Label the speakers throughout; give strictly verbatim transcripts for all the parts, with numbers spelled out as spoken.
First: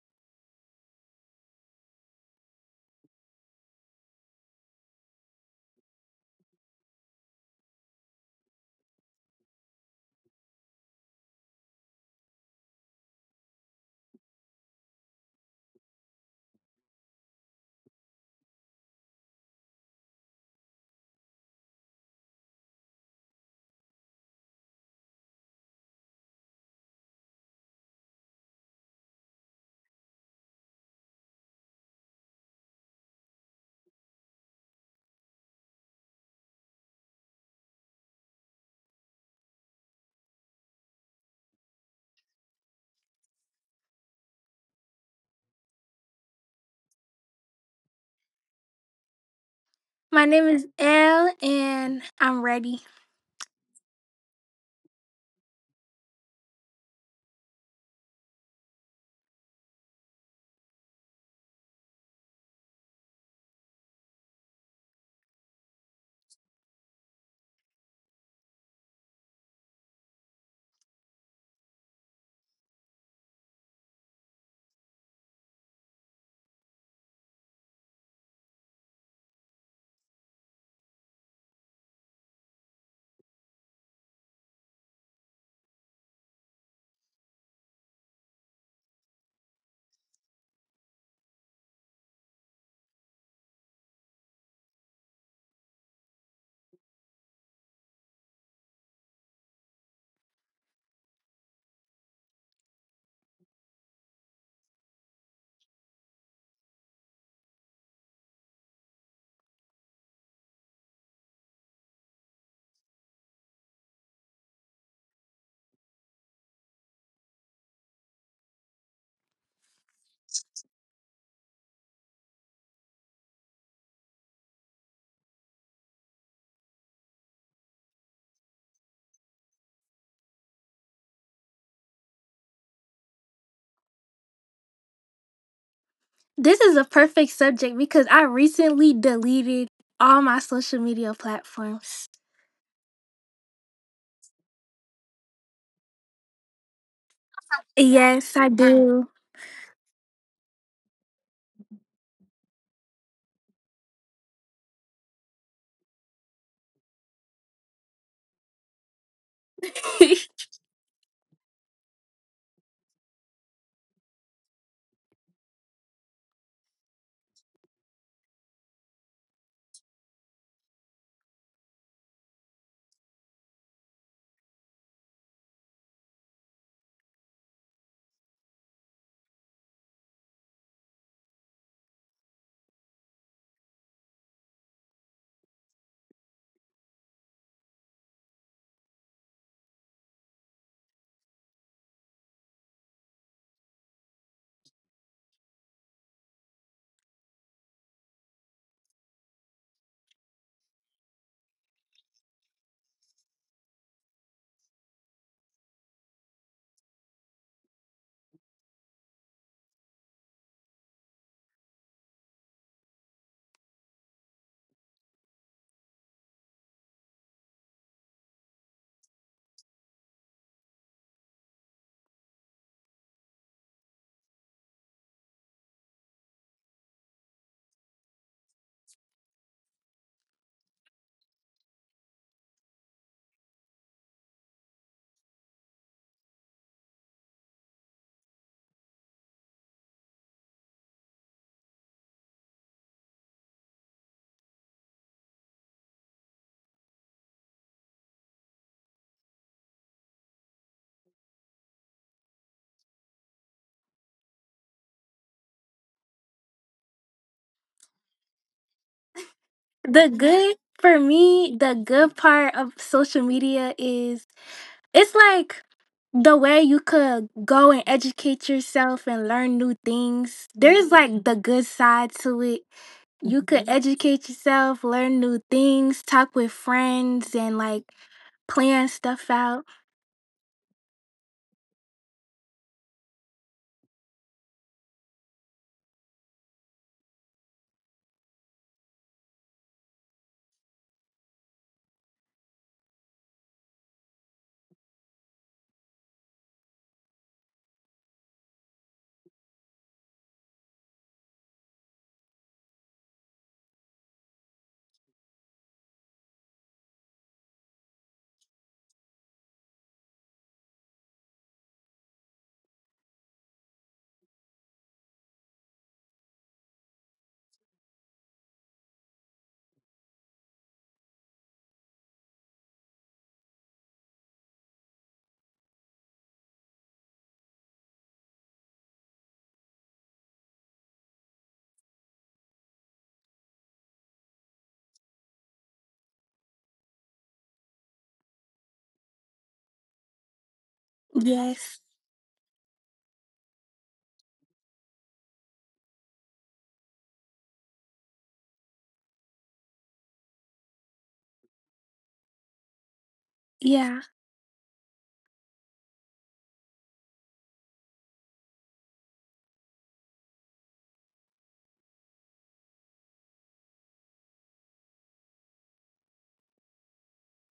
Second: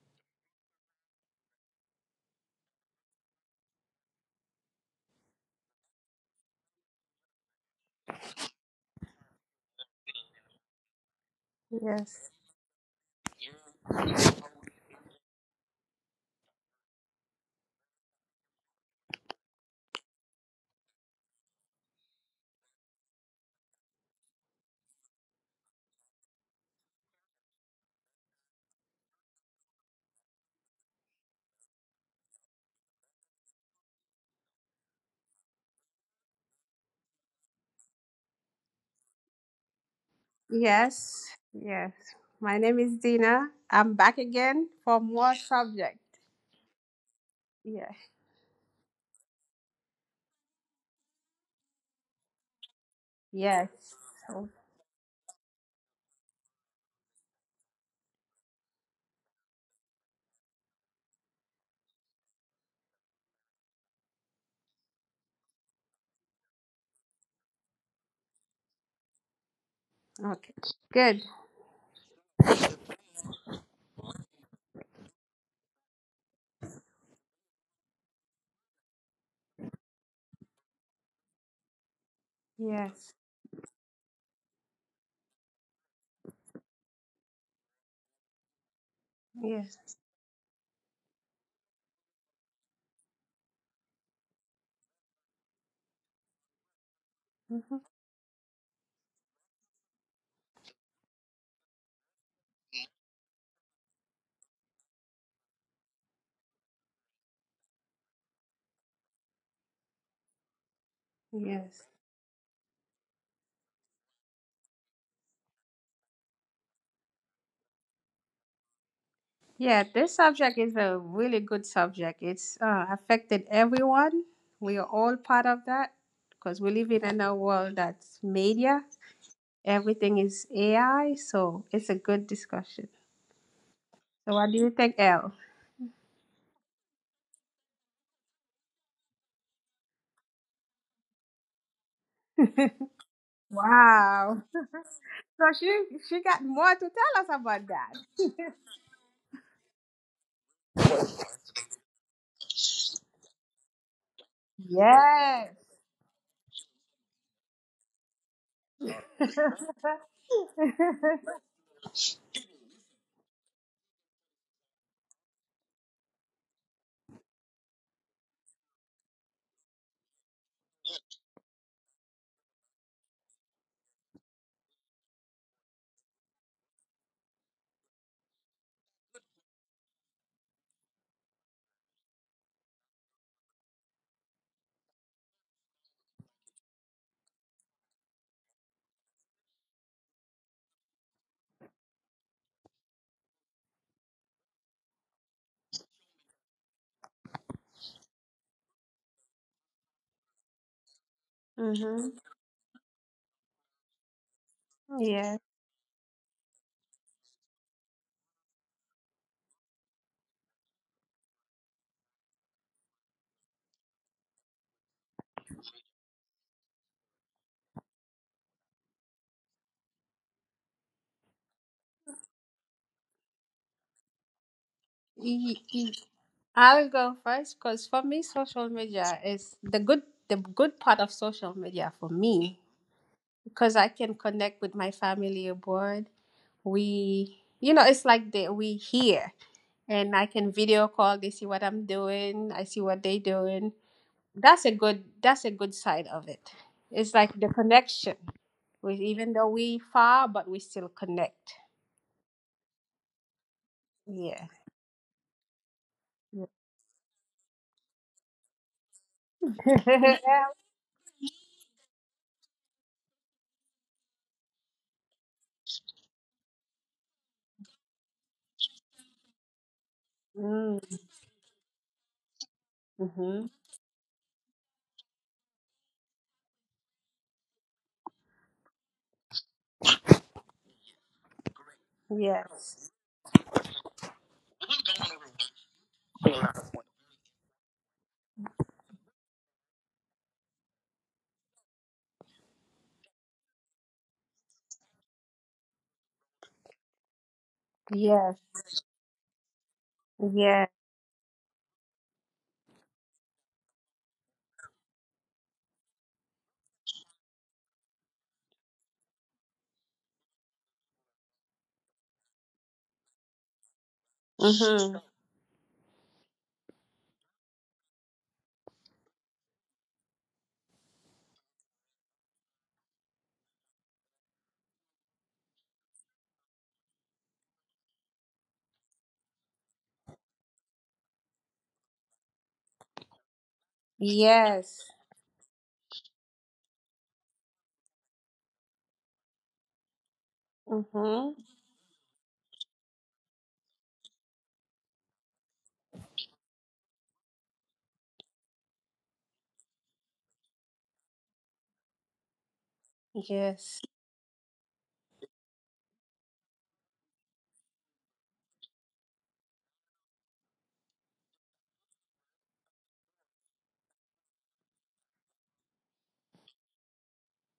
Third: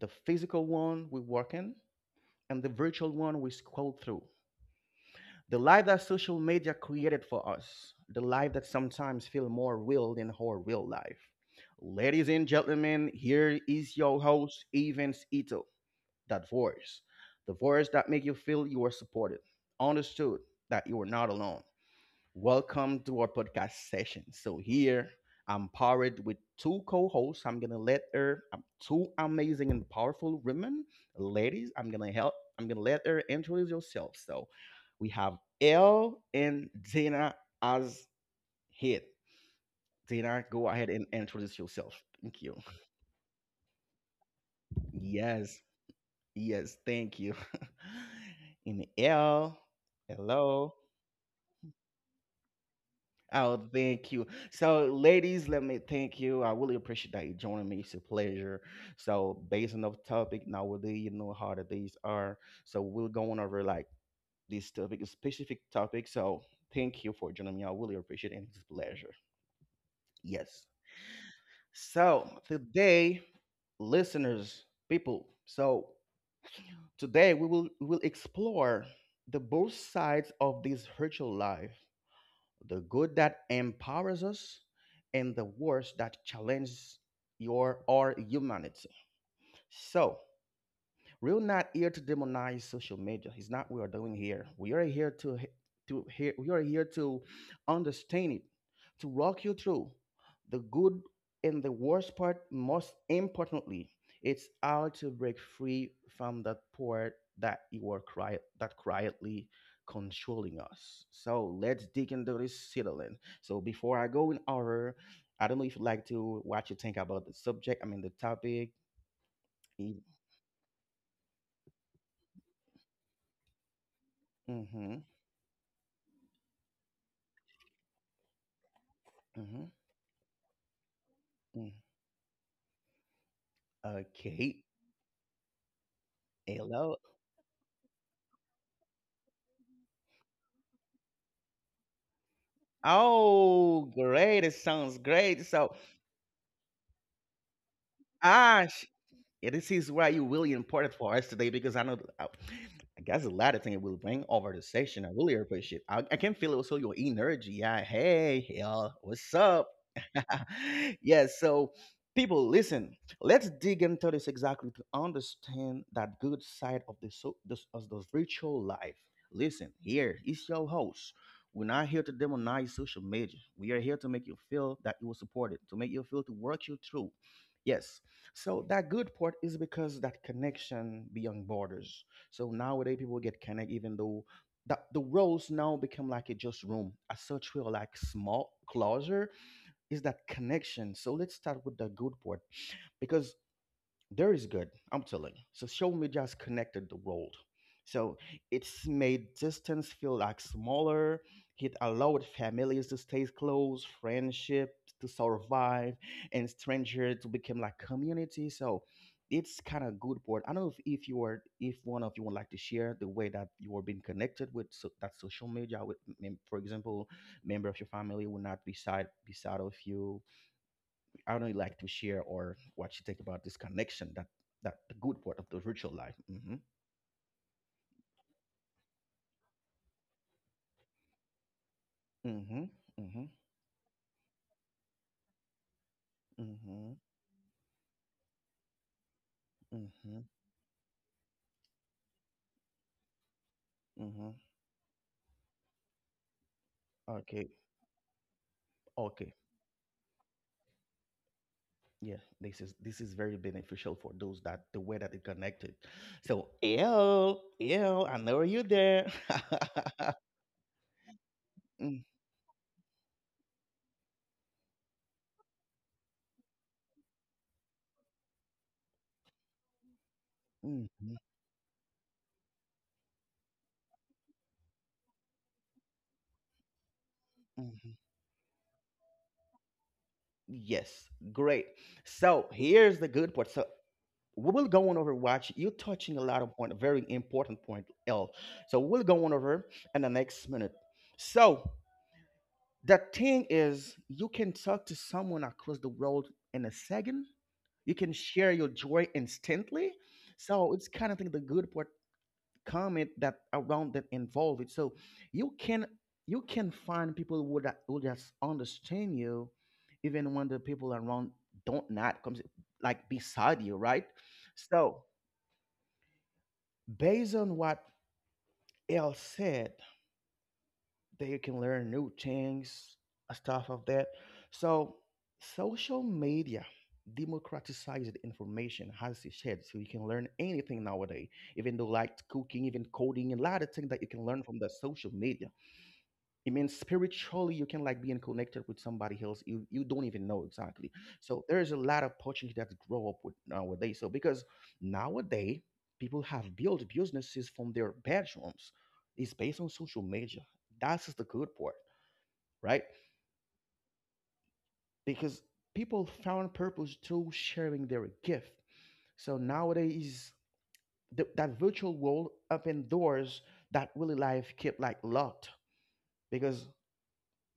Speaker 1: the physical one we work in and the virtual one we scroll through. The life that social media created for us, the life that sometimes feels more real than our real life. Ladies
Speaker 2: Yes.
Speaker 1: and gentlemen, here is your host, Evans Ito, that voice. The voice that makes you feel you are supported, understood, that you are not alone. Welcome to our podcast session. So here I'm powered with two co-hosts. I'm gonna let her um, two amazing and powerful women, ladies. I'm gonna help. I'm gonna let her introduce yourself. So we have Elle and Dana as head. Dana, go ahead and
Speaker 2: Yes.
Speaker 1: introduce
Speaker 2: Yes.
Speaker 1: yourself. Thank you.
Speaker 2: My name is Dina. I'm back again for more
Speaker 1: Yes,
Speaker 2: subject.
Speaker 1: yes, thank you.
Speaker 2: Yeah.
Speaker 1: And Elle,
Speaker 3: My name is
Speaker 1: hello.
Speaker 3: Elle, and I'm ready.
Speaker 1: Oh,
Speaker 2: Yes.
Speaker 1: thank you.
Speaker 2: Oh,
Speaker 1: So, ladies, let me thank you. I really appreciate that you joining me. It's a pleasure. So, based on the topic nowadays, you know how the days are. So, we're going over like this topic, a specific topic. So, thank you for joining me. I really appreciate it. And it's a pleasure.
Speaker 2: okay.
Speaker 1: Yes.
Speaker 2: Good.
Speaker 1: So, today, listeners, people, so today we will we will explore the both sides of this virtual life, the
Speaker 2: Yes.
Speaker 1: good that empowers us and the worst that challenges your our humanity.
Speaker 2: Yes.
Speaker 1: So we're not here to demonize social media. It's not what we're doing here. We are here to he- to hear, we are here to
Speaker 2: hmm
Speaker 1: understand it, to walk you through the good and the worst part. Most importantly, it's how to break free from that part that you are quiet that quietly controlling us. So let's
Speaker 2: Yes.
Speaker 1: dig into this settling. So before I go in order, I don't know if you'd like to what you think about the subject. I mean the topic.
Speaker 2: Yeah,
Speaker 1: Mm-hmm.
Speaker 2: this subject is a really good subject. It's uh, affected everyone. We are
Speaker 1: Mm-hmm.
Speaker 2: all part of that because we live in a world that's media.
Speaker 1: Mm-hmm.
Speaker 2: Everything is A I, so it's a good discussion. So, what do
Speaker 1: Okay.
Speaker 2: you think, Elle?
Speaker 3: This is a
Speaker 1: Hello.
Speaker 3: perfect subject because I recently deleted all my social media platforms.
Speaker 1: Oh,
Speaker 2: Wow.
Speaker 1: great. It sounds great.
Speaker 2: So
Speaker 1: So,
Speaker 2: she she got more to tell us about that.
Speaker 3: Yes, I
Speaker 1: Ash,
Speaker 3: do.
Speaker 1: yeah, this is why you really important for us today because I know I, I guess a lot of things will bring over the session. I really
Speaker 2: Yes.
Speaker 1: appreciate it. I, I can feel also your energy. Yeah, hey, y'all, what's up? Yeah, so people, listen, let's dig into this exactly to understand that good side of the, so, this, of the virtual life. Listen, here is your host. We're not here to demonize social media. We are here to make you feel that you were supported, to make you feel to work you through. Yes, so that good part is because that connection beyond borders. So nowadays people get connected even though that the roles now become like a just room. As such we are like small closure, is that connection. So let's start with the good part. Because there is good, I'm telling you. So social media has connected the world, so it's made distance feel like smaller, it
Speaker 2: Mm-hmm.
Speaker 1: allowed families to stay close, friendships to
Speaker 2: Yes.
Speaker 1: survive, and strangers to become like community. So it's kind of good board. I don't know if, if you are, if one of you would like to share the way that you are being connected with, so, that social media with mem- for example member of your family will not be side beside of you. I don't really like to share or what you think about this connection that that the good part of the
Speaker 2: Y-
Speaker 1: virtual
Speaker 2: y-
Speaker 1: life. Mm-hmm.
Speaker 2: I'll go first because for me, social media is the good, the good part of social media for me,
Speaker 1: Mm-hmm. Mm-hmm.
Speaker 2: because I can connect with my family abroad. We,
Speaker 1: Mm-hmm.
Speaker 2: you know, it's like they, we here, and
Speaker 1: Mm-hmm.
Speaker 2: I can video call. They see what I'm doing. I see what they doing.
Speaker 1: Mm-hmm.
Speaker 2: That's a good. That's a good side of it. It's like the
Speaker 1: Okay.
Speaker 2: connection. We, even
Speaker 1: Okay.
Speaker 2: though we far, but we still connect.
Speaker 1: Yeah. This is this is very beneficial for those
Speaker 2: Yeah.
Speaker 1: that the way that it connected. So yo, yo, I know you there.
Speaker 3: the good for me, the
Speaker 1: Mm,
Speaker 3: good part of social media is it's like the way you could go and educate yourself and learn new things. There's
Speaker 2: Mm-hmm.
Speaker 1: mhm,
Speaker 3: like the good side to it. You could Mhm. educate yourself, learn new things, talk with friends, and like
Speaker 1: mhm.
Speaker 3: plan stuff out.
Speaker 1: Yes, great. So
Speaker 2: Yes.
Speaker 1: here's the good part. So we will go on over, watch, you're touching a lot of point, a very important point, l, so we'll go on over in the next minute. So the thing is, you can talk to someone across the world in a second, you can
Speaker 2: Yes.
Speaker 1: share your joy instantly.
Speaker 2: Yes.
Speaker 1: So it's kind of think the good part, comment that around, that involve it. So you can, you can find people who that will just understand you even when the people around don't not comes like beside you, right?
Speaker 2: Mm-hmm.
Speaker 1: So based on what Elle said, they can learn new things, uh, stuff of that. So social media democratizes information, as you said, so you can learn anything nowadays, even though like cooking, even coding, and a lot of things that you can learn from the
Speaker 2: Yes.
Speaker 1: social media. It means spiritually you can like being connected with somebody else, you you don't even know exactly.
Speaker 2: Mm-hmm.
Speaker 1: So there's a
Speaker 3: Yes.
Speaker 1: lot of opportunity that grow up with nowadays. So because nowadays people have built businesses from their bedrooms, it's based on social media. That's the good part, right?
Speaker 2: Yes.
Speaker 3: Yeah.
Speaker 1: Because people found purpose through sharing their gift. So nowadays, th- that virtual world open doors that really life kept like locked, because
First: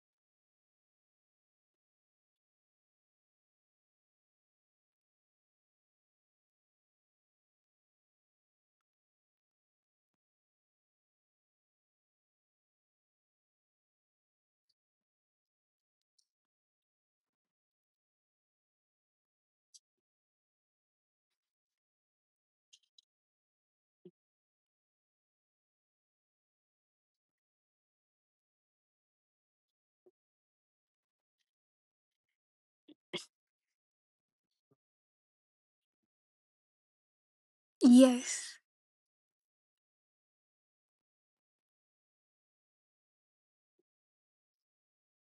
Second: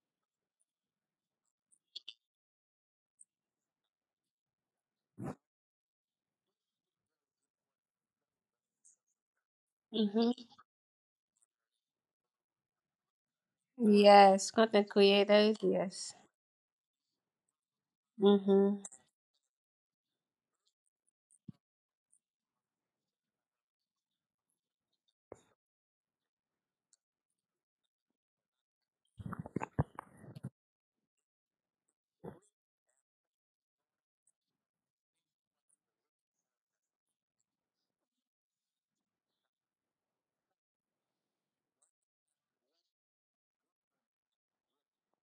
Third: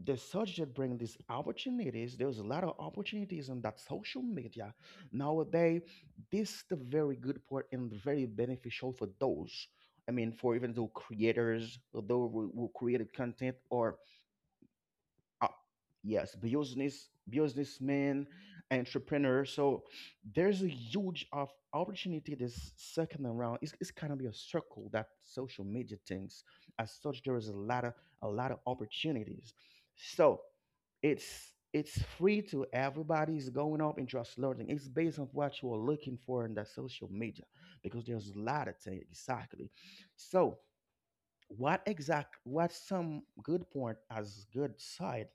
Speaker 1: the search that bring these opportunities, there's a lot of opportunities on that social media nowadays. This is the very good part and very beneficial for those, I mean
Speaker 2: Mm-hmm.
Speaker 1: for even though creators, those who, who created content or
Speaker 2: Yes. Content
Speaker 1: uh,
Speaker 2: creators. Yes.
Speaker 1: yes, business businessmen,
Speaker 2: Mm-hmm.
Speaker 1: entrepreneurs. So there's a huge of opportunity this second around. It's, it's kind of be a circle that social media thinks. As such, there is a lot of a lot of opportunities. So it's it's free to everybody is going up and just learning. It's based on what you are looking for in that social media, because there's a
Speaker 3: Yes.
Speaker 1: lot of things exactly. So what exact, what some good point as good side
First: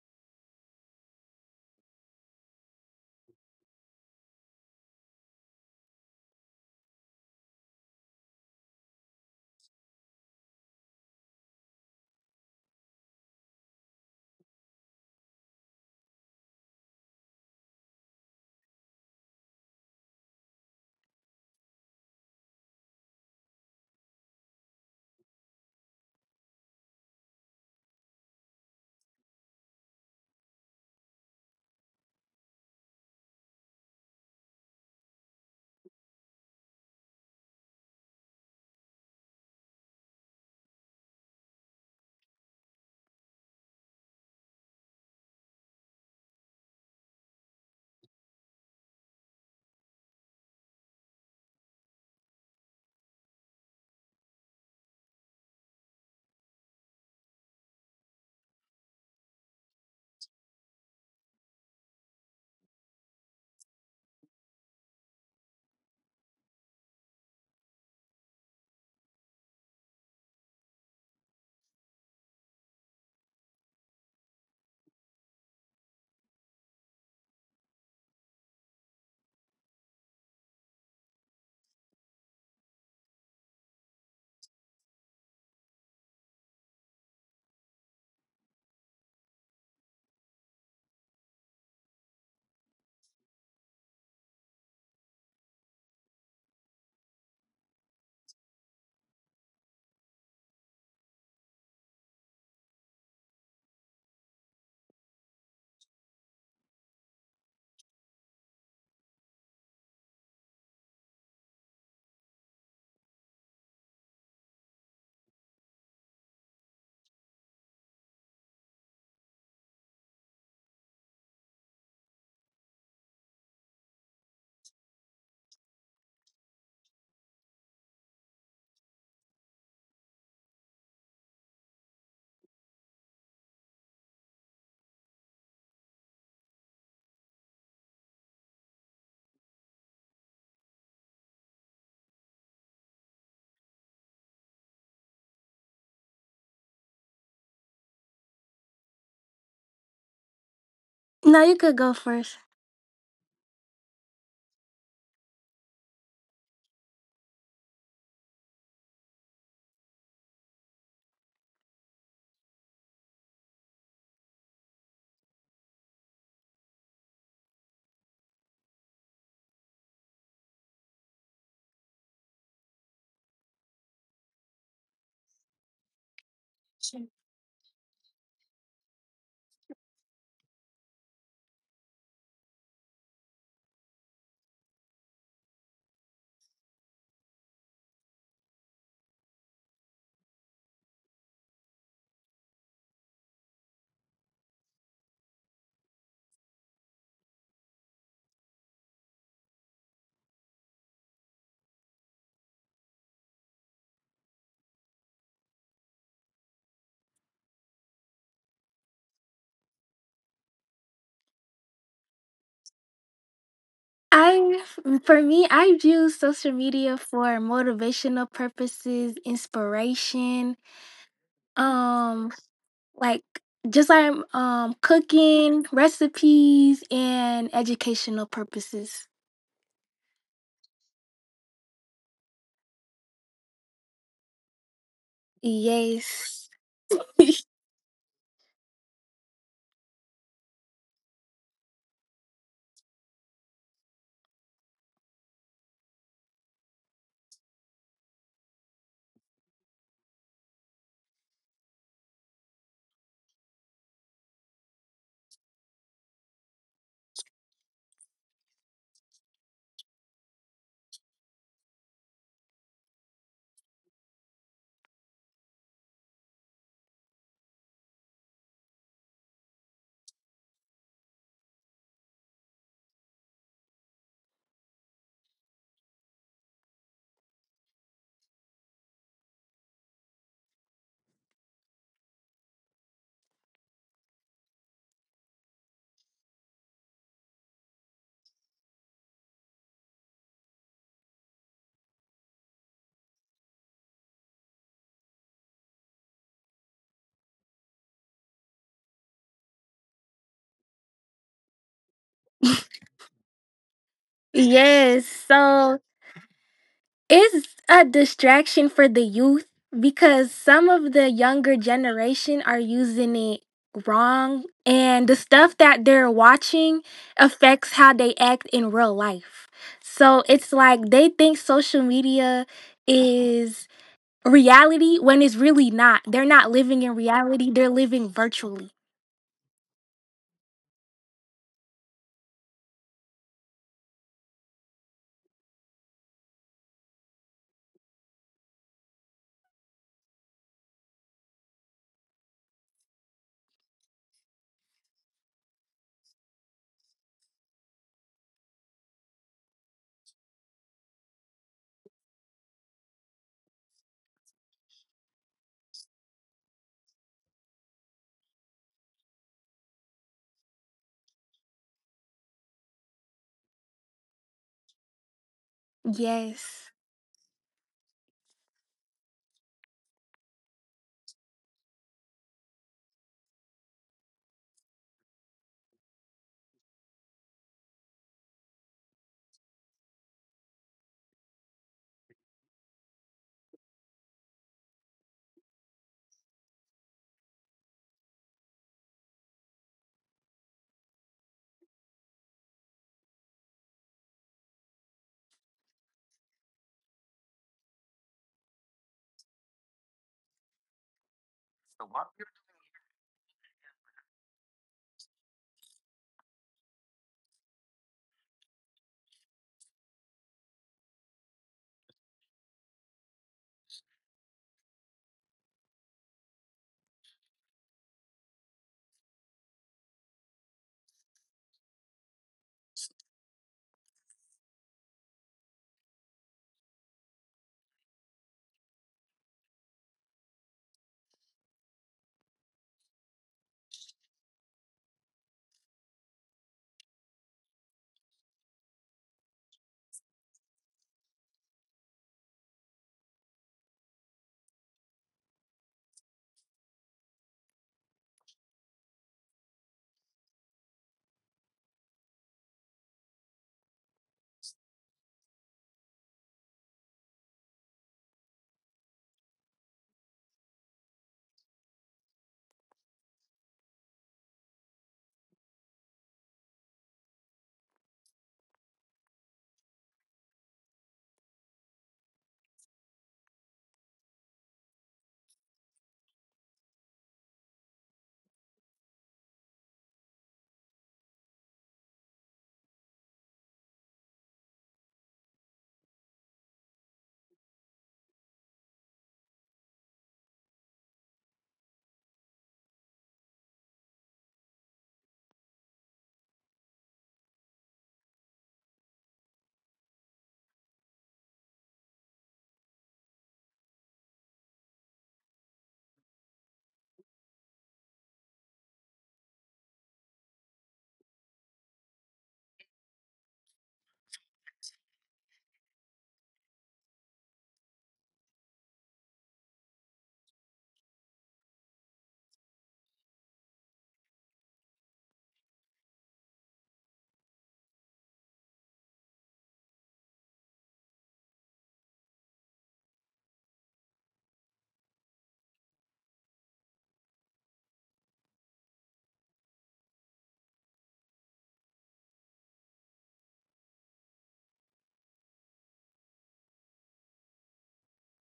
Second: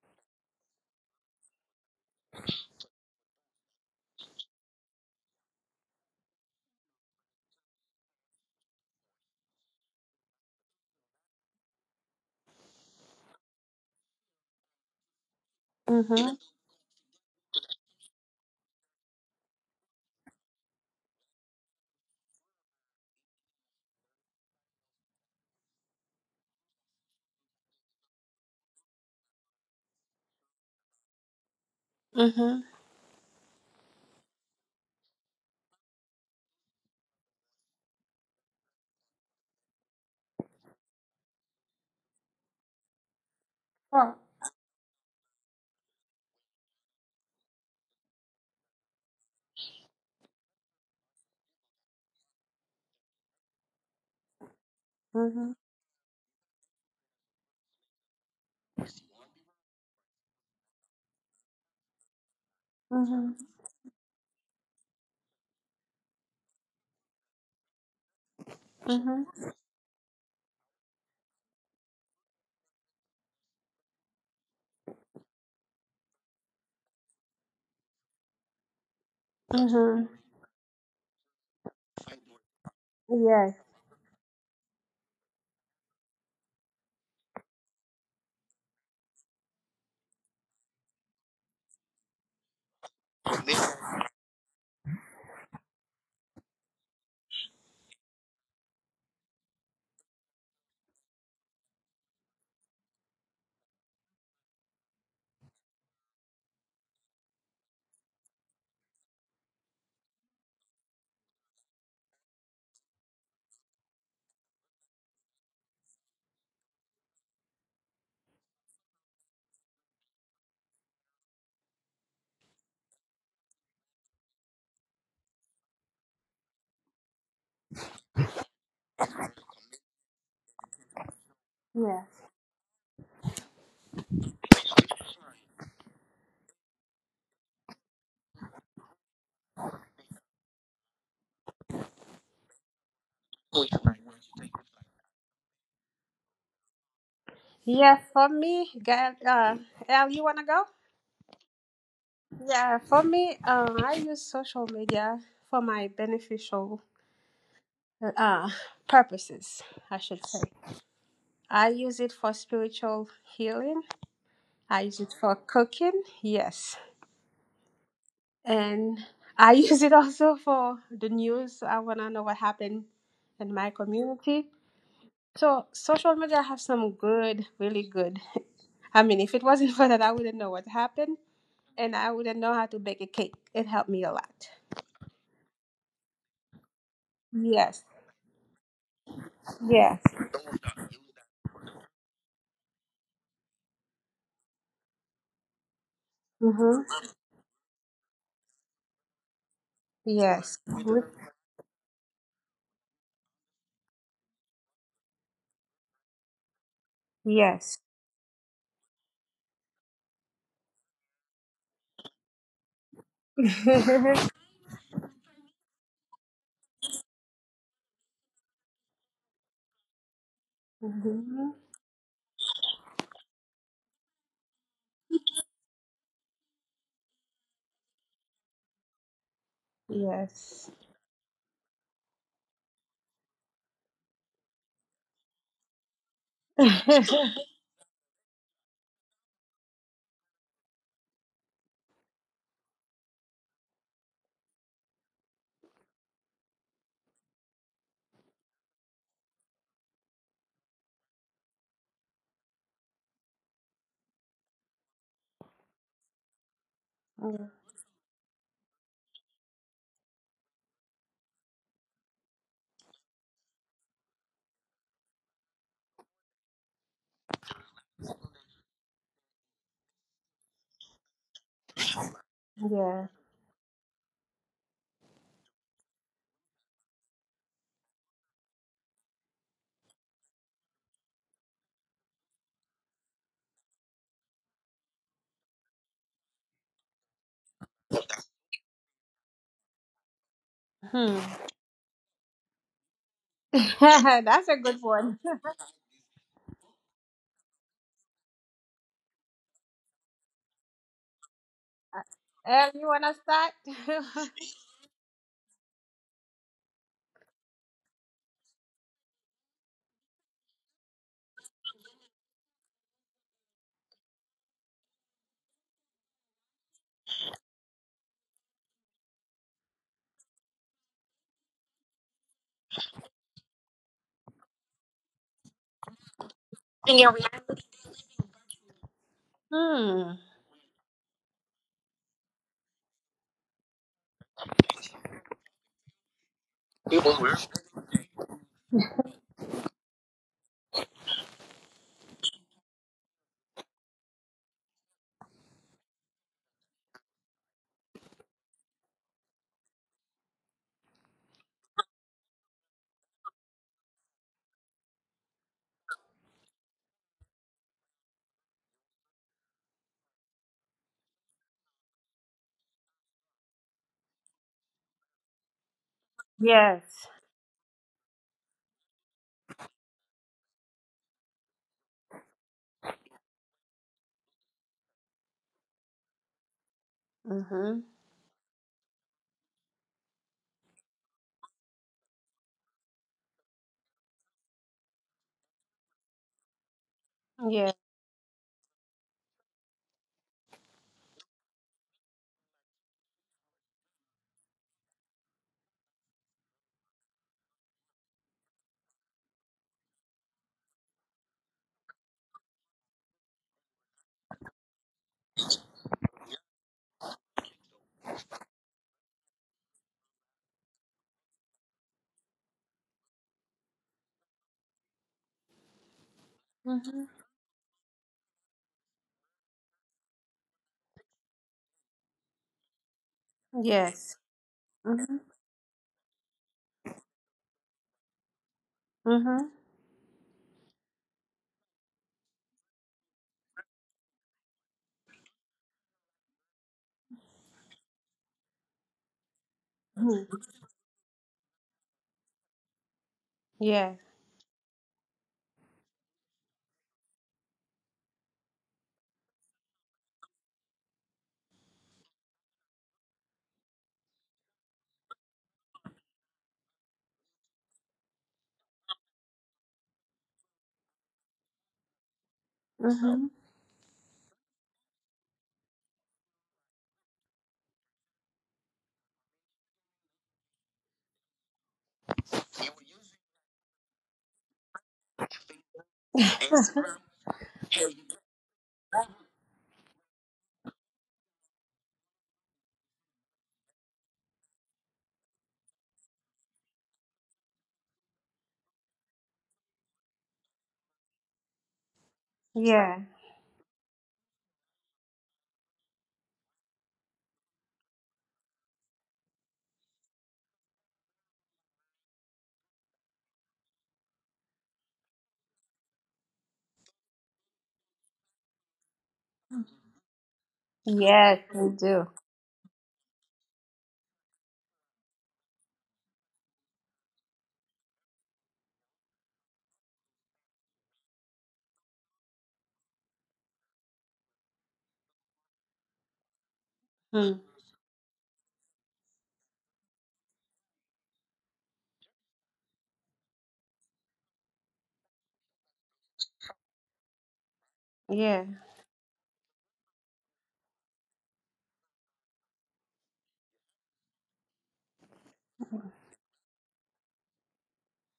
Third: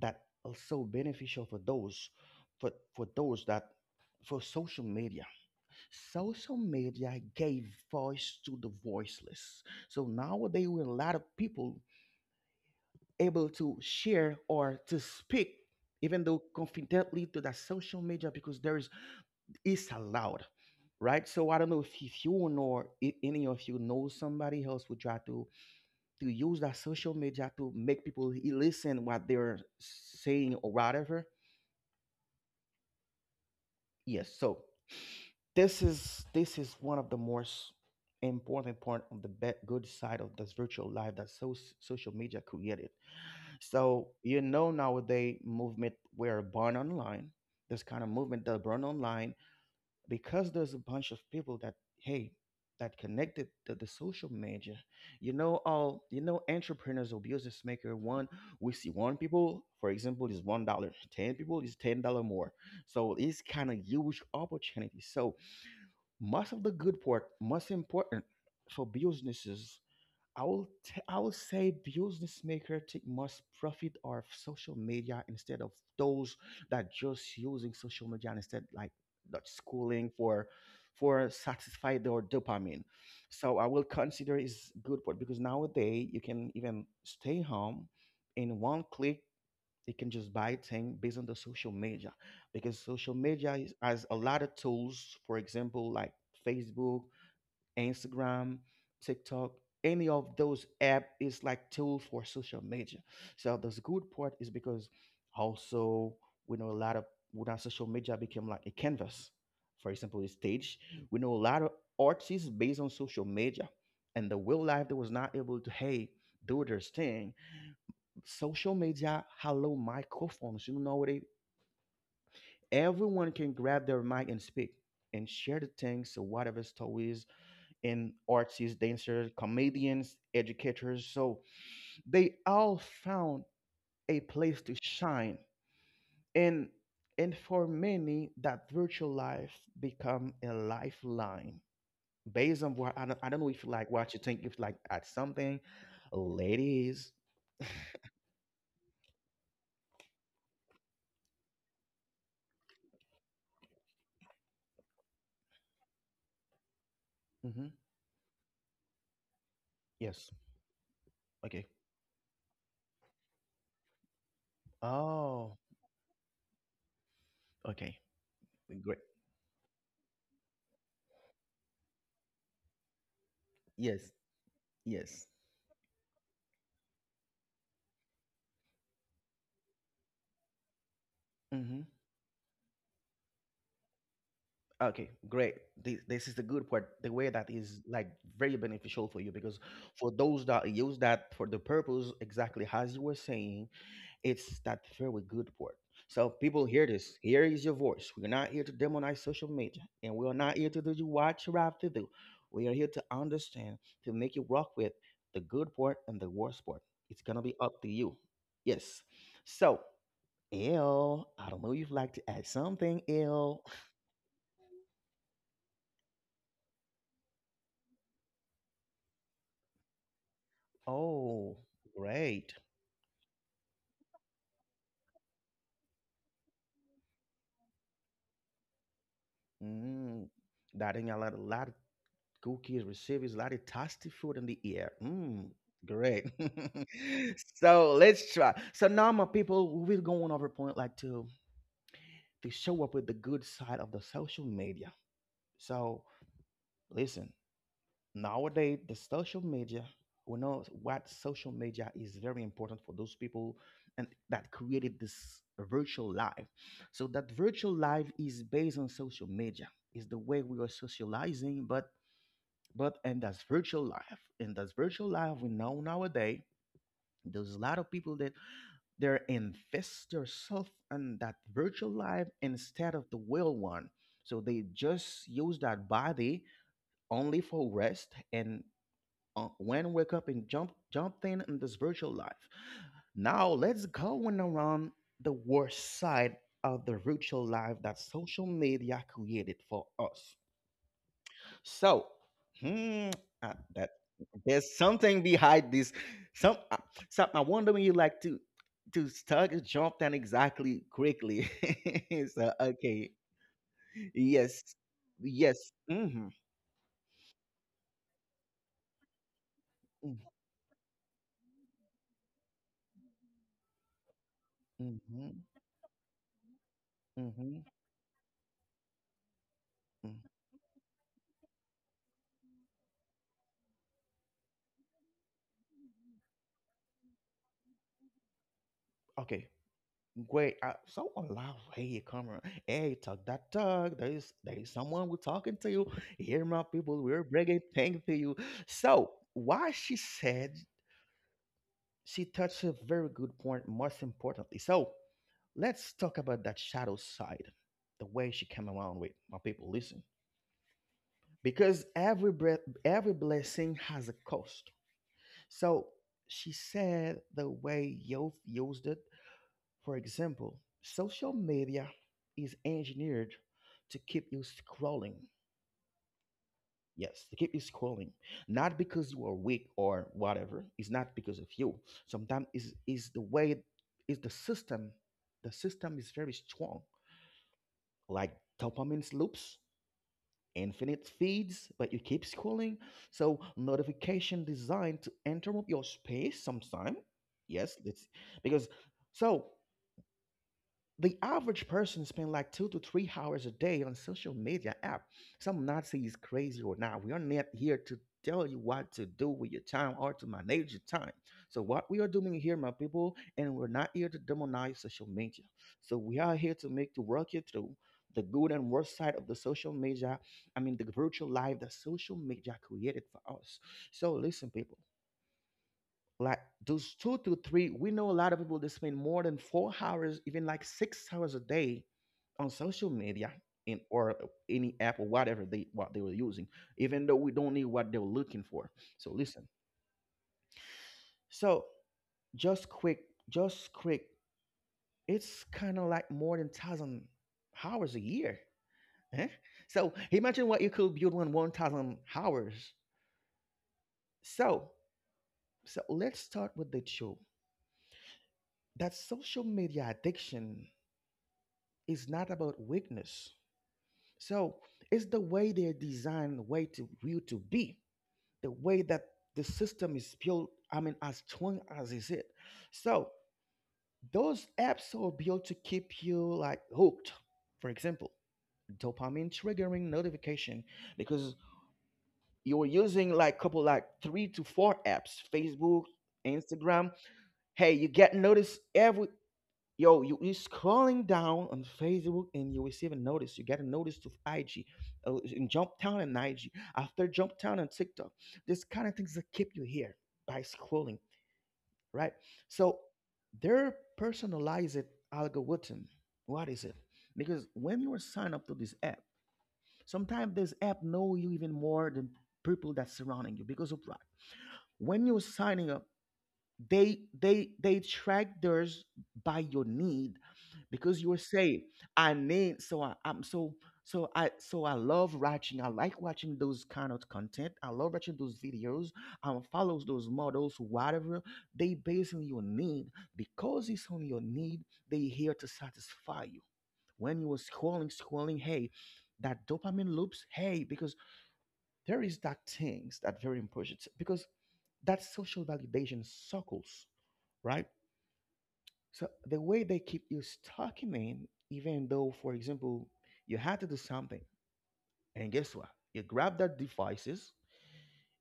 Speaker 1: that also beneficial for those, for for those that, for social media, social media gave voice to the voiceless. So nowadays we a lot of people able to share or to speak even
Speaker 2: Mm-hmm.
Speaker 1: though confidently to that social media because there is, it's allowed, right? So I don't know if, if you know, if any of you know somebody else who try to to use that social media to make people e- listen what they're saying or whatever.
Speaker 2: Mm-hmm.
Speaker 1: Yes, so this is this is one of the most important part of the bad, good side of this virtual life that so, social media created. So
Speaker 2: Oh.
Speaker 1: you know nowadays movement where born online, this kind of movement that born online, because there's a bunch of people that, hey, that connected to the social media. You
Speaker 2: Mm-hmm.
Speaker 1: know, all you know, entrepreneurs or business maker, one, we see one people, for example, is one dollar, ten people is ten dollar more. So
Speaker 2: Mm-hmm.
Speaker 1: it's kind of huge opportunity. So most of the good part, most important for
Speaker 2: Mm-hmm.
Speaker 1: businesses. I will t- I will say business maker take most profit of social media instead of those that just using social media instead like that schooling
Speaker 2: Mm-hmm.
Speaker 1: for for satisfy their dopamine. So
Speaker 2: Yes.
Speaker 1: I will consider is good part because nowadays you can even stay home in one click. You can just buy thing based on the social media, because social media is, has a lot of tools. For example, like Facebook, Instagram, TikTok, any of those app is like tool for social media. So the good part is because also we know a lot of, when our social media became like a canvas. For example, a stage. We know a lot of artists based on social media. And the real life that was not able to, hey, do their thing. Social media, hello microphones. You know what they, everyone can grab their mic and speak and share the things so whatever stories, and artists, dancers, comedians, educators. So
Speaker 2: Yes.
Speaker 1: they all found a place to shine. And and for many, that virtual life become a lifeline. Based on what I don't, I don't know if you like what you think, if like at something, ladies.
Speaker 2: Yes. For me, girl. uh, El, you wanna go?
Speaker 3: No, you could go first.
Speaker 2: Yeah, for me, um, I use social media for my beneficial
Speaker 1: Mm-hmm.
Speaker 2: uh, purposes, I should
Speaker 1: Yes.
Speaker 2: say.
Speaker 1: Okay.
Speaker 2: I use it for spiritual healing. I use it for
Speaker 1: Oh.
Speaker 2: cooking, yes.
Speaker 1: Okay. Great.
Speaker 2: And I use it also for the news. I want to know what happened in my
Speaker 1: Yes.
Speaker 2: community.
Speaker 1: Yes.
Speaker 2: So, social media have some good, really good. I mean, if it wasn't for that, I wouldn't know what happened,
Speaker 1: Mm-hmm.
Speaker 2: and I wouldn't know how to bake a cake. It helped me a lot.
Speaker 1: Okay, great. This, this is the good part. The way that is
Speaker 2: Yes,
Speaker 1: like very beneficial for you, because
Speaker 2: yes.
Speaker 1: for those that use that for the purpose, exactly as you were saying, it's that very good part. So people
Speaker 2: Mhm.
Speaker 1: hear this. Here is your voice. We're not here to demonize social media, and we are not
Speaker 2: Yes.
Speaker 1: here to do you
Speaker 2: With-
Speaker 1: what you have to do. We are here to understand, to make you work with the good part and the worst part. It's gonna be
Speaker 2: Yes.
Speaker 1: up to you. Yes. So, L, I don't know if you'd like to add something, L.
Speaker 3: I, for me, I've used social media for motivational purposes, inspiration,
Speaker 2: Mhm.
Speaker 1: Oh,
Speaker 3: um,
Speaker 1: great.
Speaker 3: like just like um, cooking, recipes, and educational purposes.
Speaker 1: Mm.
Speaker 2: Yes.
Speaker 1: Dating a lot, a lot of cookies receives a lot of tasty food in the air. Mm. Great.
Speaker 3: Yes.
Speaker 1: So let's try. So now my people, we're going over point like to to show up with the good side of the social media. So listen, nowadays the social media, we know what social media is very important for those people and that created this virtual life. So that
Speaker 2: Mm,
Speaker 1: virtual life is based on social media, is the way we are socializing, but but and that's virtual life. And that's virtual life, we know nowadays there's a lot of people that they're invest themselves in that virtual life instead
Speaker 2: yeah.
Speaker 1: of the real one. So they just use that body only for rest, and uh, when wake up and jump jump in in this virtual life. Now let's go and around the worst side of the virtual life that social media created for us.
Speaker 2: Hmm.
Speaker 1: So, hmm, uh, that
Speaker 2: That's a
Speaker 1: there's
Speaker 2: good
Speaker 1: something
Speaker 2: one.
Speaker 1: behind this. Some, uh, some I wonder when you like to to start jump down exactly quickly. So
Speaker 2: Um, you
Speaker 1: okay,
Speaker 2: wanna start?
Speaker 1: yes,
Speaker 3: Yes.
Speaker 1: yes,
Speaker 3: So
Speaker 1: mm-hmm,
Speaker 3: it's a distraction for the youth because some of the younger generation are using it wrong,
Speaker 1: mm-hmm,
Speaker 3: and the
Speaker 1: mm-hmm.
Speaker 3: stuff that they're watching
Speaker 1: Mm-hmm.
Speaker 3: affects how they act in real life. So it's like they think social media is reality when it's really not. They're not living in
Speaker 2: And your
Speaker 3: reality,
Speaker 2: reaction?
Speaker 3: they're living virtually.
Speaker 1: Okay.
Speaker 2: Hmm.
Speaker 1: Great. I, so a lot of hey, come around. Hey, talk that talk. There is there is someone who talking to you. Hear my people. We're bringing things to you. So why she said, she touched a very good point. Most importantly, so let's talk about that shadow side, the way she came around with my people. Listen, because every breath, every blessing has a cost. So she said the way youth used it. For example, social media is engineered to keep you scrolling.
Speaker 3: Yes.
Speaker 2: Yes.
Speaker 1: Yes, to keep you scrolling. Not because you are weak or whatever. It's not because of you. Sometimes is is the way, is the system. The system is very strong.
Speaker 2: Mhm.
Speaker 1: Like dopamine loops, infinite feeds, but you keep scrolling. So notification designed to interrupt your space sometime.
Speaker 2: Yeah.
Speaker 1: Yes, it's because, so the average person spends like two to three hours a day on social media app. Some Nazi is crazy or not. We are not here to tell you what to do with your time or to manage your time. So what we are doing here, my people, and we're not here to demonize social media. So we are here to make to work you through the good and worst side of the social media. I mean the virtual life that social media created for us. So listen, people, like those
Speaker 2: Mhm.
Speaker 1: two to three, we know a lot of people that spend more than four hours, even like six hours a day on social media, in or
Speaker 2: Yes.
Speaker 1: any app or
Speaker 2: Mhm.
Speaker 1: whatever they what they were using, even though we don't need what they were looking for. So listen,
Speaker 2: Mhm.
Speaker 1: so just quick just quick it's kind of like more than thousand hours a year, eh? So
Speaker 2: Mhm.
Speaker 1: imagine what you could build in one thousand hours.
Speaker 2: Yeah.
Speaker 1: So so let's start with the show that social media addiction, it's not about weakness. So it's the way they're designed, the way to you to be, the way that the system is built. I mean, as strong as is it. So
Speaker 2: Mhm.
Speaker 1: those apps are built to keep you like hooked. For example, dopamine triggering notification, because you're using like couple like three to four apps, Facebook, Instagram. Hey, you get notice every. Yo, you you scrolling down on Facebook and you receive a notice. You get a notice to I G, uh, in Jump Town and I G. After Jump Town and TikTok, this kind of things that keep you here by scrolling, right? So,
Speaker 2: yeah.
Speaker 1: their personalized algorithm. What is it? Because when you are signed up to this app, sometimes this app know you even more than people that surrounding you. Because of what? When you're signing up, they they they track theirs by your need, because you were
Speaker 2: Yes,
Speaker 1: saying,
Speaker 2: they do.
Speaker 1: I need so I, I'm so so I so I love watching, I like watching those kind of content, I love watching those videos, I follows those models, whatever. They based on your need, because it's on your need, they here to satisfy you. When you were
Speaker 2: Hmm.
Speaker 1: scrolling scrolling hey, that dopamine loops, hey, because there is that things that very important, because that social validation circles, right?
Speaker 2: Yeah.
Speaker 1: So the way they keep you stuck in it, even though, for example, you had to do something, and guess what? You grab that devices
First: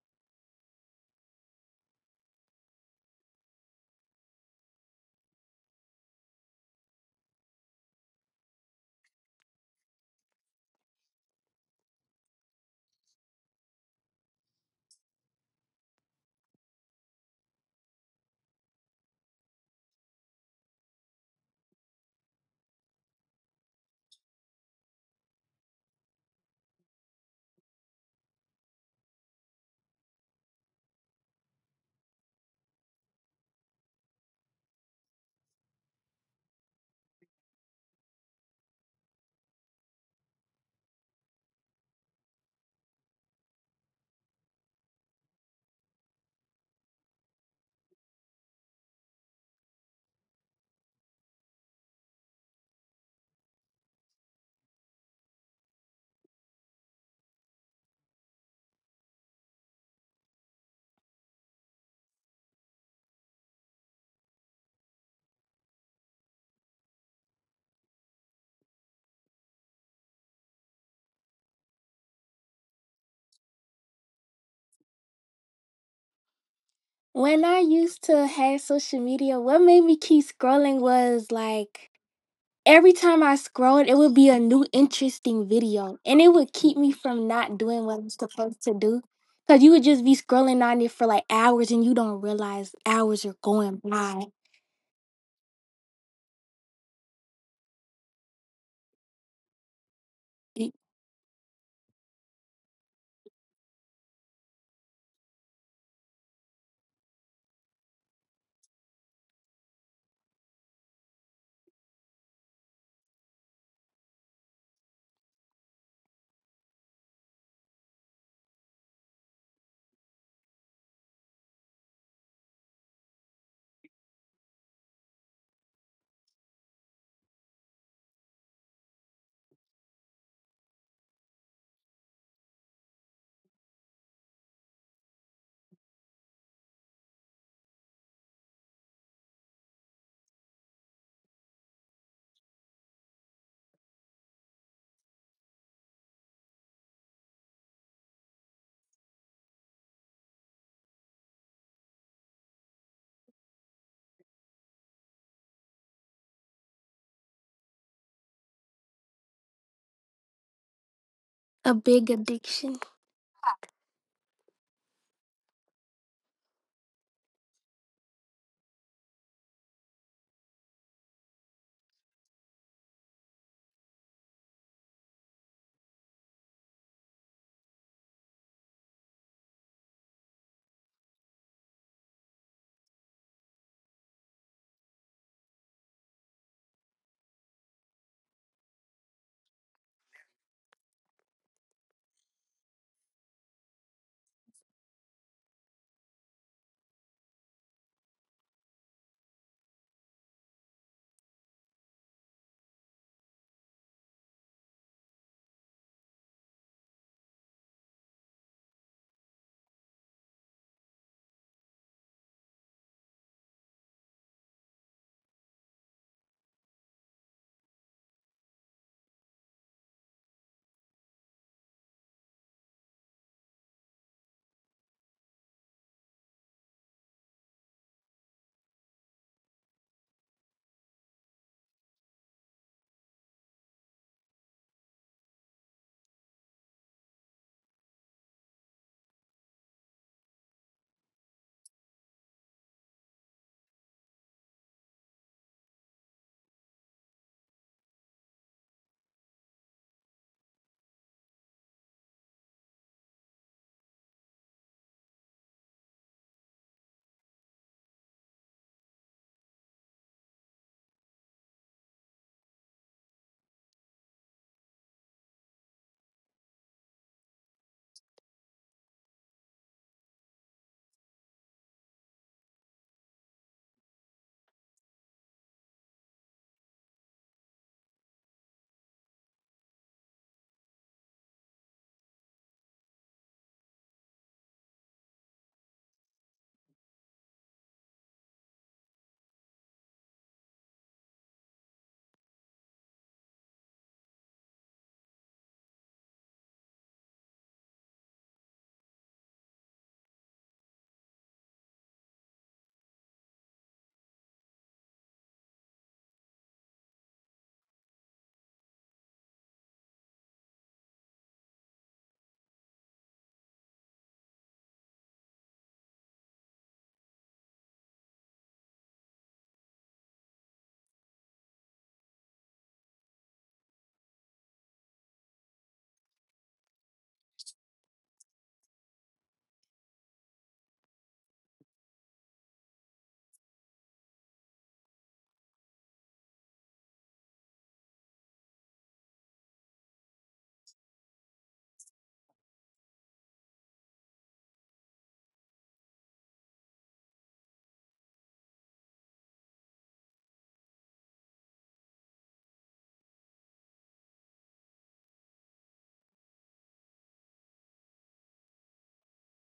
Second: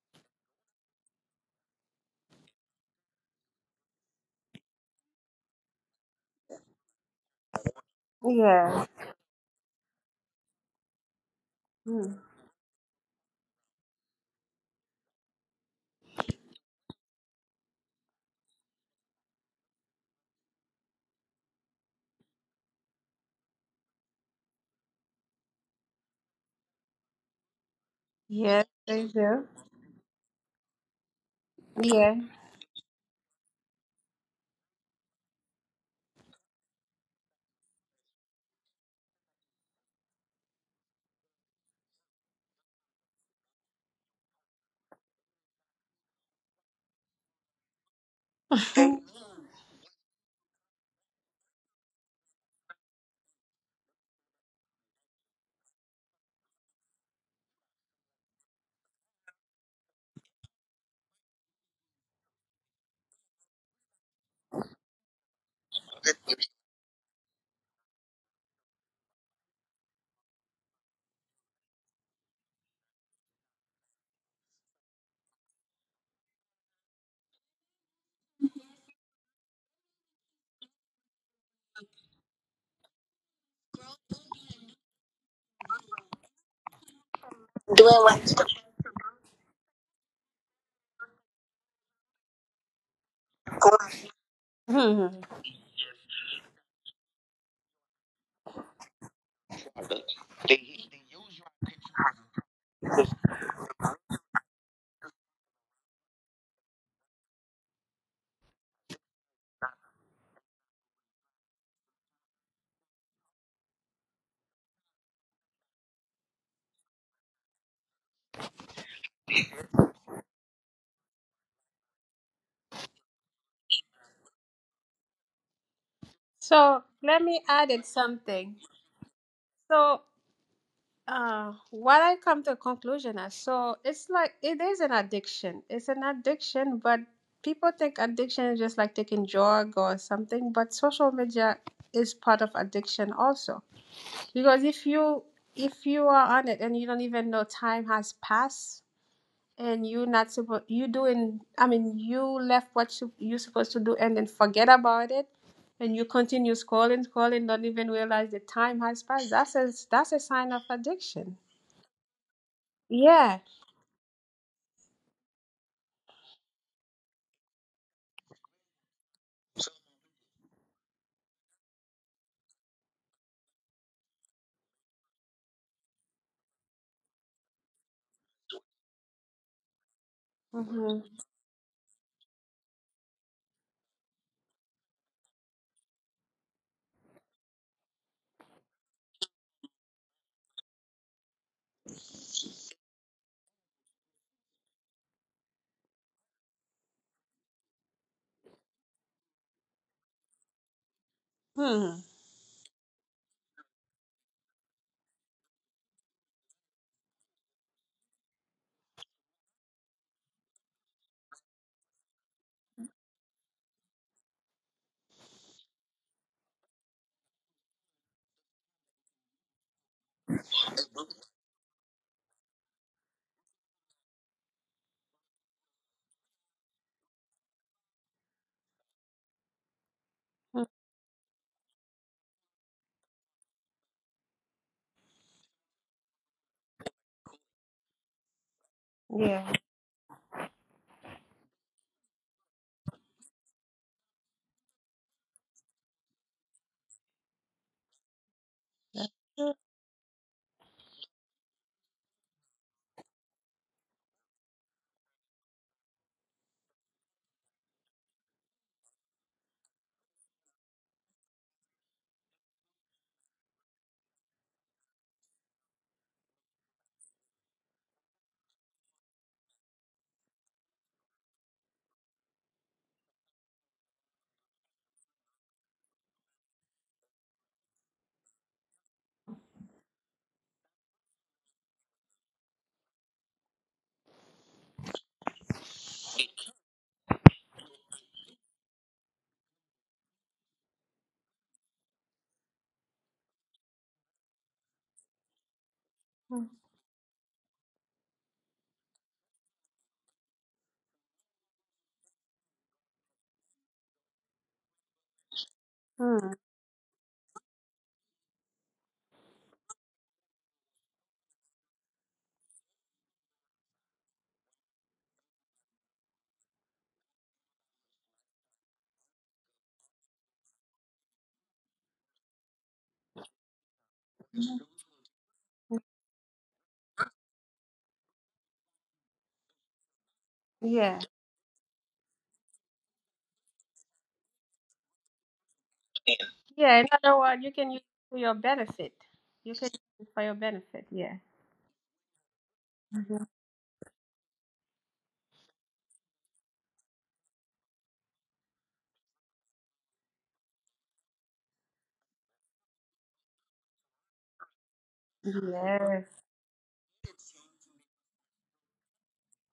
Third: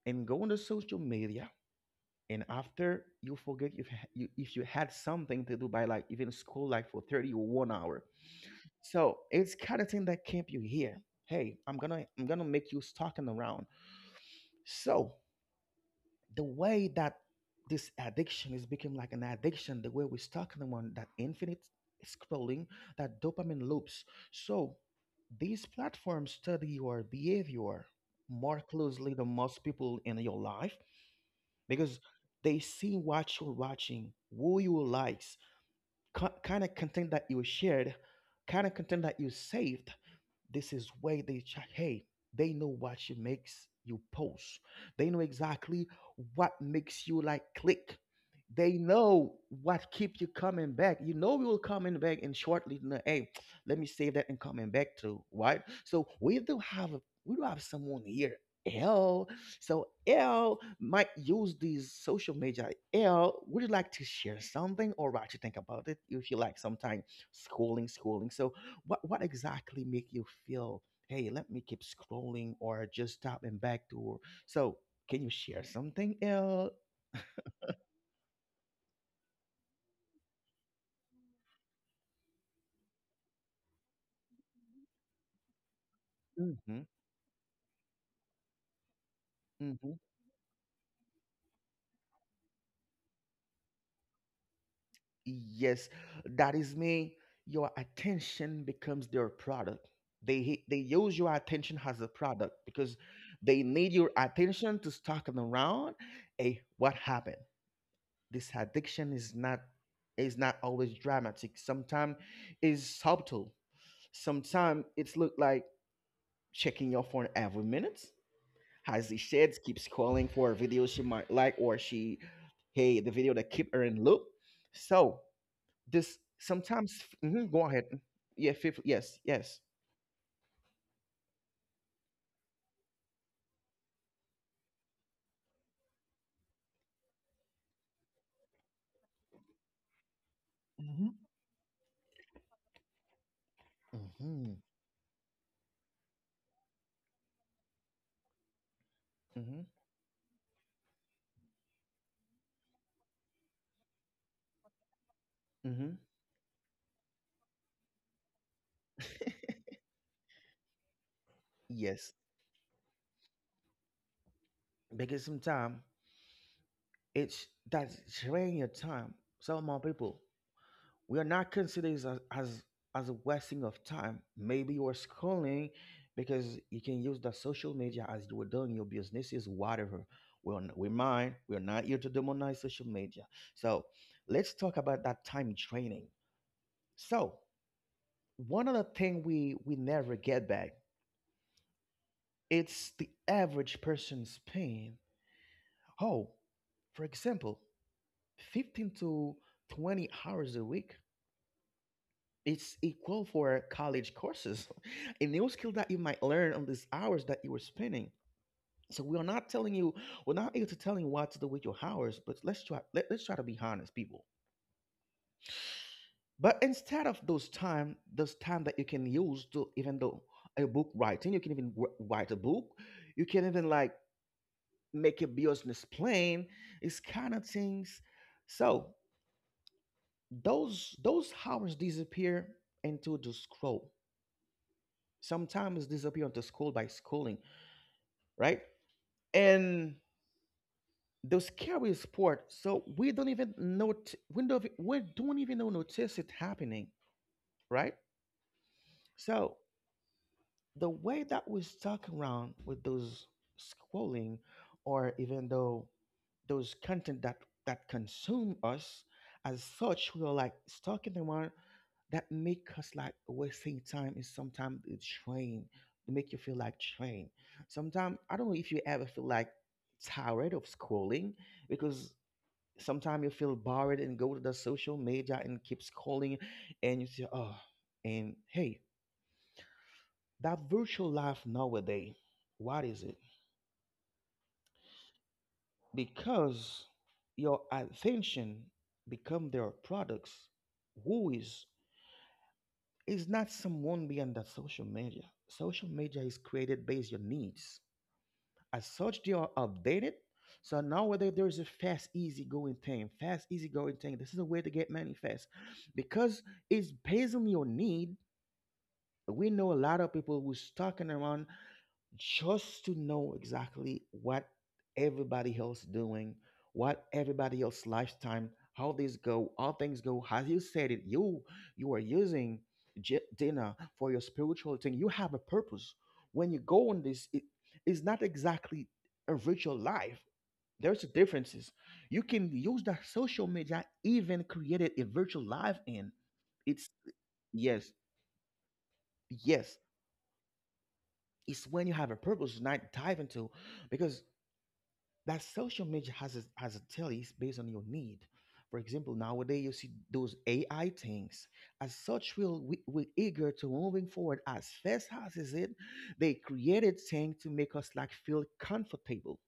Speaker 1: and go on the social media, and after you forget if ha- you, if you had something to do by like even school like for thirty or one hour.
Speaker 2: Yeah.
Speaker 1: So it's kind of thing that keep you here. Hey, I'm gonna
Speaker 2: Hmm.
Speaker 1: I'm gonna make you stuck and around. So the way that this addiction is become like an addiction, the way we're stuck in the one that infinite scrolling, that dopamine loops. So these platforms study your behavior more
Speaker 2: Yes, they
Speaker 1: closely than
Speaker 2: do.
Speaker 1: most people in your life, because
Speaker 2: Yeah.
Speaker 1: they see what you're watching, who you likes, kind of content that you shared, kind of content that you saved, this is where they check. Hey, they know what she makes you post. They know exactly what makes you like click. They
Speaker 2: Doing
Speaker 1: know what keep you coming back. You know we will coming back and shortly. You know, hey, let me save that and coming back to, right. So we do have a- we do have someone here. L. So L might use these social media. L, would you like to share something or what you think about it? If you like sometime schooling, schooling. So what what exactly make you feel, hey, let me keep scrolling or just stopping back to. So can you share something else?
Speaker 3: When I used to have social media, what made me keep scrolling was like every time I scrolled, it would be a new interesting video, and it would keep
Speaker 1: Hmm.
Speaker 3: me from not doing what I'm
Speaker 2: what?
Speaker 3: supposed to do. Cause you would
Speaker 1: Hmm.
Speaker 3: just be scrolling on it for like hours, and you don't realize hours are going by.
Speaker 2: Hmm.
Speaker 1: Yes, that is me. Your attention becomes their product. they he-
Speaker 3: It-
Speaker 1: they use your attention as a product, because they need your attention to stalking around. Hey, what happened? This addiction is not, is not always dramatic. Sometimes is subtle, sometimes it's look like checking your phone every minute. As the shades keeps scrolling for a video she might like, or she, hey, the video that keep her in loop. So this
Speaker 2: So
Speaker 1: sometimes,
Speaker 2: let me
Speaker 1: mhm, go
Speaker 2: add in
Speaker 1: ahead. Yeah,
Speaker 2: something.
Speaker 1: fifth, yes, yes.
Speaker 2: So uh, what I come to a conclusion as, so it's like it is an addiction. It's an addiction, but people think addiction is just like taking drug or something. But social
Speaker 1: Hmm.
Speaker 2: media is part of addiction also,
Speaker 1: Mm-hmm.
Speaker 2: because if you, if you are on it and you don't even know time has passed,
Speaker 1: Mm-hmm.
Speaker 2: and you not supposed you doing, I mean you left what sup- you supposed to do and then forget about it, and
Speaker 1: Mm-hmm.
Speaker 2: you continue scrolling scrolling don't even realize the time has passed. That's a, that's a sign of addiction.
Speaker 3: A big
Speaker 1: Yes.
Speaker 3: addiction.
Speaker 2: Yeah.
Speaker 1: Because sometimes it's that's drain your time. So more people, we are not considered as as as a wasting of time. Maybe you are scrolling because you can use the social media as you were doing your businesses, whatever. We're n- we
Speaker 2: Mm-hmm.
Speaker 1: mind. We're not here to demonize social media. So let's talk about that time training. So one of the thing we we never get back, it's the average person's pain. Oh, for example, fifteen to twenty hours a week.
Speaker 2: hmm
Speaker 1: It's equal for college courses. A new skill that you might learn on these hours that you were spending. So we are not telling you, we're not able to tell you what to do with your hours, but let's try let, let's try to be honest, people. But instead of those time, those time that you can use to even though a book writing, you can even wr- write a book, you can even like make a business plan, it's kind of things. So
Speaker 2: Hmm.
Speaker 1: those those hours disappear into the scroll, sometimes disappear onto school by schooling, right?
Speaker 2: Yeah.
Speaker 1: And those carry sport, so we don't even know we don't, we don't even know notice it happening, right?
Speaker 2: That's true.
Speaker 1: So the way that we stuck around with those scrolling, or even though those content that that consume us, as such we are like stalking around, that make us like wasting time is, sometimes it's train, to make you feel like train. Sometimes I don't know if you ever feel like tired of scrolling, because sometimes you feel bored and go to the social media and keep scrolling and you say, oh, and hey, that virtual life nowadays, what is it? Because your attention become their products. Who is is not someone beyond that social media. Social media is
Speaker 2: Hmm.
Speaker 1: created based on needs. As such, they are updated. So nowadays there is a fast, easy going thing. Fast, easy going thing. This is a way to get money fast,
Speaker 2: Hmm.
Speaker 1: because it's based on your need. We know a lot of people who's stalking around just to know exactly what everybody else doing, what everybody else lifetime, how this go, how things go. As you said it, you you are using j- dinner for your spiritual thing. You have a purpose. When you go on this, it is not exactly a virtual life.
Speaker 2: Yeah,
Speaker 1: There's differences. You can use that social media, even created a virtual life in.
Speaker 2: yeah, in
Speaker 1: It's
Speaker 2: other words you can use
Speaker 1: yes,
Speaker 2: it for your benefit, you can use
Speaker 1: yes.
Speaker 2: it for your benefit, yeah.
Speaker 1: It's when you have a purpose, not dive
Speaker 2: Mhm.
Speaker 1: into, because that social media has a, has a tell is based on your need. For example, nowadays you see those A I things. As such, we'll, we, we're eager to moving forward as fast as is it.
Speaker 2: Yes.
Speaker 1: They created thing to make us like feel comfortable.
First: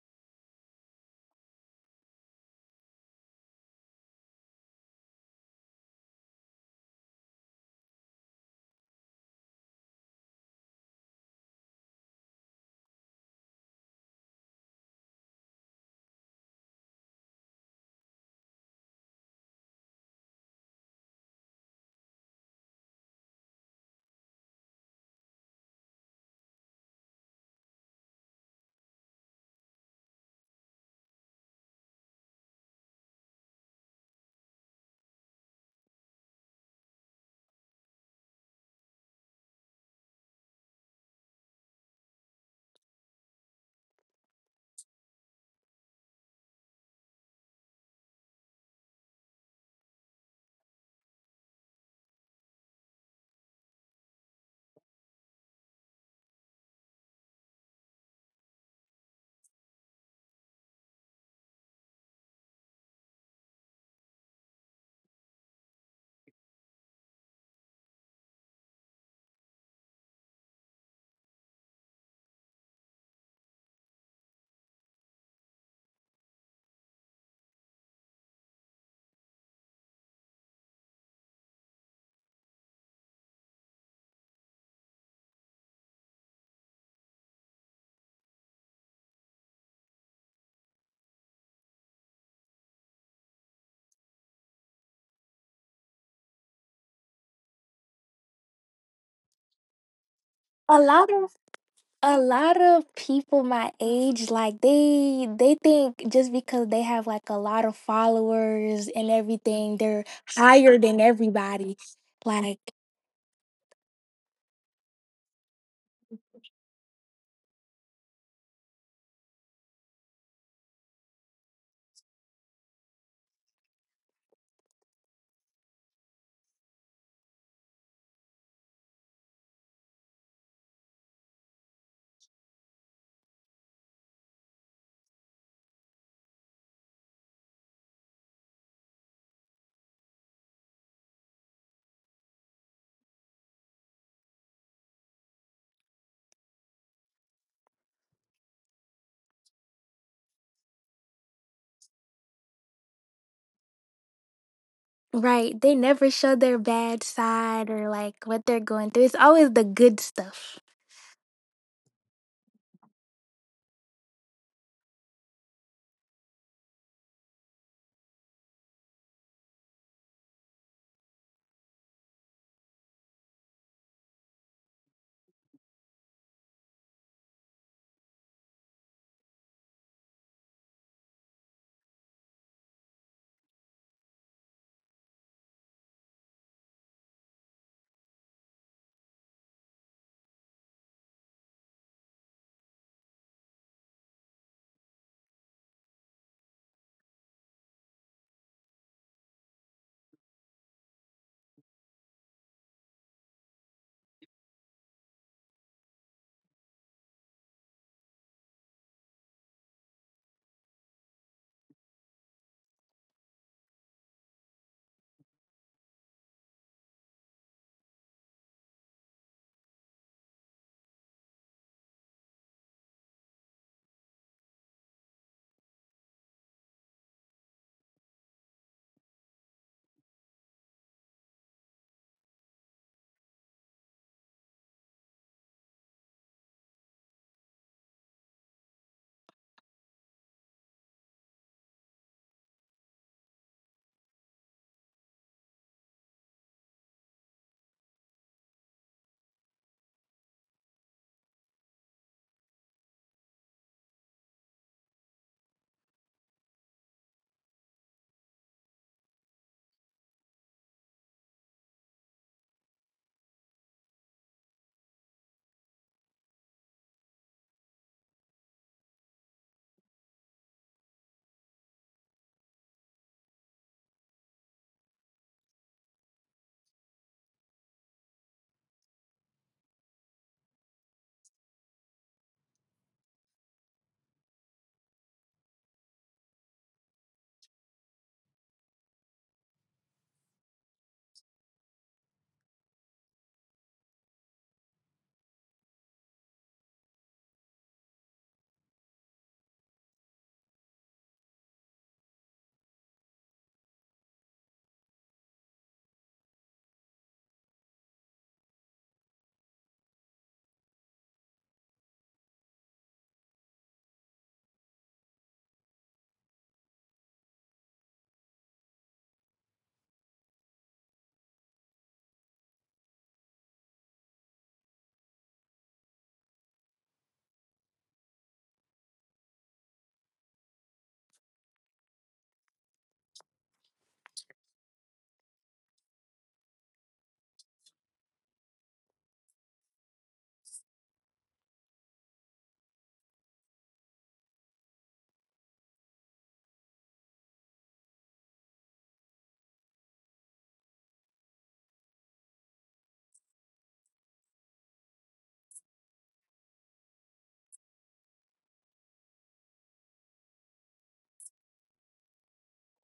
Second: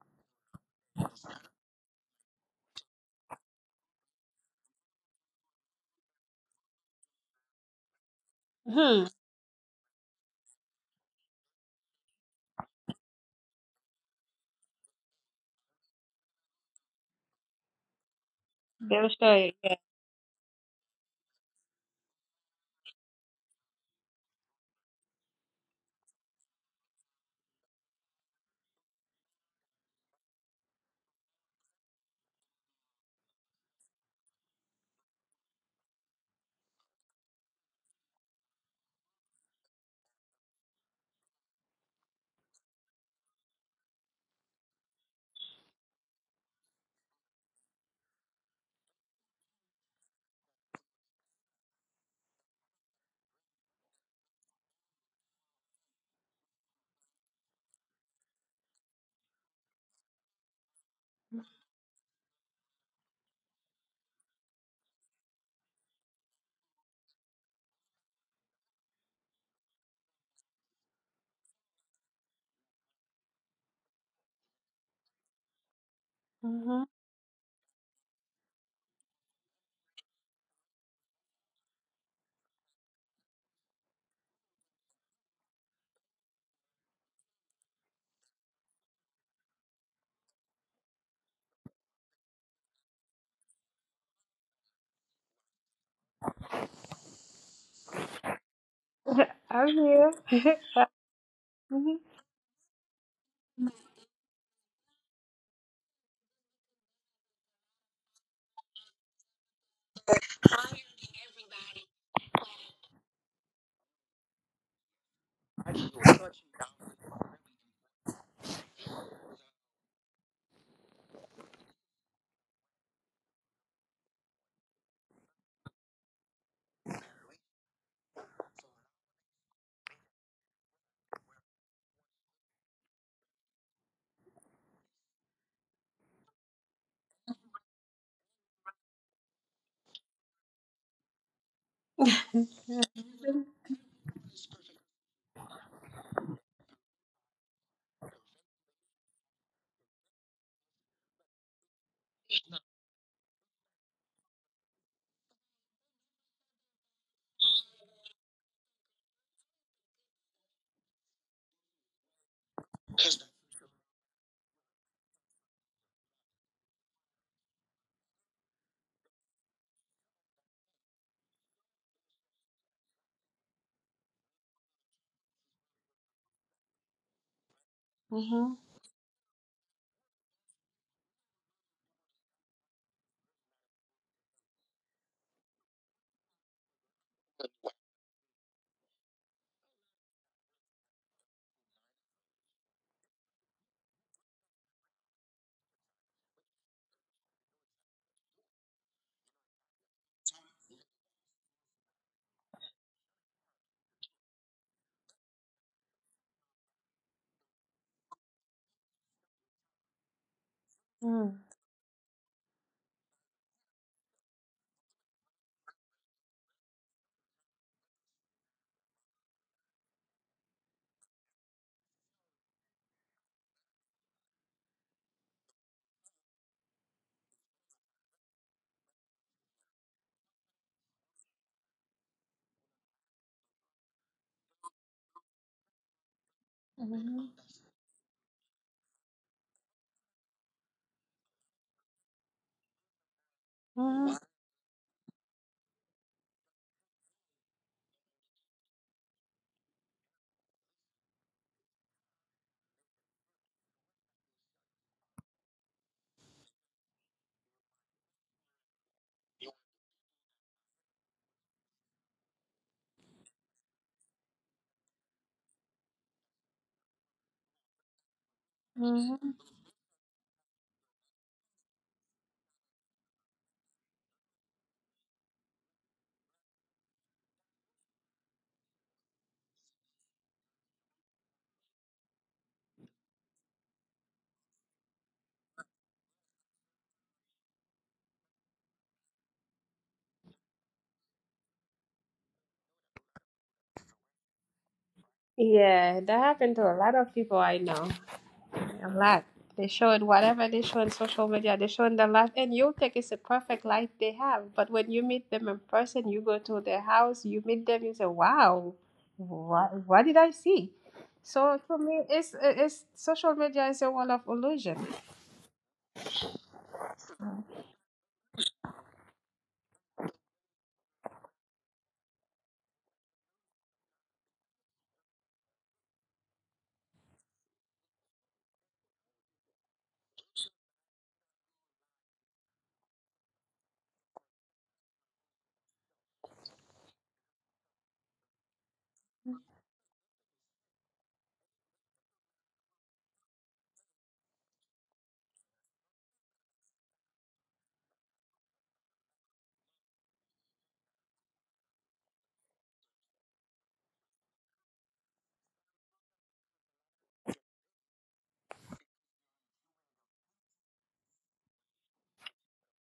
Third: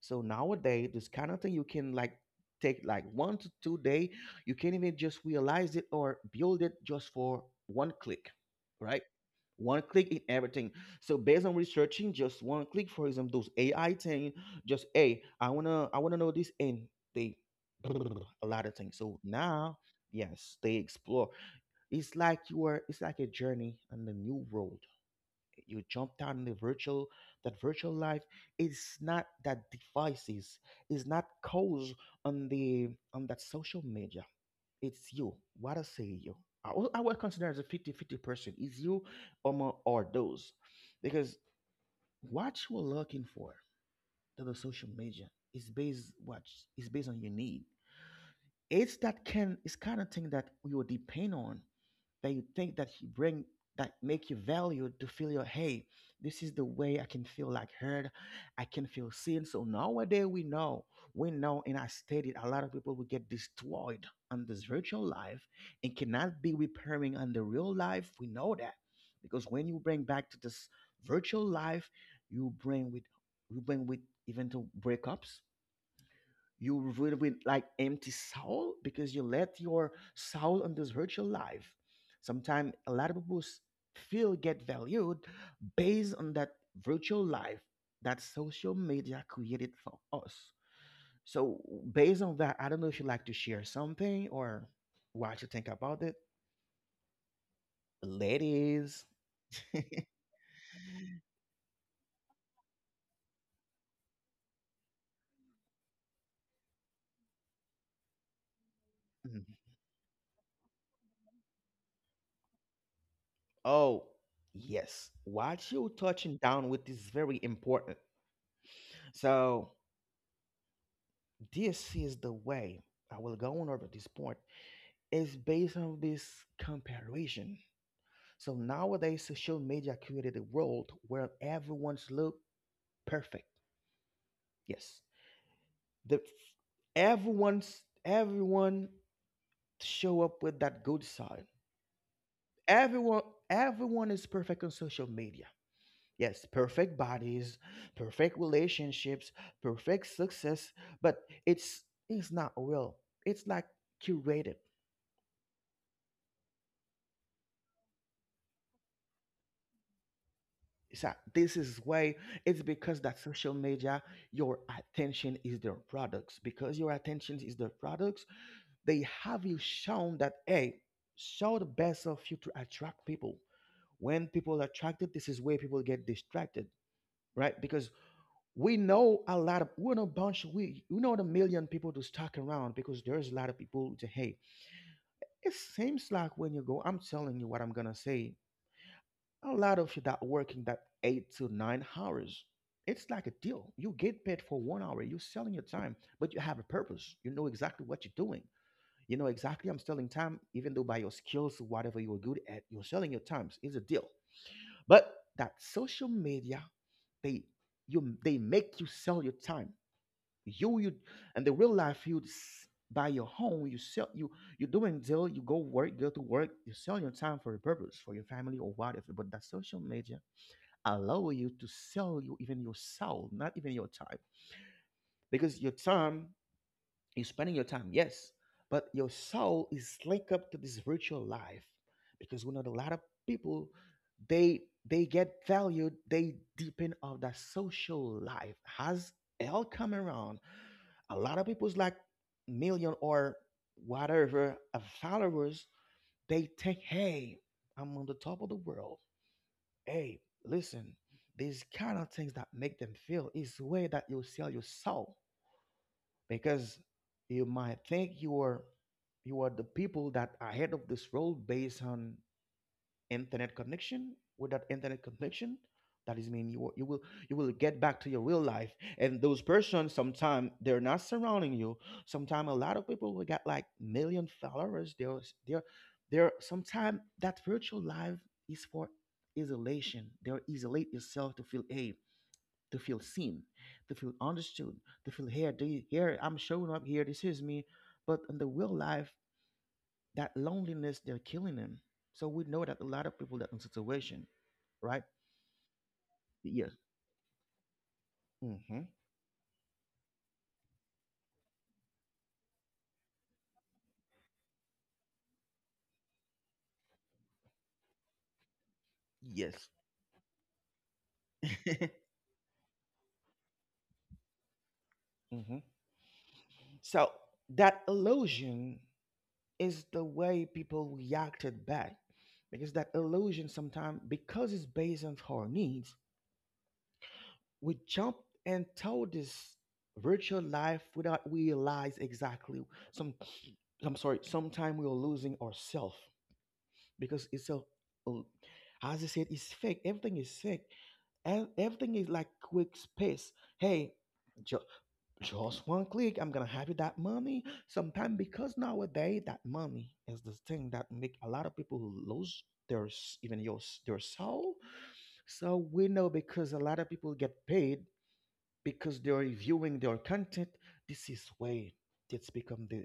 Speaker 1: So nowadays, this kind of thing you can like take like one to two day. You can even just realize it or build it just for one click, right?
Speaker 2: hmm
Speaker 1: One click in everything. So based on researching, just one click. For example, those A I thing, just hey, I wanna I wanna know this, and they a lot of things.
Speaker 2: Very
Speaker 1: So
Speaker 2: sure,
Speaker 1: now,
Speaker 2: yeah.
Speaker 1: yes, they explore. It's like you are. It's like a journey and a new world you jump down in the virtual that virtual life. It's not that devices. It's not caused on the on that social media, it's you. What I say you, i will, I will consider as a fifty-fifty person is you, or more, or those. Because what you're looking for to the social media is based what is based on your need. It's that can, it's kind of thing that you will depend on, that you think that you bring, that make you valued to feel your, hey, this is the way I can feel like heard, I can feel seen. So nowadays we know, we know, and I stated a lot of people will get destroyed on this virtual life and cannot be repairing on the real life. We know that because when you bring back to this virtual life, you bring with you bring with even to breakups, you
Speaker 2: hmm
Speaker 1: will be like empty soul because you let your soul on this virtual life. Sometimes a lot of people s- feel get valued based on that virtual life that social media created for us. So based on that, I don't know if you'd like to share something or what you think about it. Ladies.
Speaker 2: I'm here.
Speaker 3: A lot of
Speaker 2: hmm
Speaker 3: a lot of people my age, like they they think just because they have like a lot of followers and
Speaker 1: Mhm.
Speaker 3: everything, they're higher than everybody. Like
Speaker 1: Oh, yes. What you touching down with is very important. So this is the way I will go on over this point. It's based on this comparison. So nowadays, social media created a world where everyone's look perfect. Yes, the everyone's everyone show up with that good side,
Speaker 2: Mhm,
Speaker 1: everyone, everyone is perfect on social media. Yes, perfect bodies, perfect relationships, perfect success, but it's it's not real. It's like curated.
Speaker 3: right. They never show their bad side or like what they're going through. It's always the good stuff.
Speaker 1: So this is why, it's because that social media your attention is their products, because your attention is their products. They have you shown that, hey, show the best of you to attract people. When people are attracted, this is where people get distracted, right? Because
Speaker 2: mhm,
Speaker 1: we know a lot of, we know a bunch, we, we know the million people to stalk around because there's a lot of people to hate. It seems like when you go, I'm telling you what I'm going to say, a lot of you that working that eight to nine hours, it's like a deal. You get paid for one hour. You're selling your time, but you have a purpose. You know exactly what you're doing. You know exactly. I'm selling time, even though by your skills, whatever you're good at, you're selling your times. It's a deal. But that social media, they, you, they make you sell your time. You you and the real life you s- buy your home. You sell you, you're doing deal. You go work, go to work. You sell your time for a purpose, for your family or whatever. But that social media allow you to sell you even your soul, not even your time, because your time, you're spending your time, yes, but your soul is linked up to this virtual life, because we know that a lot of people they they get valued, they depend on
Speaker 2: mhm,
Speaker 1: that social life. Has hell come around? A lot of people's like million or
Speaker 2: mhm,
Speaker 1: whatever of followers, they think, hey, I'm on the top of the world. Hey, listen, these kind of things that make them feel is the way that you sell your soul, because you might think you are, you are the people that are ahead of this world based on internet connection. With that internet connection, that is mean you will- you will, you will get back to your real life, and
Speaker 2: mhm.
Speaker 1: those persons sometimes they're not surrounding you. Sometimes a lot of people who got like million followers they're s- they're they're sometimes that virtual life is for isolation. They're isolate yourself to feel, hey, to feel seen, to feel understood, to feel here, do here I'm showing up here, this is me. But in the real life, that loneliness they're killing them. So we know that a lot of people that in situation, right?
Speaker 2: Yeah, that happened to a
Speaker 1: Yes.
Speaker 2: lot of people I know.
Speaker 1: Hmm.
Speaker 2: A lot. They show it, whatever they show on social media, they show in the life, and you think it's a perfect life they have. But when you meet them in person, you go to their house, you meet them, you say, "Wow,
Speaker 1: Yes.
Speaker 2: what what did I see?" So for me, it's it's social media is a world of illusion.
Speaker 1: Hmm. So that illusion is the way people reacted back, because that illusion sometimes because it's based on our needs we jumped into this virtual life without realize exactly some, I'm sorry, sometime we are losing ourselves, because it's a, as I said, it's fake, everything is fake. Ev- everything is like quick space. Hey, ju- just one click, I'm gonna have you that money, sometime, because nowadays that money is the thing that make a lot of people lose their s- even your s- their soul. So we know because a lot of people get paid because they're viewing their content. This is way that's become the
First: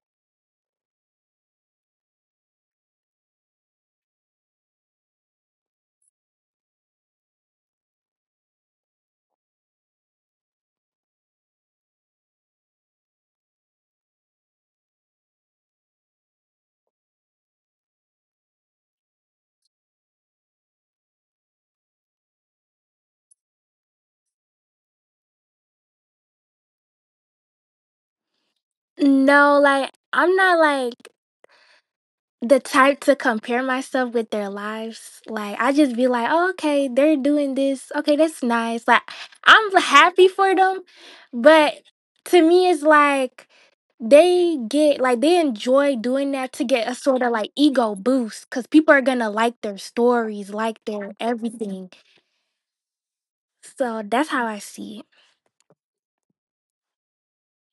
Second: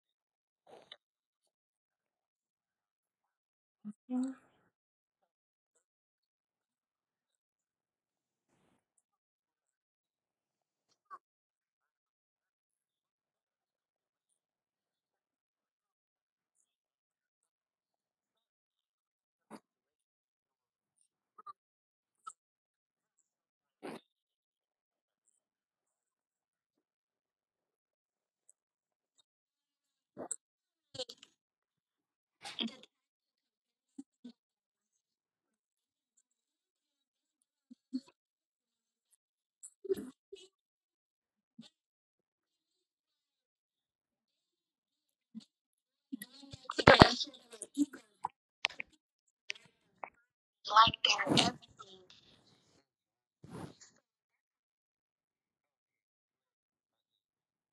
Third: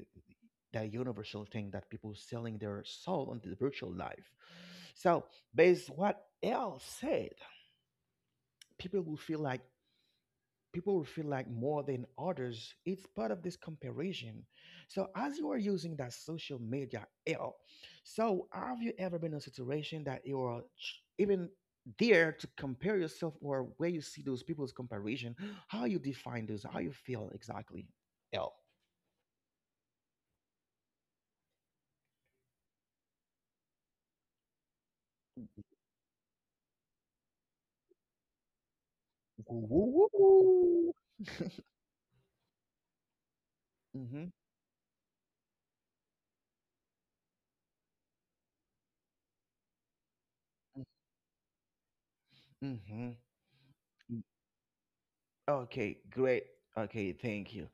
Speaker 1: the universal thing that people selling their soul on the virtual life. So based what L said, people will feel like people will feel like more than others. It's part of this comparison. So as you are using that social media L, so have you ever been in a situation that you are ch- even there to compare yourself, or where you see those people's comparison? How you define those? How you feel exactly? L.
Speaker 3: No, like I'm not like the type to compare myself with their lives. Like I just be like, oh, okay, they're doing this. Okay, that's nice. Like I'm happy for them,
Speaker 1: Woo.
Speaker 3: but to me, it's like they get like they enjoy doing that to get a sort of like ego boost because people are gonna like their stories, like their everything.
Speaker 1: Mhm.
Speaker 3: So
Speaker 1: Mhm.
Speaker 3: that's how I see it.
Speaker 1: Okay, great. Okay, thank you.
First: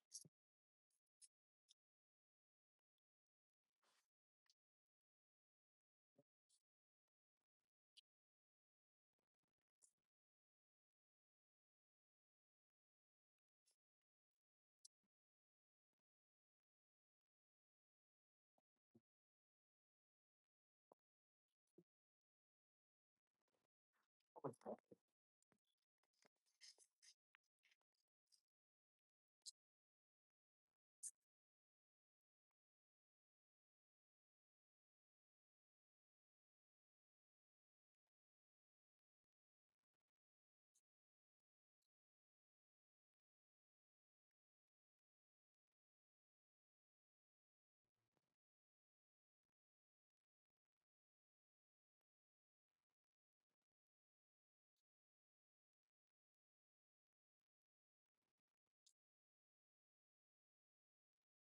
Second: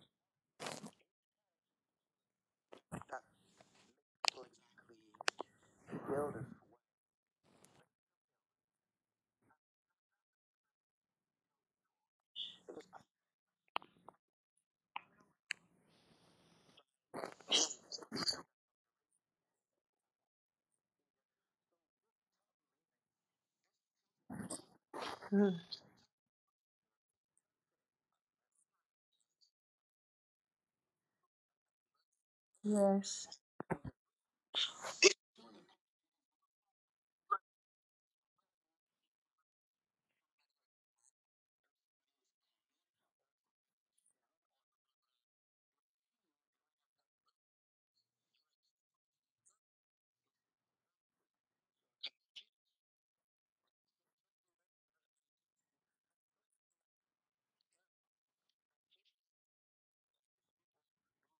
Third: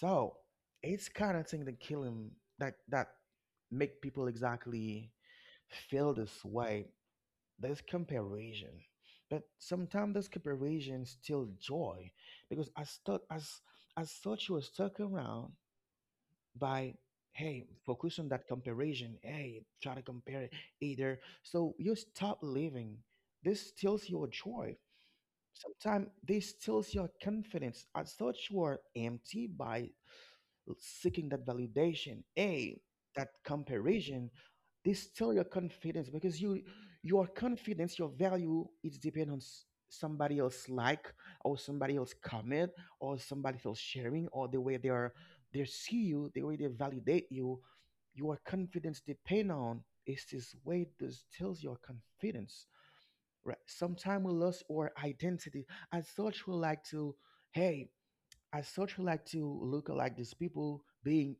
Speaker 1: So it's kind of thing that kill him, that that make people exactly feel this way, there's comparison. But sometimes this comparison still joy, because I thought as as thought you was stuck around by, hey, focus on that comparison, hey, try to compare it, either so you stop living, this steals your joy,
Speaker 2: Mhm.
Speaker 1: sometimes this steals your confidence. I thought you are empty by seeking that validation, a
Speaker 2: Yes.
Speaker 1: that comparison, this still your confidence because you, your confidence, your value, it's depend on s- somebody else like, or somebody else comment, or somebody else sharing, or the way they are, they see you, the way they validate you, your confidence depend on, is this way this tells your confidence. Right. Sometimes we lose our identity. As such, we like to, hey, as such we like to look like these people being,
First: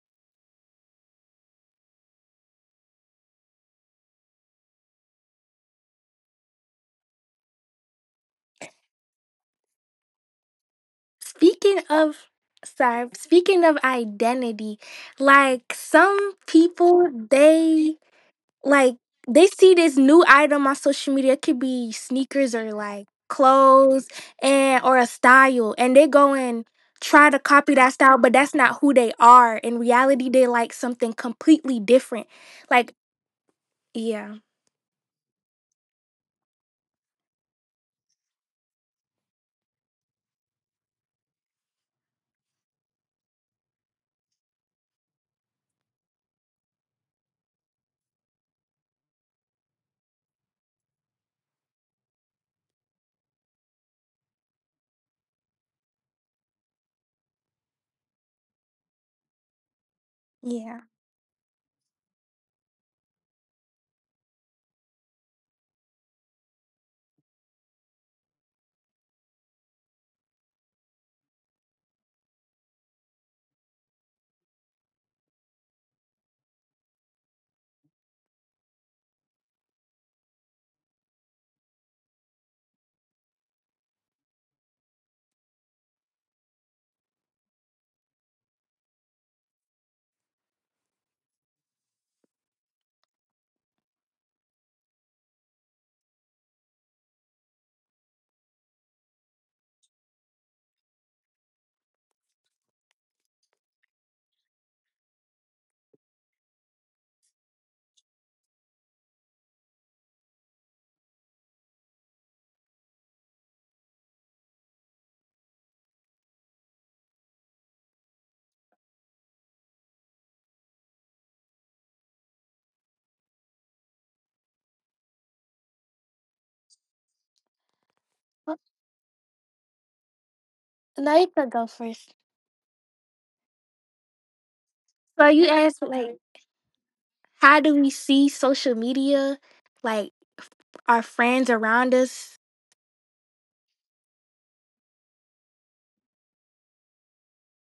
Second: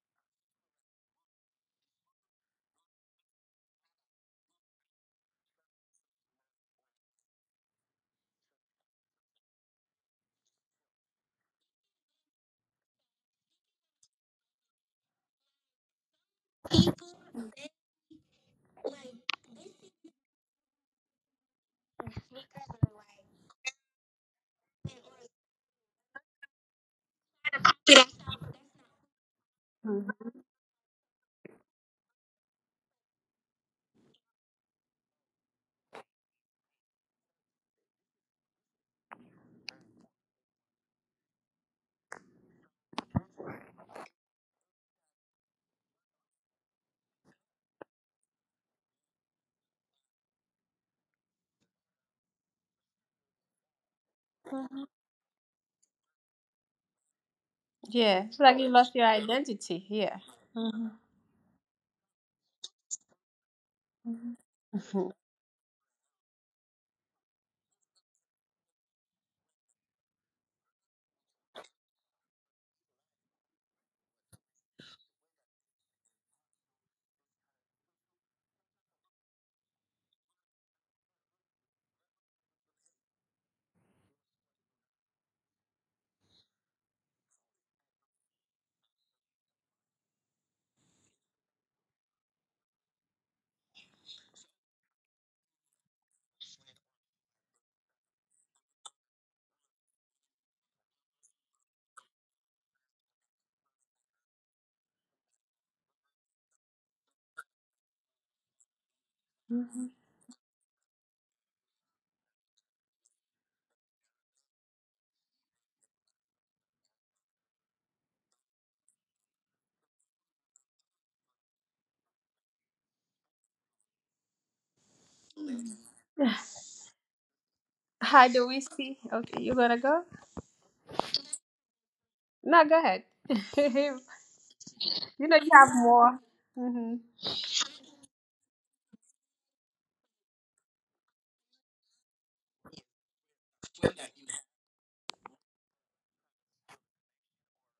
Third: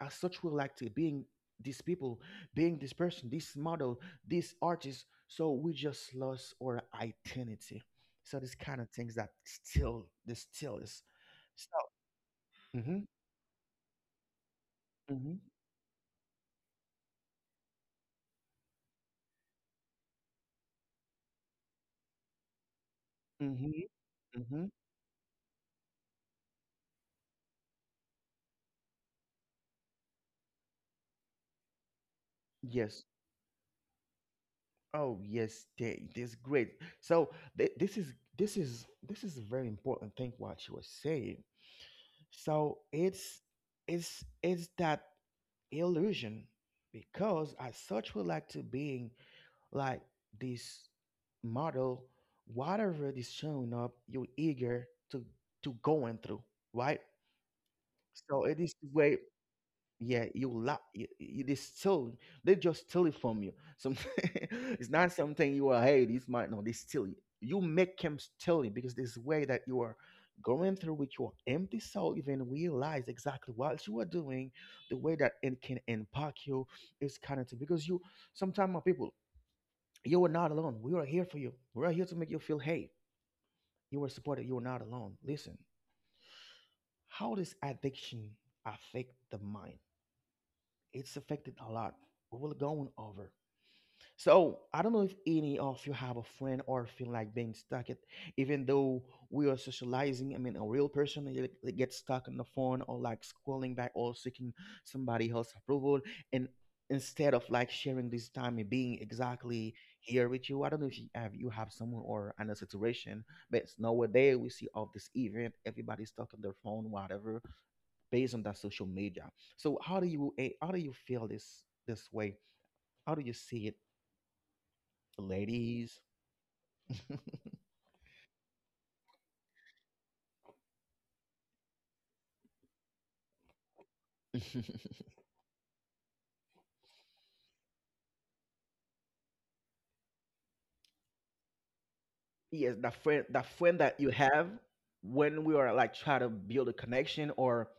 Speaker 1: as such we like to being these people, being this person, this model, this artist, so we just lost our identity. So this kind of things that still this still is,
Speaker 3: Speaking
Speaker 1: so.
Speaker 3: of,
Speaker 1: Mm-hmm.
Speaker 3: sorry, Speaking of identity,
Speaker 1: Mm-hmm.
Speaker 3: like some people, they like they see this new item on social media. It could be sneakers or like
Speaker 1: Mm-hmm.
Speaker 3: clothes
Speaker 1: Mm-hmm.
Speaker 3: and or a style, and they go and try to copy that style, but that's not who they are. In
Speaker 2: Mhm.
Speaker 3: reality, they like something completely different. Like,
Speaker 1: Yes.
Speaker 3: yeah,
Speaker 1: Oh yes they, this great. So th- this is this is this is a very important thing what she was saying. So it's, it's it's that illusion, because as such we like to being like this model, whatever is showing up, you're eager to to go and through, right?
Speaker 2: Yeah, it's
Speaker 1: So
Speaker 2: like
Speaker 1: it
Speaker 2: you
Speaker 1: is the
Speaker 2: lost your
Speaker 1: way,
Speaker 2: identity. Yeah.
Speaker 1: yeah, you la
Speaker 3: yeah.
Speaker 1: it, it is still, they just steal it from you. Some
Speaker 2: Mhm.
Speaker 1: it's not
Speaker 2: Mhm.
Speaker 1: something you are, hey, this might no, they steal it. You make them steal it, because this way that you are going through with your empty soul, even realize exactly what you are doing, the way that it can impact you is kind of thing. Because you, sometimes people, you were not alone. We are here for you. We are here to make you feel, hey, you were supported. You were not alone. Listen, how does addiction affect the mind? It's affected a lot. We will go on over. So I don't know if any of you have a friend or feel like being stuck at, even though we are socializing. I mean, a real person they, they get stuck on the phone or like scrolling back or seeking somebody else's approval, and instead of like sharing this time and being exactly
Speaker 2: Mhm.
Speaker 1: here with you. I don't know if you have you have someone or another situation, but it's nowadays we see all this event, everybody's stuck on their phone, whatever, based on that social media. So how do you eh, how do you feel this this way? How do you see it? Ladies.
Speaker 2: How do
Speaker 3: Well,
Speaker 2: we see? Okay, you gonna go?
Speaker 3: no, you could go first.
Speaker 2: No, go ahead. you
Speaker 3: So
Speaker 2: know
Speaker 3: you
Speaker 2: you have
Speaker 3: asked like,
Speaker 2: more. hmm
Speaker 3: how do we see social media? Like our friends around us.
Speaker 1: Yes, that friend, that friend that you have when we are like trying to build a connection or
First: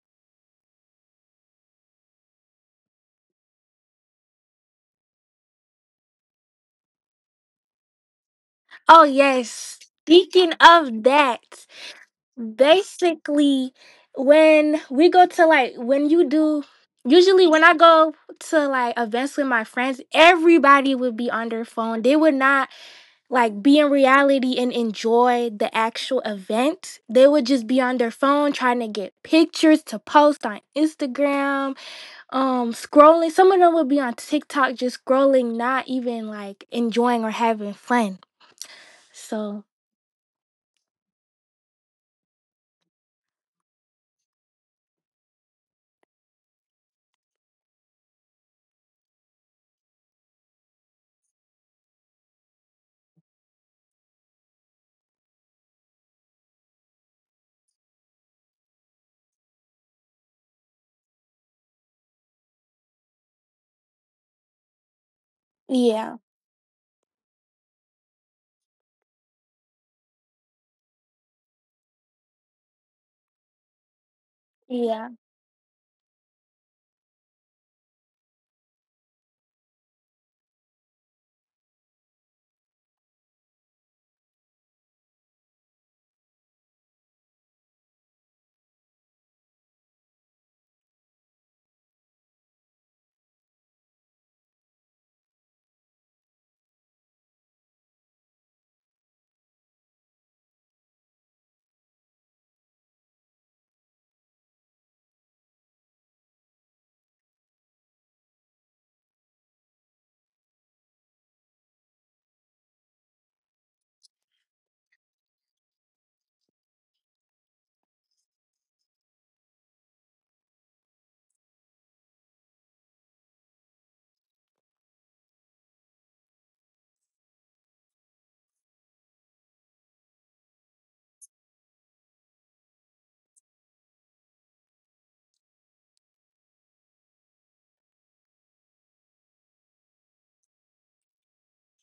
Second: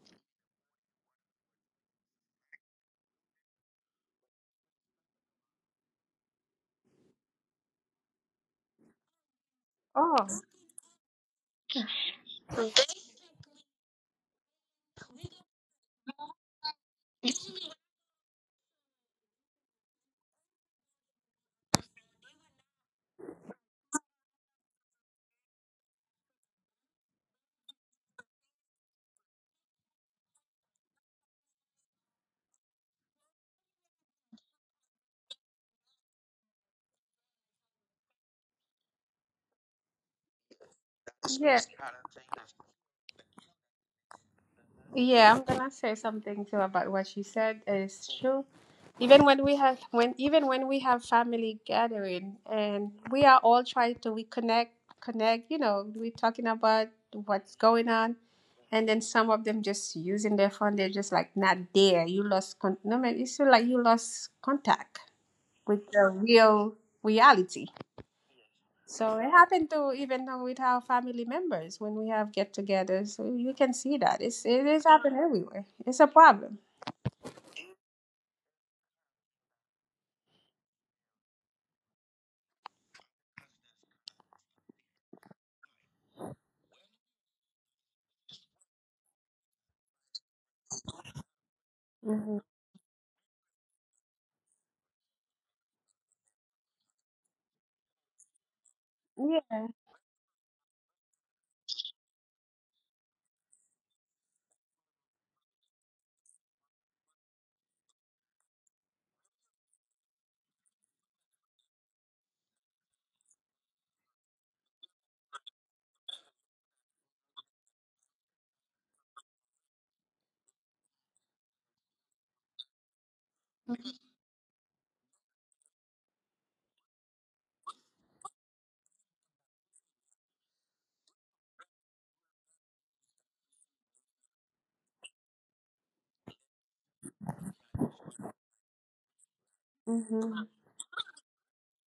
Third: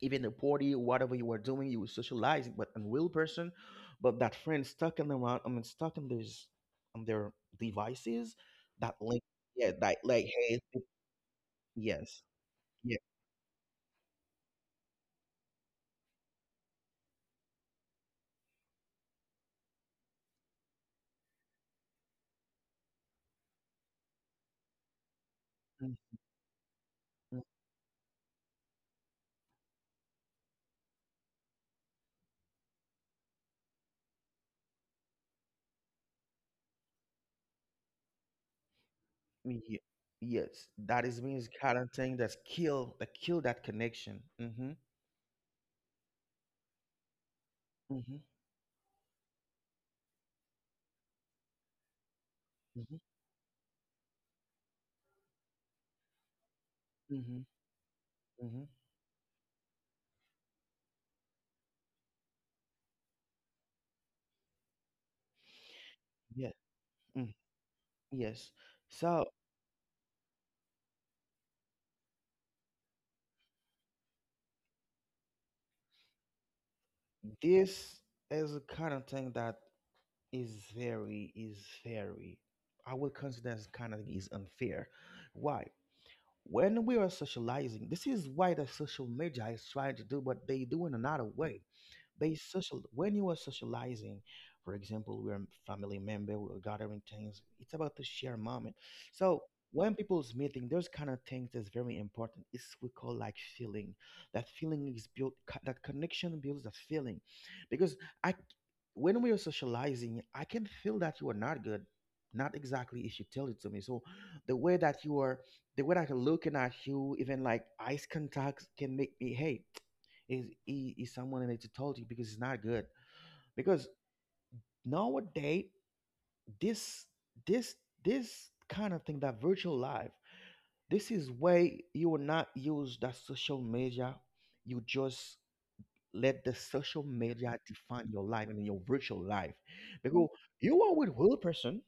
Speaker 1: even a party, whatever you were doing, you were socializing, but a real person, but that friend stuck in the round, I mean, stuck in these on their devices, that
Speaker 3: Oh,
Speaker 1: link, yeah,
Speaker 3: yes.
Speaker 1: that like,
Speaker 2: Oh,
Speaker 3: Speaking
Speaker 1: hey,
Speaker 3: of that,
Speaker 1: yes, yeah,
Speaker 3: basically, when we go to like, when you do, usually when I go to like events with my friends, everybody would be on their phone. They would not like be in reality and enjoy the
Speaker 1: mm,
Speaker 3: actual event. They
Speaker 1: mm,
Speaker 3: would just be on their phone trying to get pictures to post on Instagram, um, scrolling. Some of them would be on TikTok just scrolling, not even like enjoying or having fun. So
Speaker 1: ye- yes, that is means
Speaker 2: yeah,
Speaker 1: kind of thing that's kill, that kill that connection. Mm-hmm.
Speaker 2: yeah. I'm gonna say something too about what she said. It's
Speaker 1: Mm-hmm.
Speaker 2: true. Even when we have, when even when we have family gathering and
Speaker 1: Mm-hmm.
Speaker 2: we are all trying to reconnect, connect. You know, we're talking about
Speaker 1: Mm-hmm.
Speaker 2: what's going on,
Speaker 1: Mm-hmm.
Speaker 2: and then some of them just using their phone. They're just like not there. You lost con- no man. It's like you lost contact with the
Speaker 3: yeah.
Speaker 1: Yeah.
Speaker 2: real
Speaker 1: Mm.
Speaker 2: reality.
Speaker 1: Yes.
Speaker 2: So
Speaker 1: So
Speaker 2: it happened to even with our family members when we have get-togethers. So you can see that it's, it is
Speaker 3: Yeah,
Speaker 2: happening everywhere. It's a problem.
Speaker 1: this is a kind of thing that is very, is very, I would consider as kind of is unfair. Why? When we are socializing, this is why the social media is trying to do what they do in another way. They
Speaker 2: hmm
Speaker 1: social when you are socializing, for example, we're a family member, we're gathering things. It's about to share moment. So
Speaker 2: Yeah.
Speaker 1: when people's meeting, those kind of things is very important. It's we call like feeling. That feeling is built. co- That connection builds a feeling, because I, c- when we are socializing, I can feel that you are not good. Not exactly if you tell it to me. So the way that you are the way that I'm looking at you, even like eyes contacts, can make me hey, is he is someone in it to told you because it's not good. Because nowadays, this this this kind of thing, that virtual life, this is way you will not use that social media. You just let the social media define your life and your virtual life. Because
Speaker 2: hmm
Speaker 1: you are with real person,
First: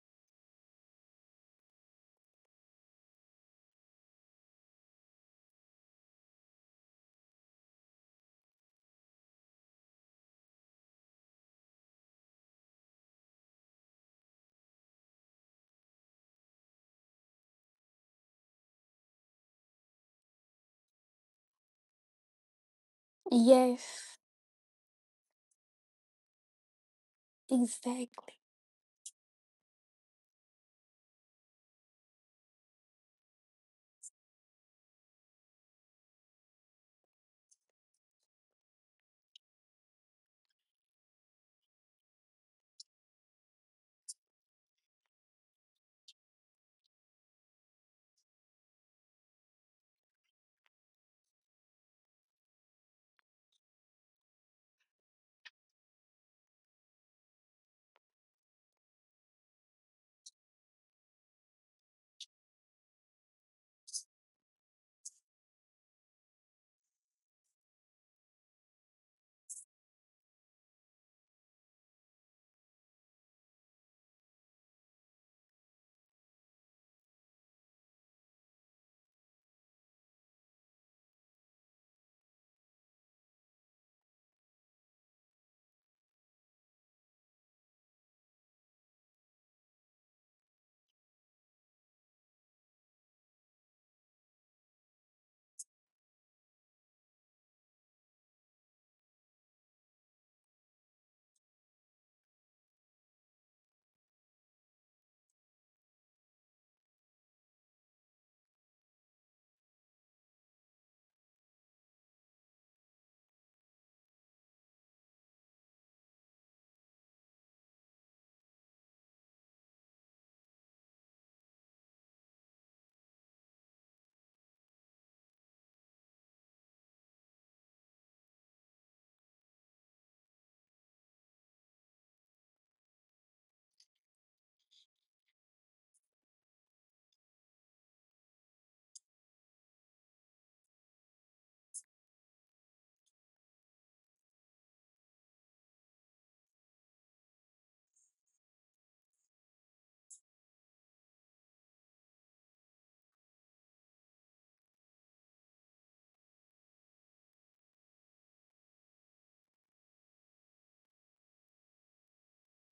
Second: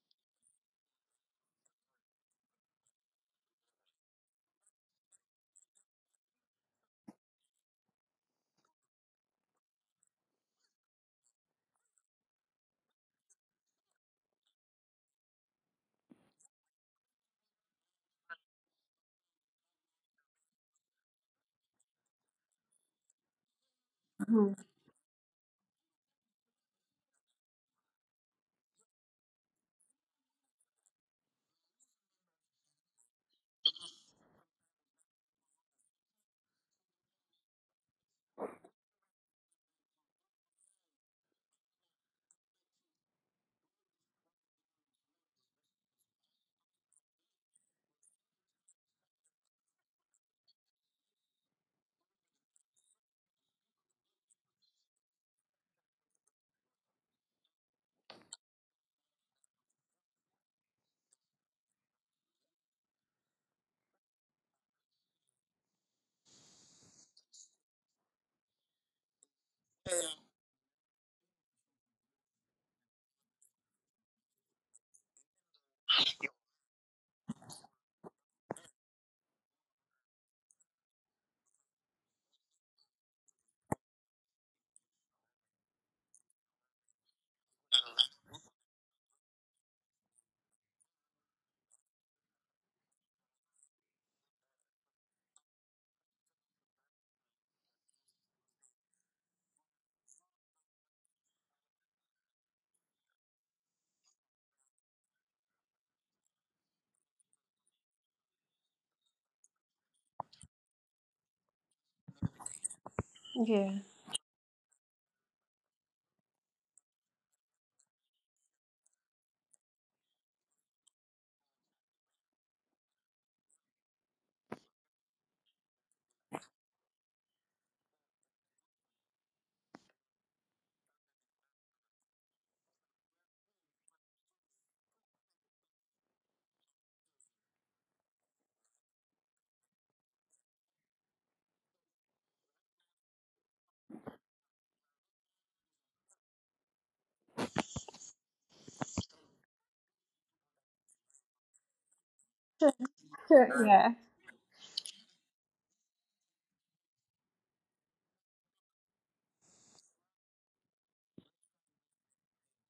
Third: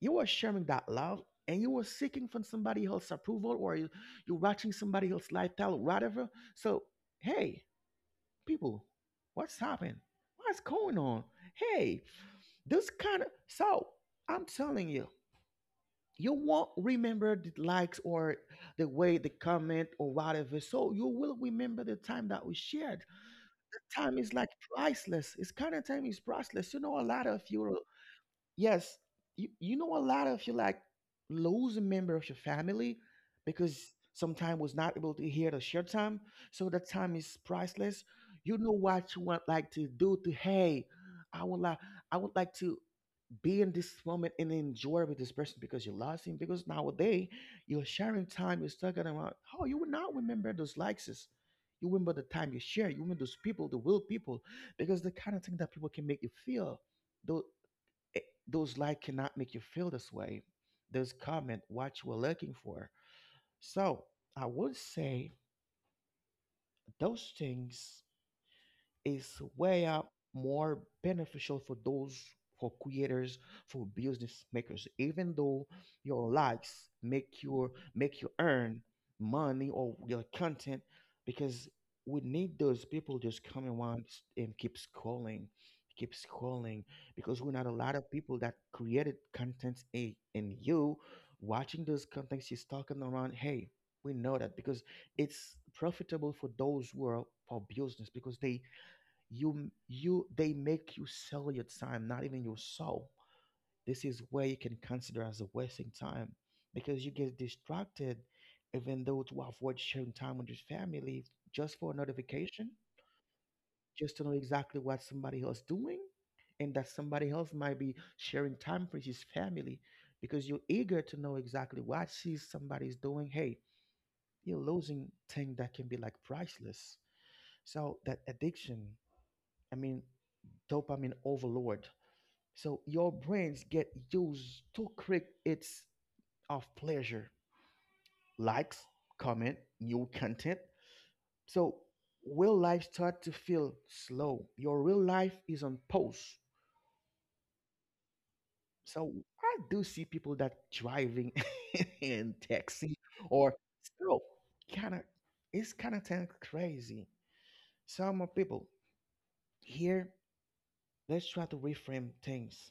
Speaker 1: you were sharing that love and you were seeking from somebody else's approval or you, you're watching somebody else's lifestyle, whatever. So, hey, people, what's happening? What's going on? Hey, this kind of. So, I'm telling you, you won't remember the likes or the way the comment or whatever. So, you will remember the time that we shared. The time
Speaker 3: yes,
Speaker 1: is like
Speaker 2: hmm
Speaker 1: priceless. It's kind of time is priceless. You know, a lot of you
Speaker 3: exactly.
Speaker 1: yes, you, you know a lot of you like lose a member of your family because sometime was not able to hear the share time. So that time is priceless. You know what you want like to do to hey, I would like I would like to be in this moment and enjoy with this person because you lost him. Because nowadays your sharing time is talking about oh you will not remember those likes. You remember the time you share, you remember those people, the real people, because the kind of thing that people can make you feel. Though it- those like cannot make you feel this way. Those comment what you were looking for. So I would say those things is way up more beneficial for those, for creators, for business makers even though your likes make your make you earn money or your content, because we need those people just coming once and keep scrolling, keep scrolling, because we're not a lot of people that created content in, in, you watching those contents she's talking around hey, we know that because it's profitable for those who are for business because they you you they make you sell your time not even your soul. This is where you can consider as a wasting time because you get distracted, even though to avoid sharing time with your family just for a notification,
Speaker 2: Yeah.
Speaker 1: just to know exactly what somebody else doing. And that somebody else might be sharing time for his family because you're eager to know exactly what she's somebody's doing hey, you're losing thing that can be like priceless. So that addiction, I mean, dopamine overload. So your brains get used to quick it's of pleasure, likes, comment, new content. So real life start to feel slow. Your real life is on pause. So I do see people that driving in taxi or
Speaker 2: Yeah.
Speaker 1: so kind of it's kind of thing crazy. Some of people here, let's try to reframe things.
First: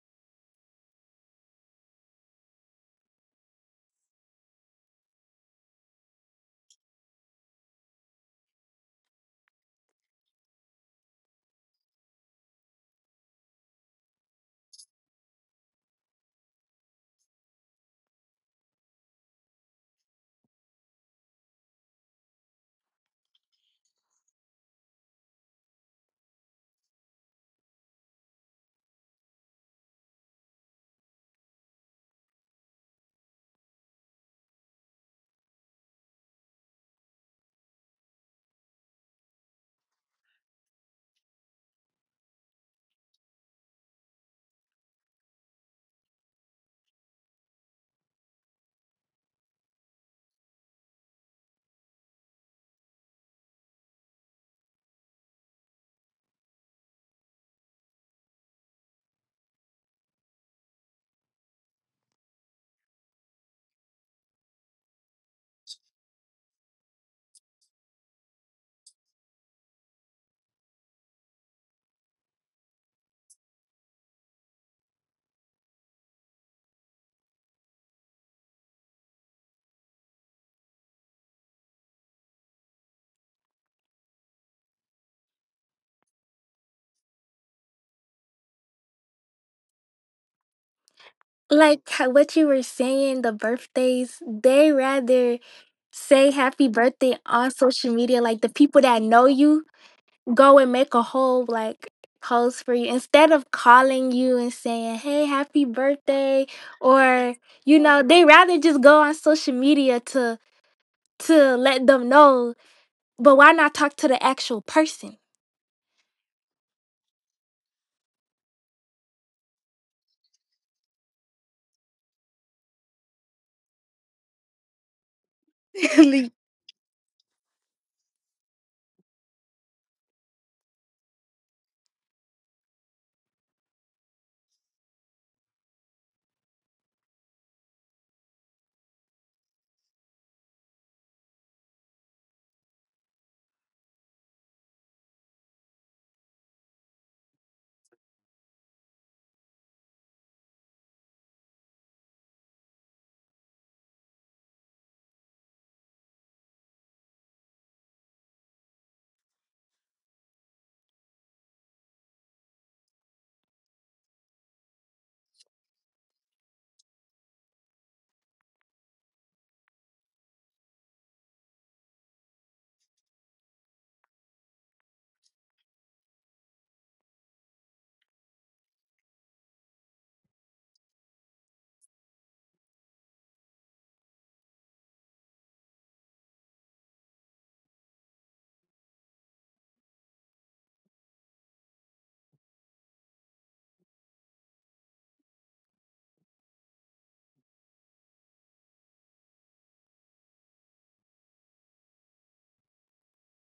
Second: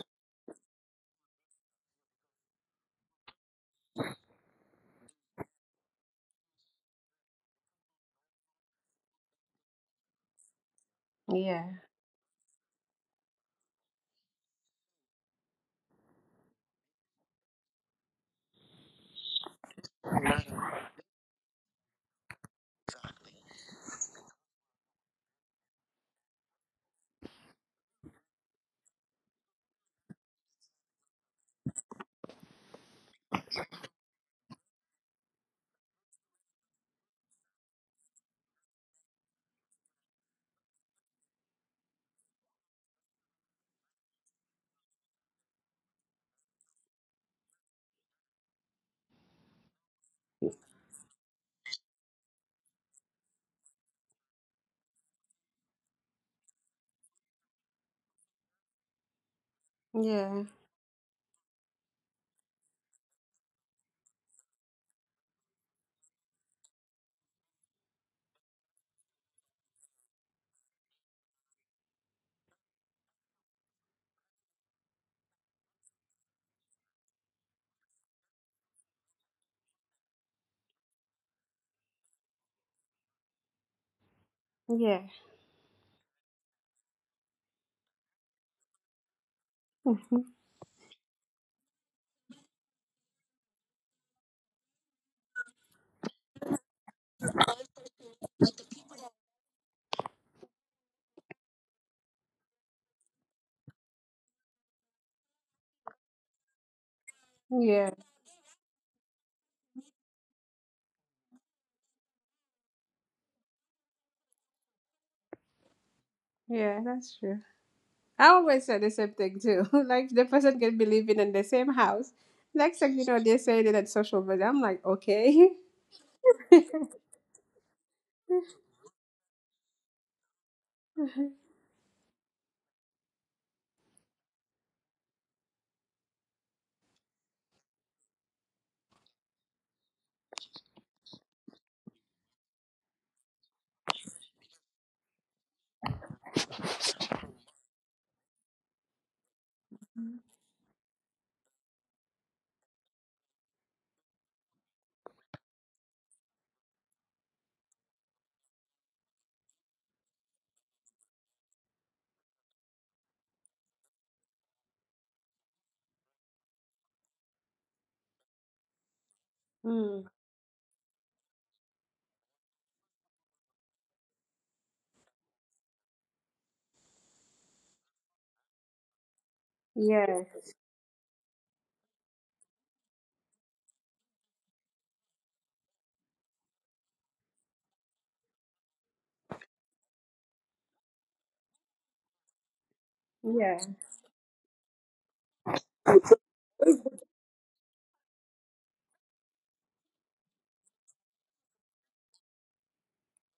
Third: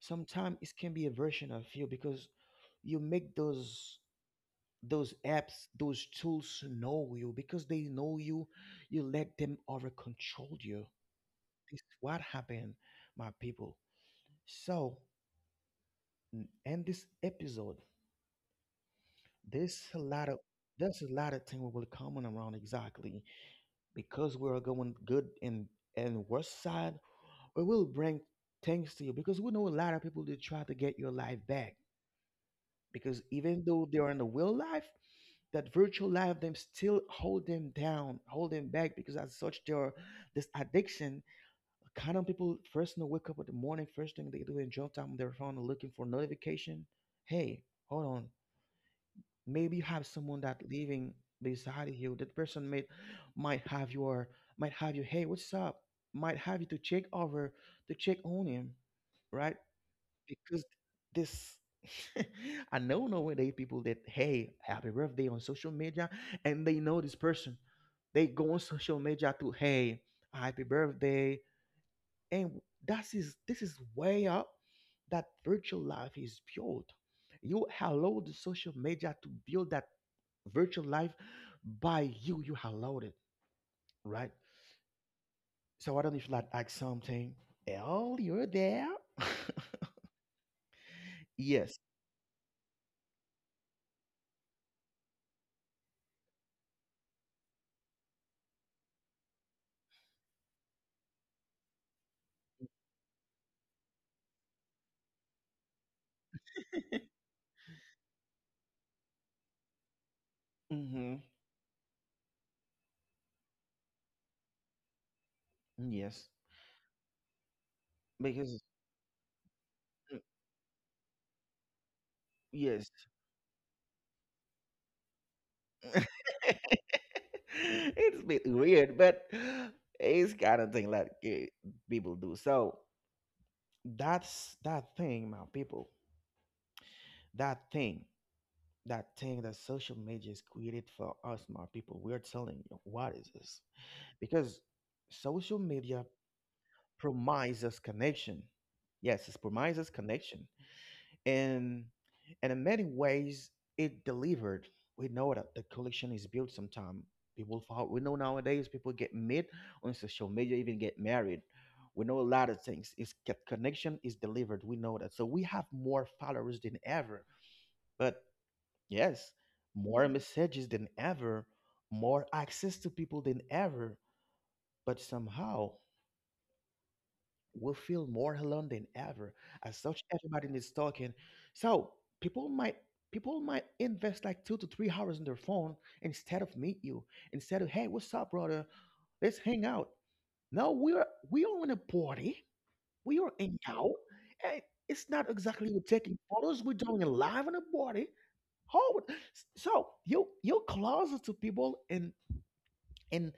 Speaker 1: Sometimes it can be a version of you because you make those those apps, those tools know you because they know you you let them over control you.
Speaker 2: Yeah.
Speaker 1: This is what happened my people. So n- end this episode, there's a lot of there's a lot of thing we will comment around exactly, because we are going good and and worse side. We will bring things to you because we know a lot of people that try to get your life back, because even though they are in the real life, that virtual life them still hold them down, hold them back because as such they are this addiction. Kind of people first thing they wake up in the morning, first thing they do in jump time on their phone looking for notification. Hey, hold on. Maybe you have someone that living beside you. That person may might have your might have you, hey, what's up? Might have you to check over, to check on him, right?
Speaker 2: Yeah.
Speaker 1: Because this, I know nowadays people that hey happy birthday on social media and they know this person. They go on social media to hey happy birthday, and that is this is way up that virtual life is built. You allow the social media to build that virtual life by you. You allowed it, right?
Speaker 2: Yeah.
Speaker 1: So I don't know if like ask something earlier there.
Speaker 2: Mhm.
Speaker 1: Yes.
Speaker 3: Like how- what you were saying, the birthdays, they rather say happy birthday on social media, like the people that know you go and make a whole like post for you instead of calling you and saying hey happy birthday, or you
Speaker 2: Yeah.
Speaker 3: know they rather just go on social media to
Speaker 1: Mm-hmm.
Speaker 3: to let them know, but why not talk to the actual person?
Speaker 1: Yes.
Speaker 2: Yeah. That's true. I always
Speaker 1: Because
Speaker 2: say the same thing too. like
Speaker 1: mm,
Speaker 2: the person can be living in the same house. Next
Speaker 1: yes,
Speaker 2: thing you know, they're saying it at social media. I'm like, okay.
Speaker 1: it's a bit weird, but it's kind of thing like eh, people do. So that's that thing, my people. That thing, that thing that social media is created for us, my people. We are telling you what is this? Because social media promises connection. Yes, it promises connection. and and in many ways it delivered. We know that the collection is built sometime, people follow, we know nowadays people get met on social media, even get married. We know a lot of things, it's co- connection is delivered, we know that. So we have more followers than ever, but yes,
Speaker 2: Mm.
Speaker 1: more messages than ever, more access to people than ever, but somehow will feel more alone than ever. As such,
Speaker 2: Yeah.
Speaker 1: everybody is talking. So people might people might invest like two to three hours on their phone instead of meet you. Instead of hey, what's up, brother? Let's hang out. No, we are we are in a party. We are
Speaker 2: Yeah.
Speaker 1: hanging out. And it's not exactly we're taking photos. We're doing it live in a party. Oh, so you you're closer to people and and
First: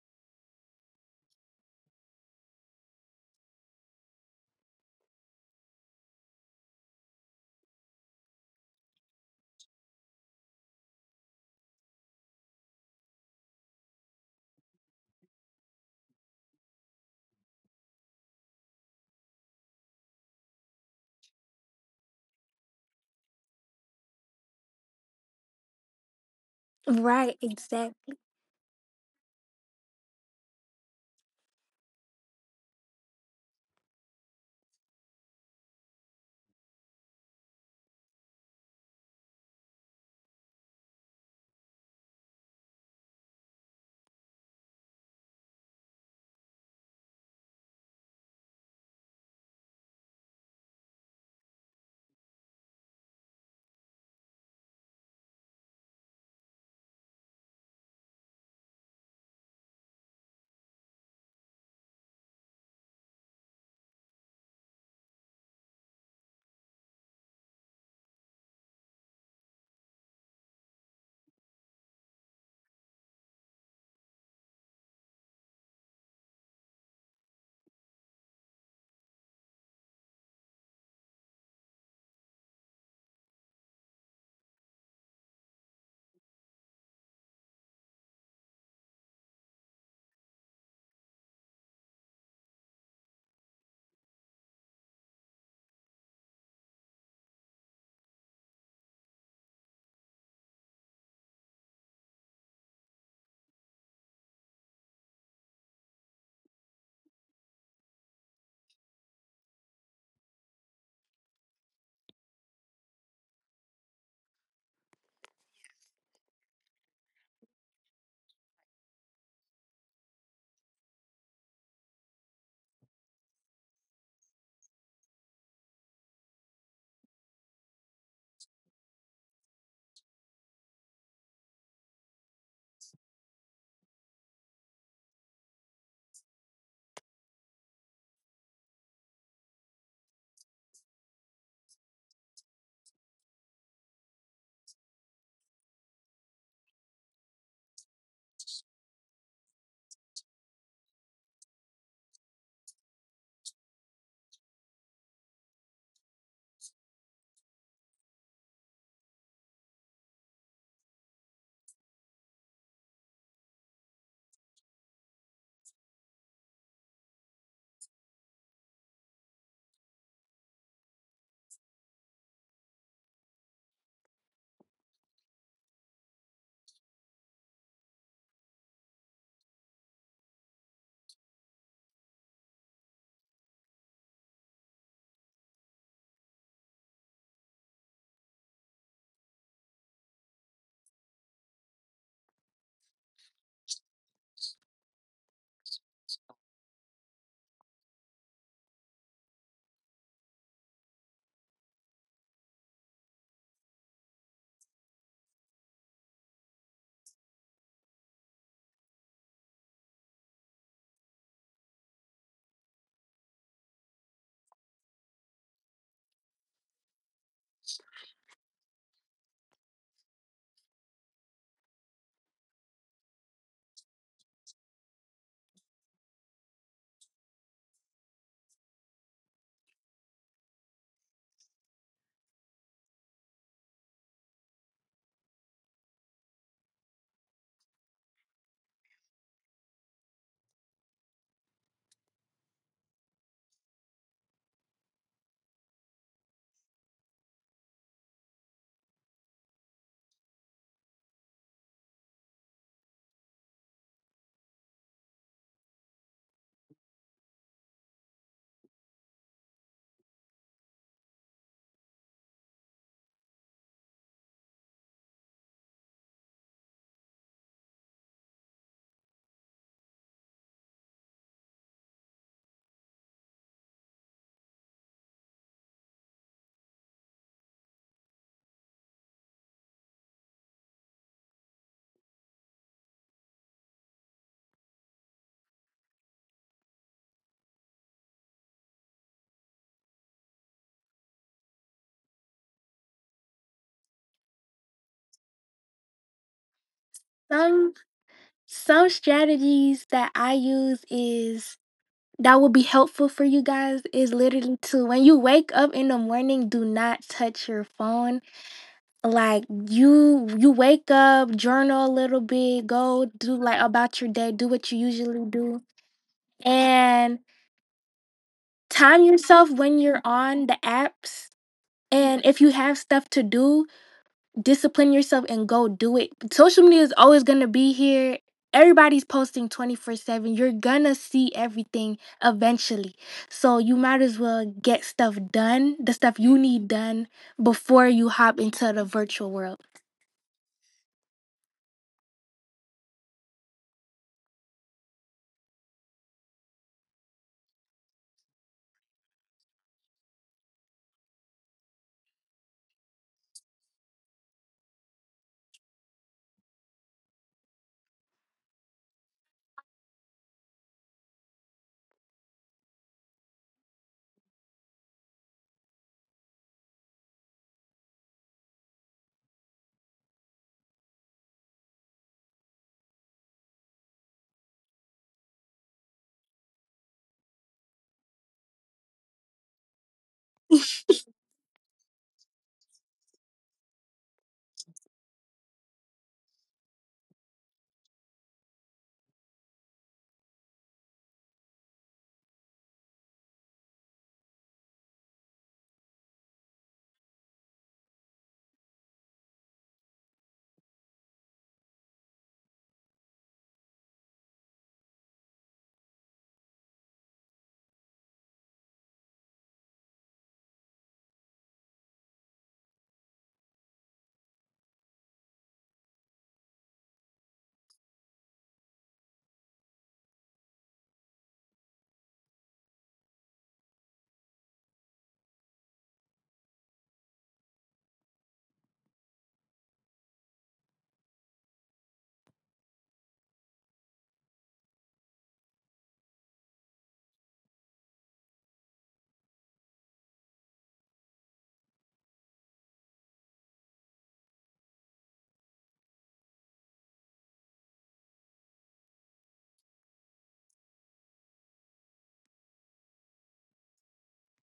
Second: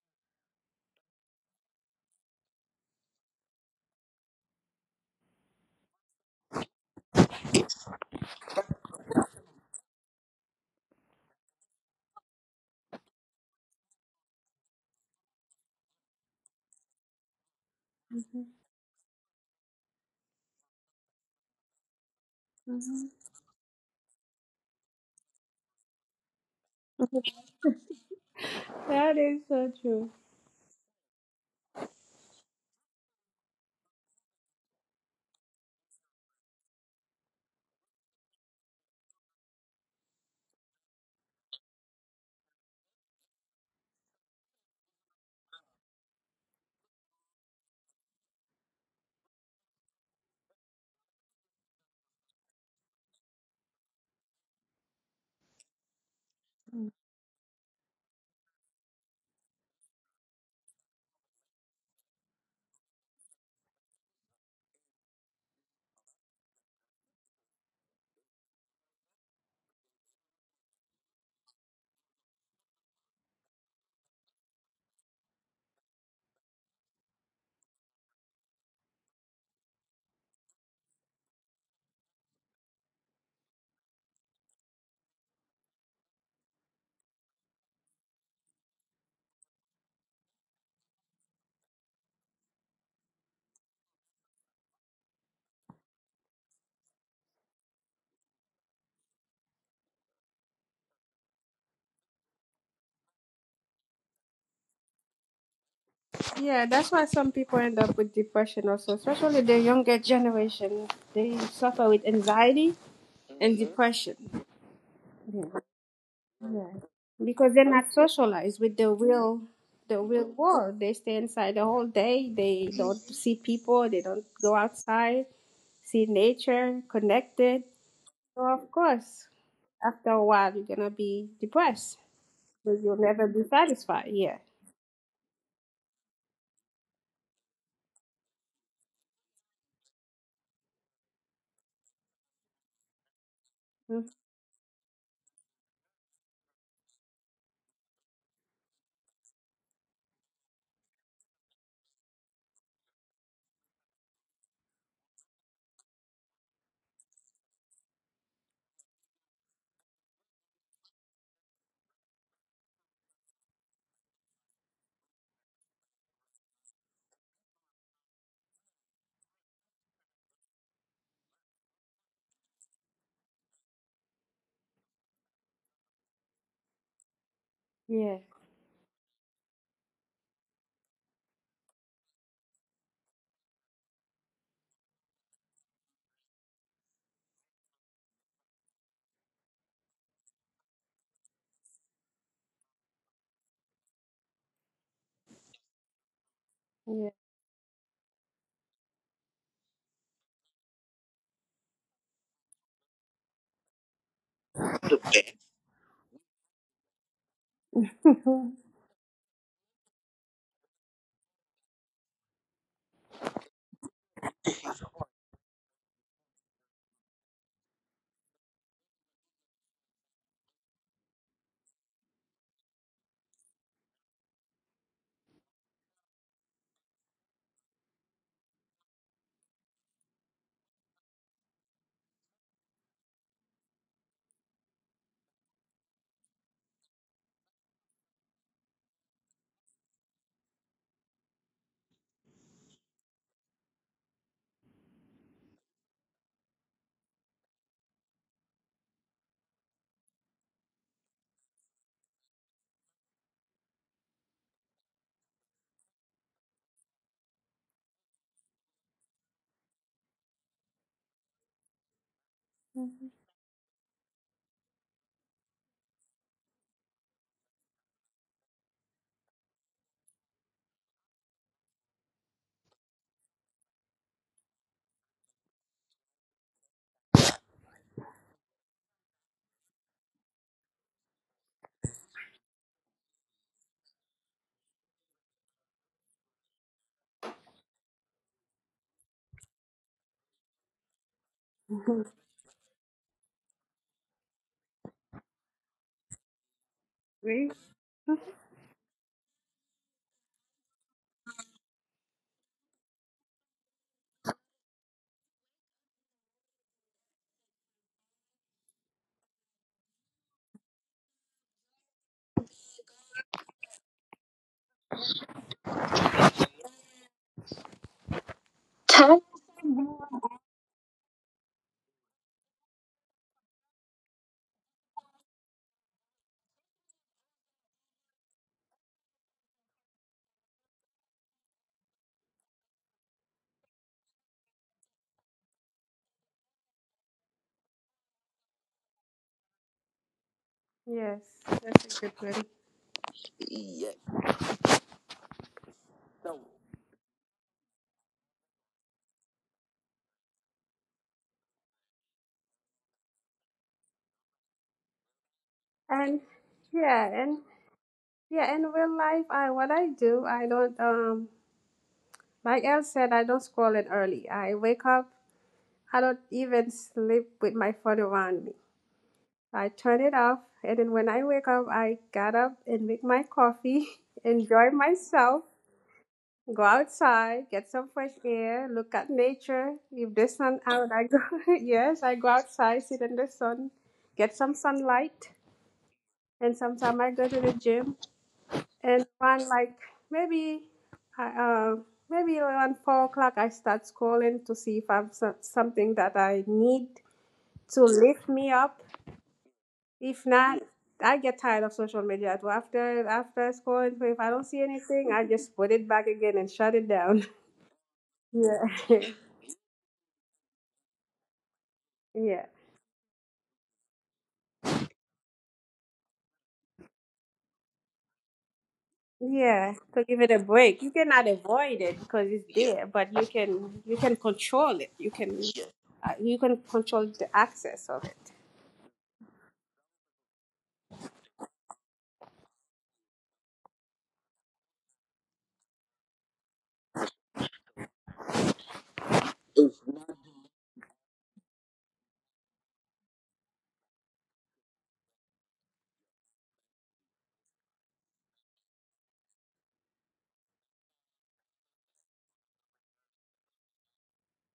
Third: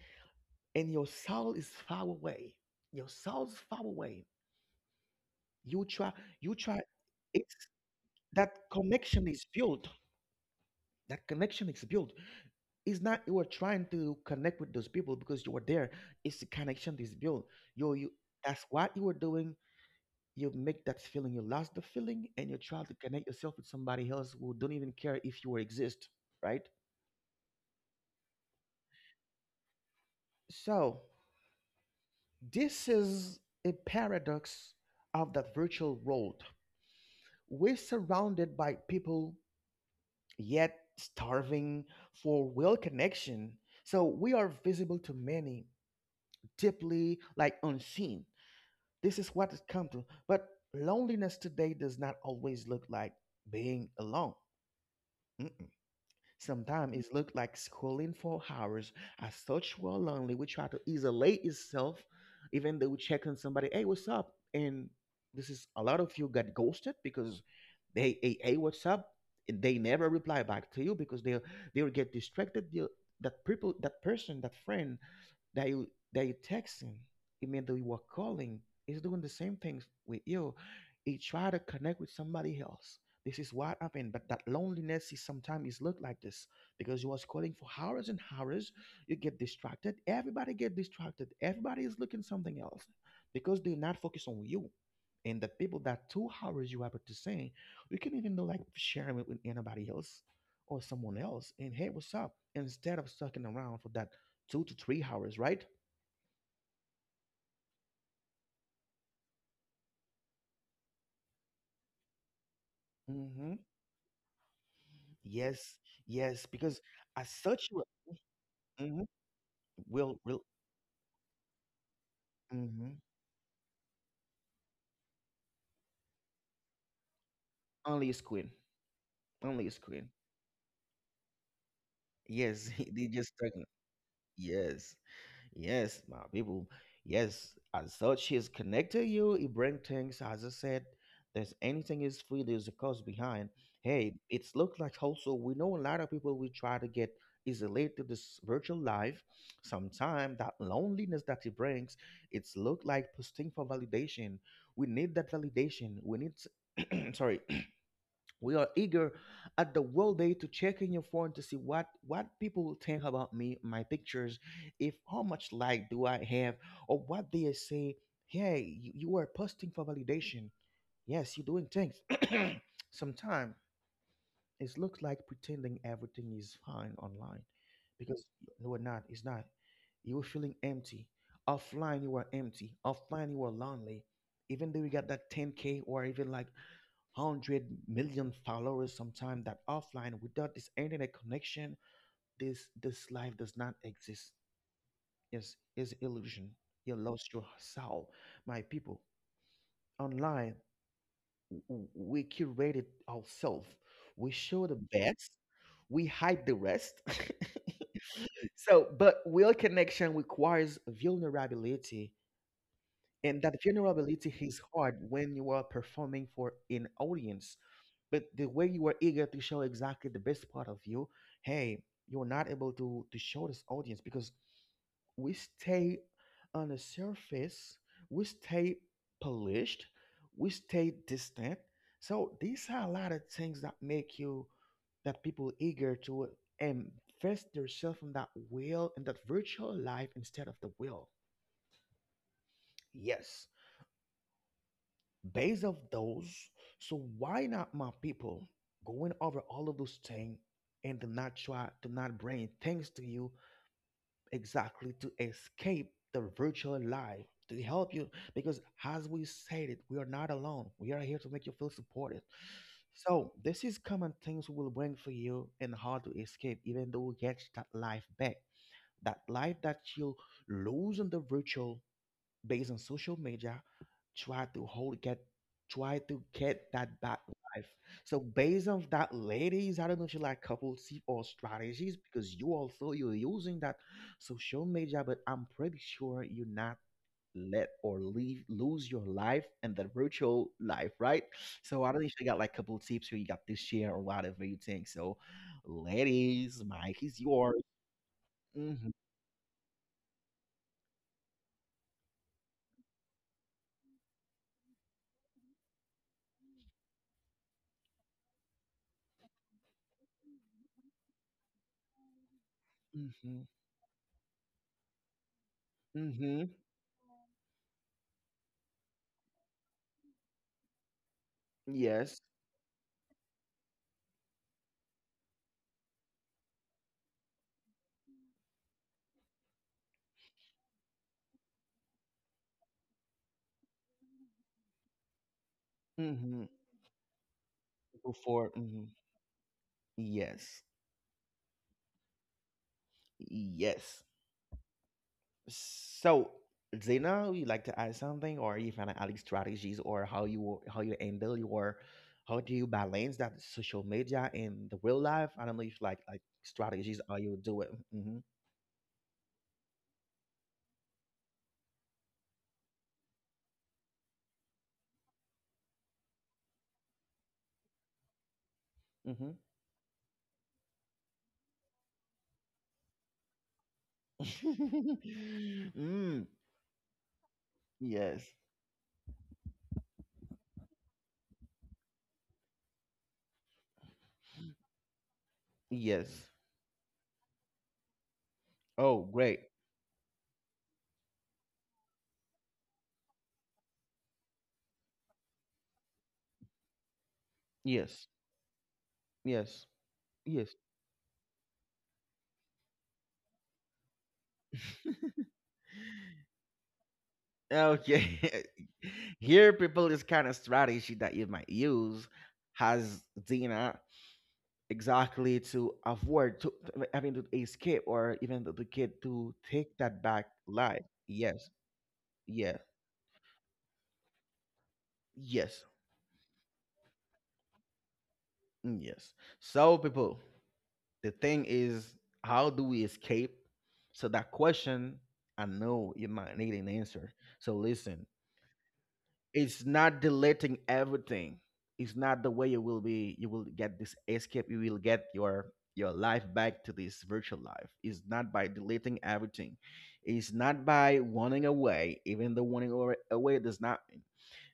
Speaker 1: and your soul is far away. Your soul's far away. you try you try it's that connection is built that connection is built. It's not you are trying to connect with those people because you are there, it's the connection is built, you you
Speaker 2: Mm-hmm.
Speaker 1: that's what you are doing. You make that feeling, you lost the feeling and you try to
Speaker 2: Mhm.
Speaker 1: connect yourself with somebody else who don't even care if you exist, right?
Speaker 3: Right, exactly.
Speaker 2: That is so true.
Speaker 1: So this is a paradox of that virtual world. We're surrounded by people yet starving for real connection. So we are visible to many, deeply like unseen. This is what it comes to. But loneliness today does not always look like being alone.
Speaker 2: Mm.
Speaker 1: Sometimes it looked like scrolling for hours. As such, we're lonely. We try to isolate itself, even though we check on somebody, hey, what's up? And this is a lot of you got ghosted because they, hey, hey, what's up? And they never reply back to you because they they will get distracted. They'll- that people, that person, that friend that you that you texting, it means that you are calling. It's doing the same things with you. It try to connect with somebody else. This is what happened. But that loneliness is sometimes is look like this because you was calling for hours and hours. You get distracted. Everybody get distracted. Everybody is looking something else because they're not focused on you. And the people that two hours you happen to sing, you can even do like sharing it with anybody else or someone else. And hey, what's up? Instead of sucking around for that two to three hours, right?
Speaker 2: Yeah, that's why some people end up with depression also, especially the younger generation. They suffer with anxiety and Mhm.
Speaker 1: Mm-hmm.
Speaker 2: depression.
Speaker 1: Yes, yes,
Speaker 2: Yeah,
Speaker 1: because as
Speaker 2: because they're
Speaker 1: such,
Speaker 2: not socialized with the
Speaker 1: mm-hmm,
Speaker 2: real, the
Speaker 1: will
Speaker 2: real
Speaker 1: will
Speaker 2: world. They stay inside the whole day. They
Speaker 1: mhm,
Speaker 2: don't see people. They don't go outside, see nature, connected.
Speaker 1: only a
Speaker 2: So
Speaker 1: screen,
Speaker 2: of course,
Speaker 1: only a screen.
Speaker 2: after a while, you're gonna be depressed
Speaker 1: Yes,
Speaker 2: because you'll
Speaker 1: they
Speaker 2: never
Speaker 1: just
Speaker 2: be
Speaker 1: talking.
Speaker 2: satisfied. Yeah.
Speaker 1: Yes, yes, my people. Yes, as such, he's connected you. He bring things, as I said. There's anything is free. There's a cost behind.
Speaker 2: Mm.
Speaker 1: Hey, it's look like also, we know a lot of people we try to get isolated to this virtual life. Sometimes that loneliness that it brings, it's look like posting for validation. We need that validation. We need, sorry, we are eager at the world day to check in your phone to see what what people will think about me my pictures, if how much like do I have or what they say. Hey you, you are posting for validation, yes you're doing things. Sometimes it looks like pretending everything is fine online,
Speaker 2: Yeah.
Speaker 1: because no we not it's not, you are feeling empty offline, you are empty offline, you are lonely, even though you got that ten k or even like one hundred million followers. Sometime that offline without this internet connection, this this life does not exist. Yes, is illusion, you lost your soul, my people. Online, w- w- we curated ourselves, we show the best, we hide the rest.
Speaker 2: Yeah.
Speaker 1: So but real connection requires vulnerability, and that vulnerability is hard when you are performing for an audience. But the way you were eager to show exactly the best part of you, hey, you're not able to to show this audience, because we stay on the surface, we stay polished, we stay distant. So these are a lot of things that make you that people eager to invest themselves in that will in that virtual life instead of the will, yes, based of those. So why not my people going over all of those things and do not try to not bring things to you, exactly to escape the virtual life, to help you, because as we said it, we are not alone. We are here to make you feel supported.
Speaker 2: Mhm.
Speaker 1: So this is common things we will bring for you and how to escape even though you get that life back. That life that you lose in the virtual based on social media try to hold get try to get that bad life. So based on that, ladies, I don't know if you like couple tip or strategies because you also you're using that social media, but I'm pretty sure you're not let or leave lose your life and the virtual life, right? So I don't know if you got like couple tips or you got this share or whatever you think. So ladies, Mike is
Speaker 2: Agree?
Speaker 1: yours.
Speaker 3: Some some
Speaker 1: Mm-hmm.
Speaker 3: strategies that I use is that will be helpful for you guys is literally to when you wake up in the morning, do not touch your phone. Like you you wake up, journal a little bit, go do
Speaker 1: Mm-hmm.
Speaker 3: like about your day, do what you usually do.
Speaker 1: Mm-hmm.
Speaker 3: And time
Speaker 2: Tell.
Speaker 3: yourself when you're on the apps. And
Speaker 1: Yes.
Speaker 3: if you have stuff to do, discipline yourself and go do it. Social media is always going to be here. Everybody's posting twenty-four seven. You're going to see everything eventually. So you might as well get stuff done, the stuff you
Speaker 1: Mm-hmm.
Speaker 3: need done before you hop
Speaker 1: Before.
Speaker 3: into the
Speaker 1: Mm-hmm.
Speaker 3: virtual world.
Speaker 1: Yes.
Speaker 2: Yes, that's a good one.
Speaker 1: Yes. So, Zena, would you like to add something or you find out like strategies or how you how you handle your how do you balance that social media and the real life? I don't know if like like
Speaker 2: And
Speaker 1: strategies
Speaker 2: yeah,
Speaker 1: how you
Speaker 2: and
Speaker 1: do it.
Speaker 2: yeah, in real life, I what I do, I don't um like Elle said, I don't scroll it early. I wake up, I don't even sleep with my phone around me.
Speaker 1: Mm-hmm.
Speaker 2: I turn it off, and then when I wake up, I get up and make my coffee, enjoy myself,
Speaker 1: Mm-hmm. Mm.
Speaker 2: go outside, get some fresh
Speaker 1: Yes.
Speaker 2: air, look at nature. If the sun out, I go yes, I go outside, sit in the sun, get some sunlight.
Speaker 1: Yes.
Speaker 2: And sometimes I go to the gym and
Speaker 1: Oh, great.
Speaker 2: around like maybe I uh, maybe around four o'clock I start scrolling to see if I'm so- something that I need to
Speaker 1: Yes.
Speaker 2: lift me up.
Speaker 1: Yes.
Speaker 2: If
Speaker 1: Yes.
Speaker 2: not, I get tired of social media. So after, after scrolling, so if I don't see anything, I just put it back again and shut it down.
Speaker 1: Okay.
Speaker 2: Yeah,
Speaker 1: Here people this kind of strategy that you might use
Speaker 2: yeah.
Speaker 1: has Zena exactly to avoid to to- having to escape or even the, the kid to
Speaker 2: Yeah,
Speaker 1: take that
Speaker 2: to give
Speaker 1: back
Speaker 2: it a break.
Speaker 1: life,
Speaker 2: You cannot
Speaker 1: yes,
Speaker 2: avoid it because it's
Speaker 1: yeah,
Speaker 2: there, but you can, you can control it. You can
Speaker 1: yes,
Speaker 2: uh, you can control the access of it.
Speaker 1: mm, yes. So people, the thing is, how do we escape? So that question, I know you might need an answer, so listen, it's not deleting everything. It's not the way you will be. You will get this escape. You will get your your life back to this virtual life. It's not by deleting everything. It's not by running away. Even the running away away does not mean.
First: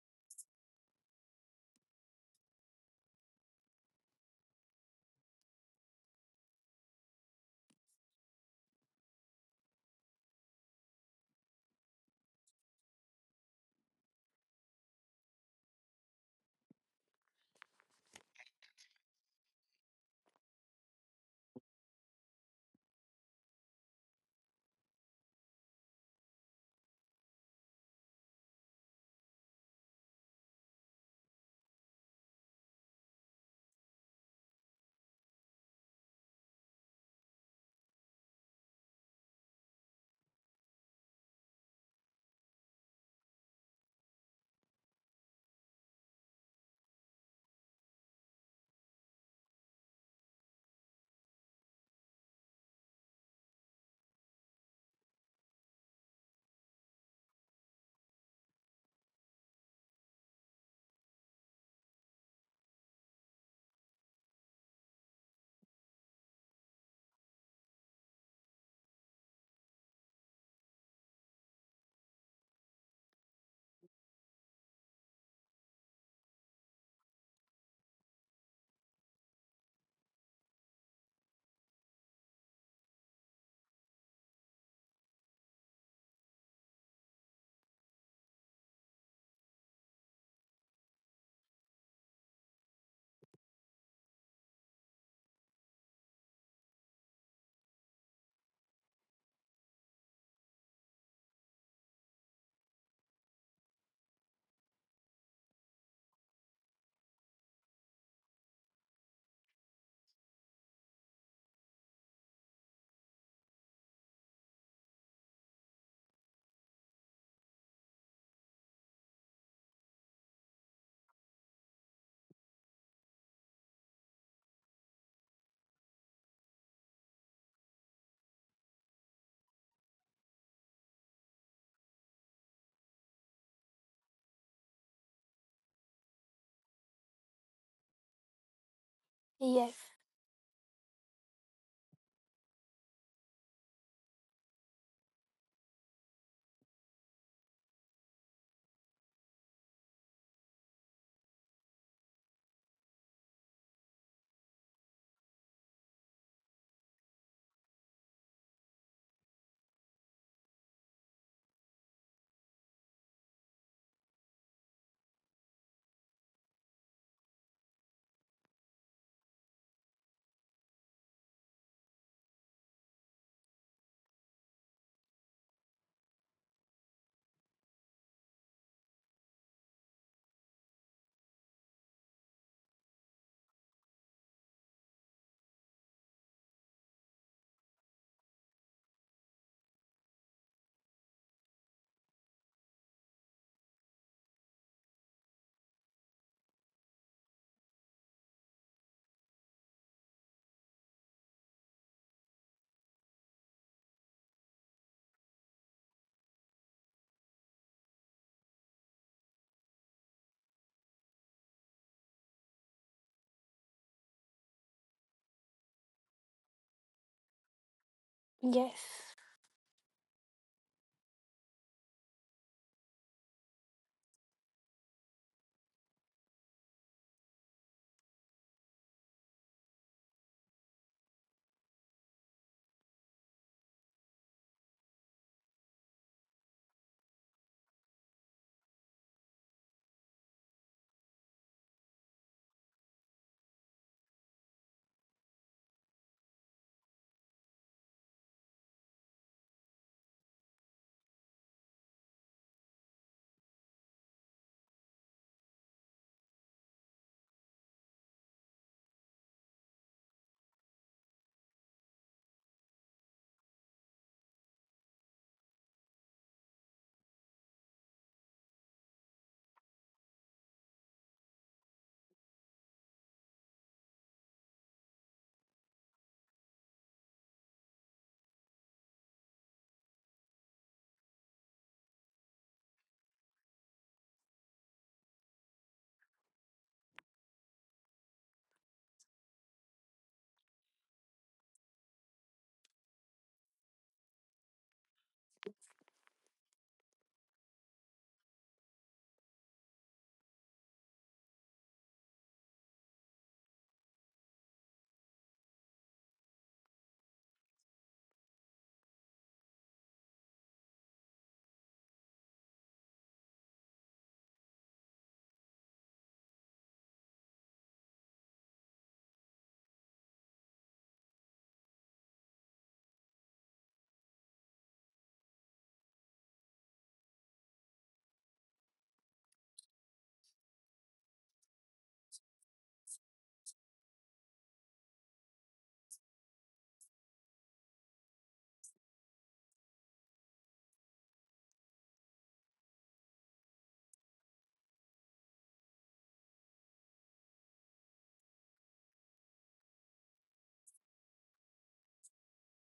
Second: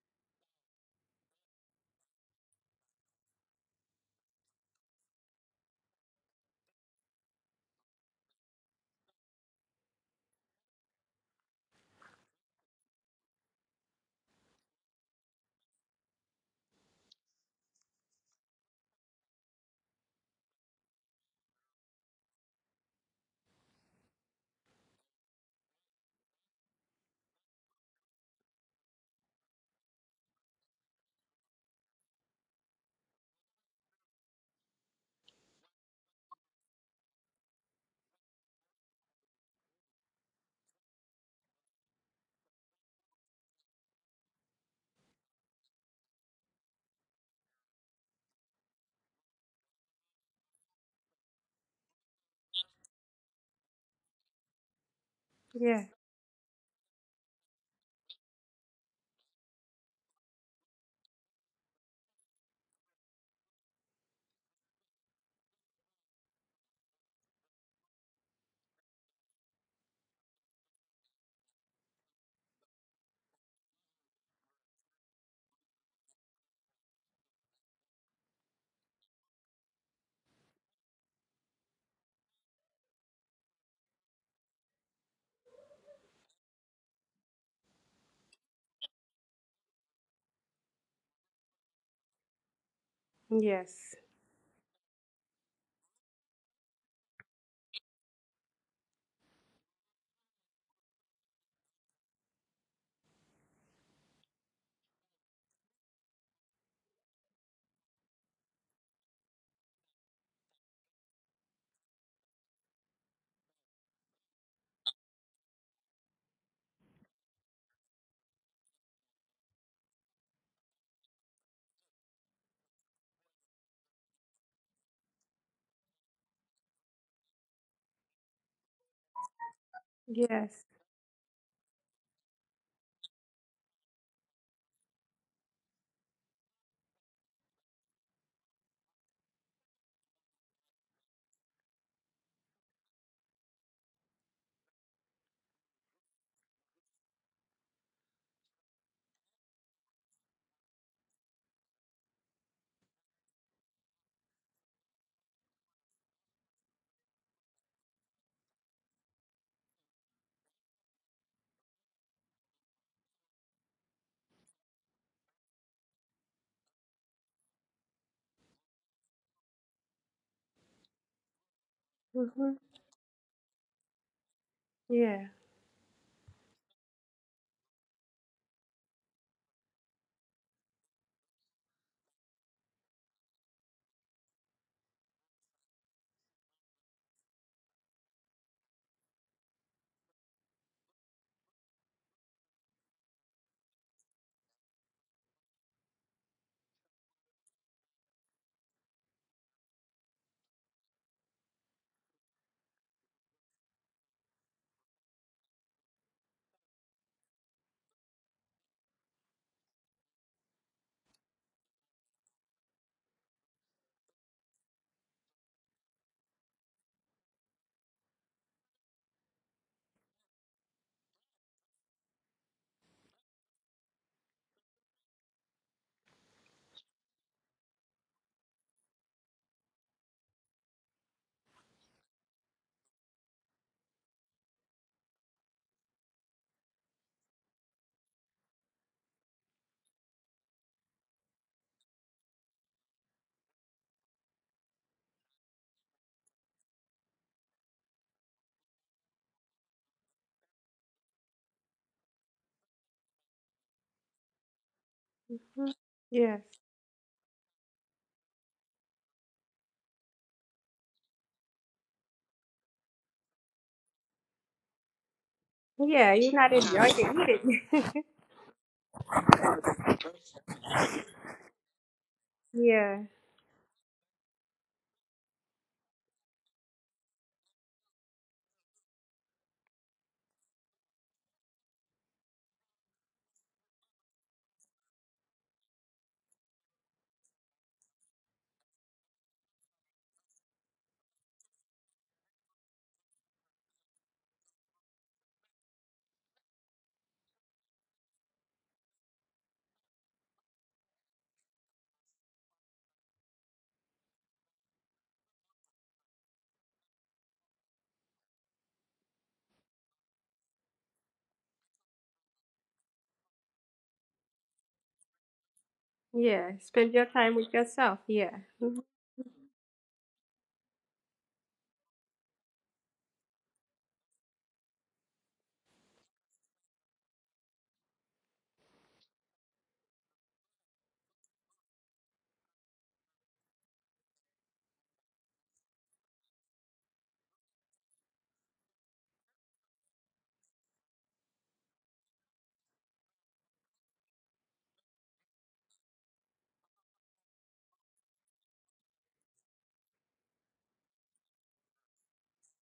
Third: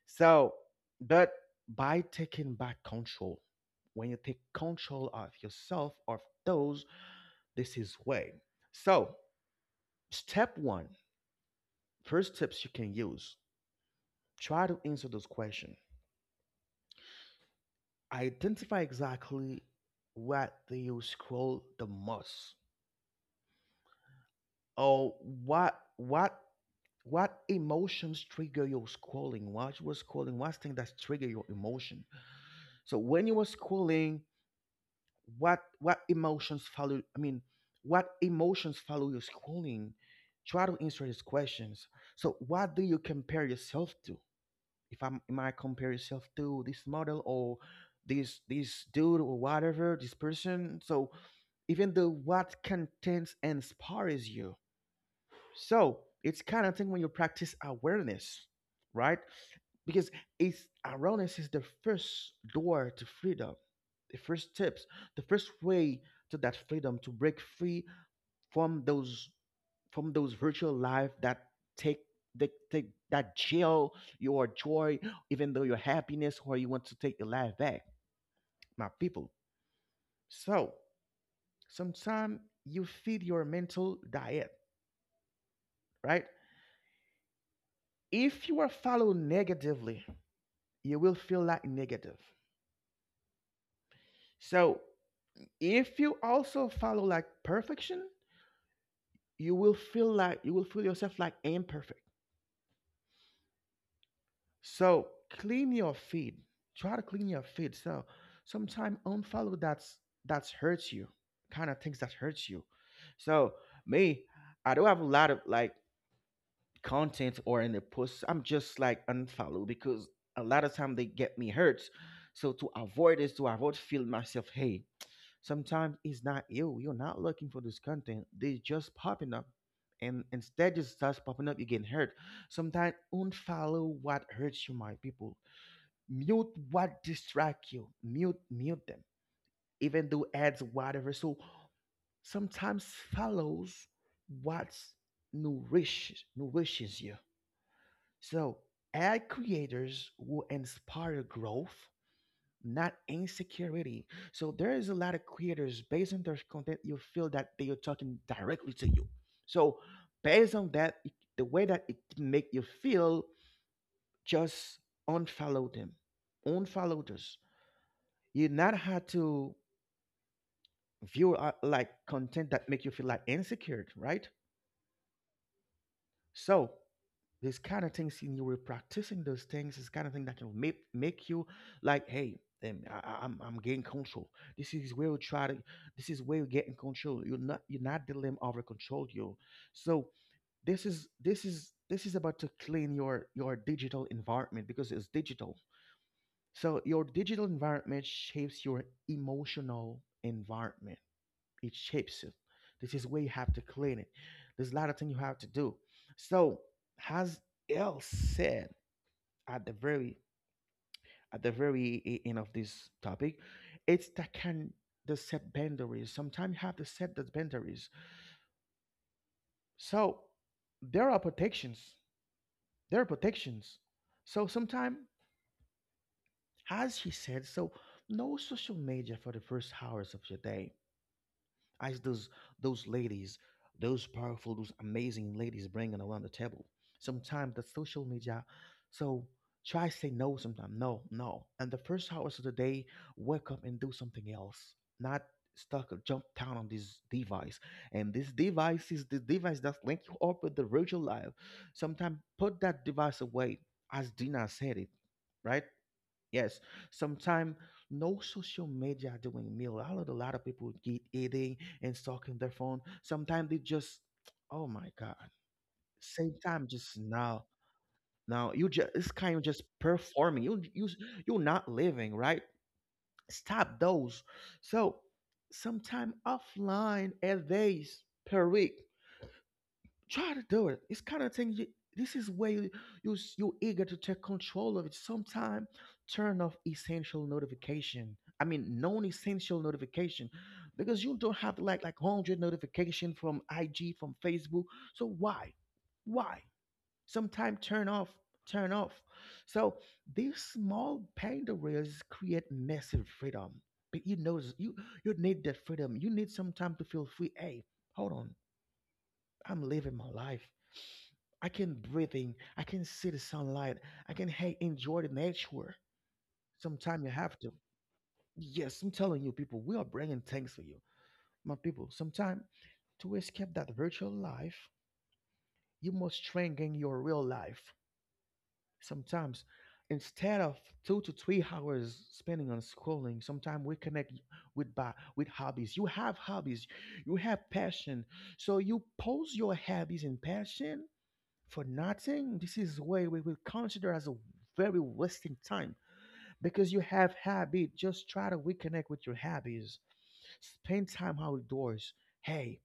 Speaker 1: So, but by taking back control, when you take control of yourself of those, this is way. So, step one, first tips you can use. Try to answer those questions. Identify exactly what do you scroll the most or what what what emotions trigger your scrolling, what you were scrolling, what thing that trigger your emotion. So when you were scrolling, what what emotions follow, I mean, what emotions follow your scrolling? Try to answer these questions. So what do you compare yourself to? If I'm Am I compare yourself to this model or this this dude or whatever this person. So even though what contents inspires you.
Speaker 2: Yeah.
Speaker 1: So it's kind of thing when you practice awareness, right? Because it's awareness is the first door to freedom, the first steps, the first way to that freedom to break free from those from those virtual life that take the take that jail your joy, even though your happiness or you want to take your life back, my people. So sometimes you feed your mental diet, right? If you are followed negatively, you will feel like negative.
Speaker 2: Yes.
Speaker 1: So if you also follow like perfection, you will feel like you will feel yourself like imperfect. So clean your feed. Try to clean your feed. So sometime unfollow that's that's hurts you, kind of things that hurts you. So me, I don't have a lot of like content or in the posts. I'm just like unfollow because a lot of time they get me hurt. So to avoid this, to avoid feel myself, hey, sometimes it's not you. You're not looking for this content. They just popping up. And
Speaker 2: Yes.
Speaker 1: instead it starts popping up, you get hurt. Sometimes unfollow what hurts you, my people. Mute what distract you. Mute mute them.
Speaker 3: Yes.
Speaker 1: Even do ads, whatever. So sometimes follows what nourishes nourishes you. So ad creators will inspire growth, not insecurity. So there is a lot of creators based on their content, you feel that they are talking directly to you. So based on that, it- the way that it make you feel, just unfollow them, unfollow this. You not have to view uh, like content
Speaker 2: hmm
Speaker 1: that make you feel like insecure, right?
Speaker 2: Yeah.
Speaker 1: So this kind of things in you were practicing those things, this kind of thing that can make make you like, hey, um, I, I- I'm I'm getting control. This is where you try to. This is where you get in control. You're not you're not letting over control you. So this is this is this is about to clean your your digital environment because it's digital. So your digital environment shapes your emotional environment, it shapes you. This is where you have to clean it. There's a lot of things you have to do. So, as El said, at the very at the very e- end of this topic, it's that can the set boundaries. Sometimes you have to set the boundaries.
Speaker 3: Yes.
Speaker 1: So there are protections. There are protections. So sometimes, as she said, so no social media for the first hours of your day, as those those ladies, those powerful, those amazing ladies bringing around the table. Sometimes the social media, so try say no. Sometimes no, no. And the first hours of the day, wake up and do something else. Not stuck or jump down on this device. And this device is the device that link you up with the virtual life. Sometimes put that device away, as Dina said it, right?
Speaker 2: Mhm. Yes.
Speaker 1: Yes, sometime no social media doing meal. A lot, a lot of people get eating and stalking their phone. Sometimes they just, oh my god,
Speaker 2: Yeah.
Speaker 1: same
Speaker 2: You're not
Speaker 1: time
Speaker 2: enjoying
Speaker 1: just now.
Speaker 2: it. Either.
Speaker 1: Now you just it's kind of just performing. You you you're not living, right.
Speaker 2: yeah.
Speaker 1: Stop those. So sometime offline at days per week try to do it. It's kind of thing. You, this is where you, you s- you're eager to take control of it. Sometime turn off essential notification. I mean, non-essential notification, because you don't have like like hundred notification from I G from Facebook. So why, why? Sometime turn off, turn off. So these small boundaries create massive freedom. But you know, you you need that freedom. You need some time to feel free. Hey, hold on. I'm living my life. I can breathe in. I can see the sunlight. I can, hey, enjoy the nature.
Speaker 2: Yeah. Spend
Speaker 1: Sometimes
Speaker 2: your
Speaker 1: you have
Speaker 2: time
Speaker 1: to.
Speaker 2: with yourself. Yeah.
Speaker 1: Yes,
Speaker 2: Mhm.
Speaker 1: I'm telling you, people, we are bringing things for you. My people, sometimes to escape that virtual life, you must strengthen your real life. Sometimes, instead of two to three hours spending on scrolling, sometimes we connect with by, with hobbies. You have hobbies, you have passion. So you pose your hobbies and passion for nothing, this is what we will consider as a very wasting time because you have habit. Just try to reconnect with your habits. Spend time outdoors. Hey,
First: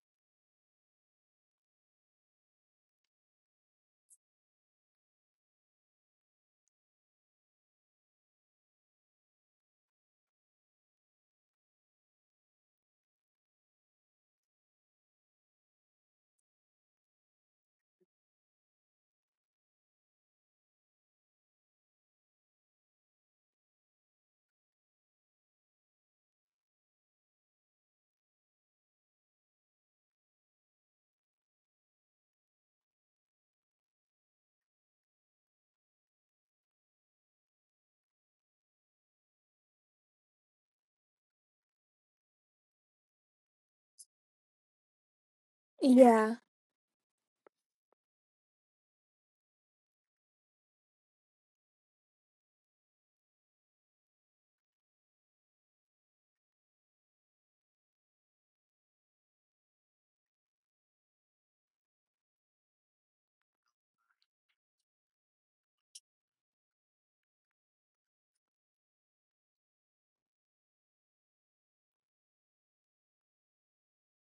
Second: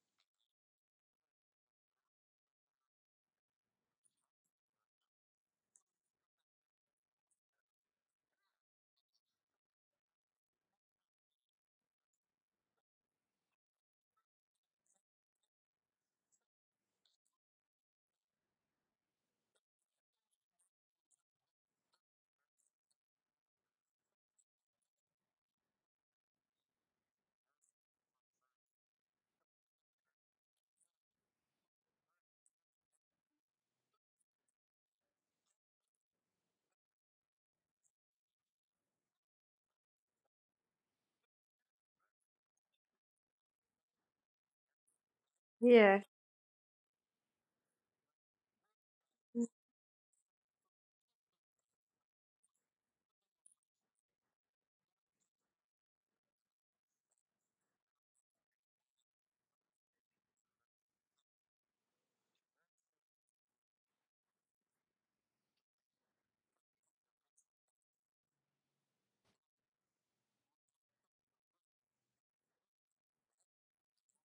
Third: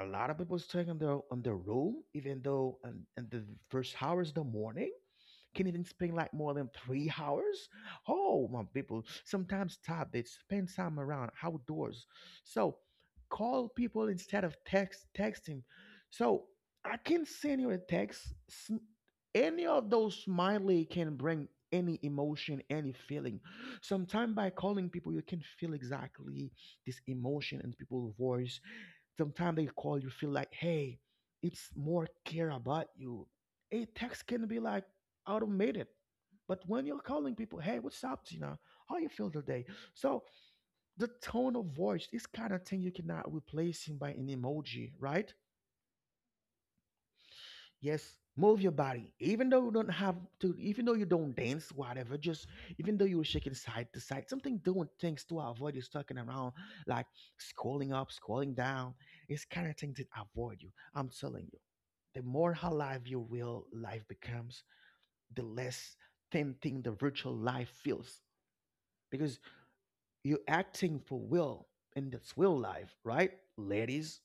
Speaker 1: a lot of people staying on their on their room, even though in, in the first hours of the morning. Can even spend like more than three hours? Oh, my people, sometimes time they spend time around outdoors. So call people instead of text texting. So I can send you a text. S- Any of those smiley can bring any emotion, any feeling. Sometimes by calling people, you can feel exactly this emotion in people's voice. Sometimes they call you feel like, hey, it's more care about you. A text can be like automated. But when you're calling people, hey, what's up, Gina? How you feel today? So the tone of voice, this kind of thing you cannot replace him by an emoji, right?
Speaker 2: Yeah.
Speaker 3: Yeah.
Speaker 1: Yes, move your body. Even though you don't have to, even though you don't dance, whatever, just even though you're shaking side to side, something doing things to avoid you stucking around, like scrolling up, scrolling down. It's kind of thing that avoid you. I'm telling you, the more alive your real life becomes, the less tempting the virtual life feels because you're acting for will in this real life, right, ladies?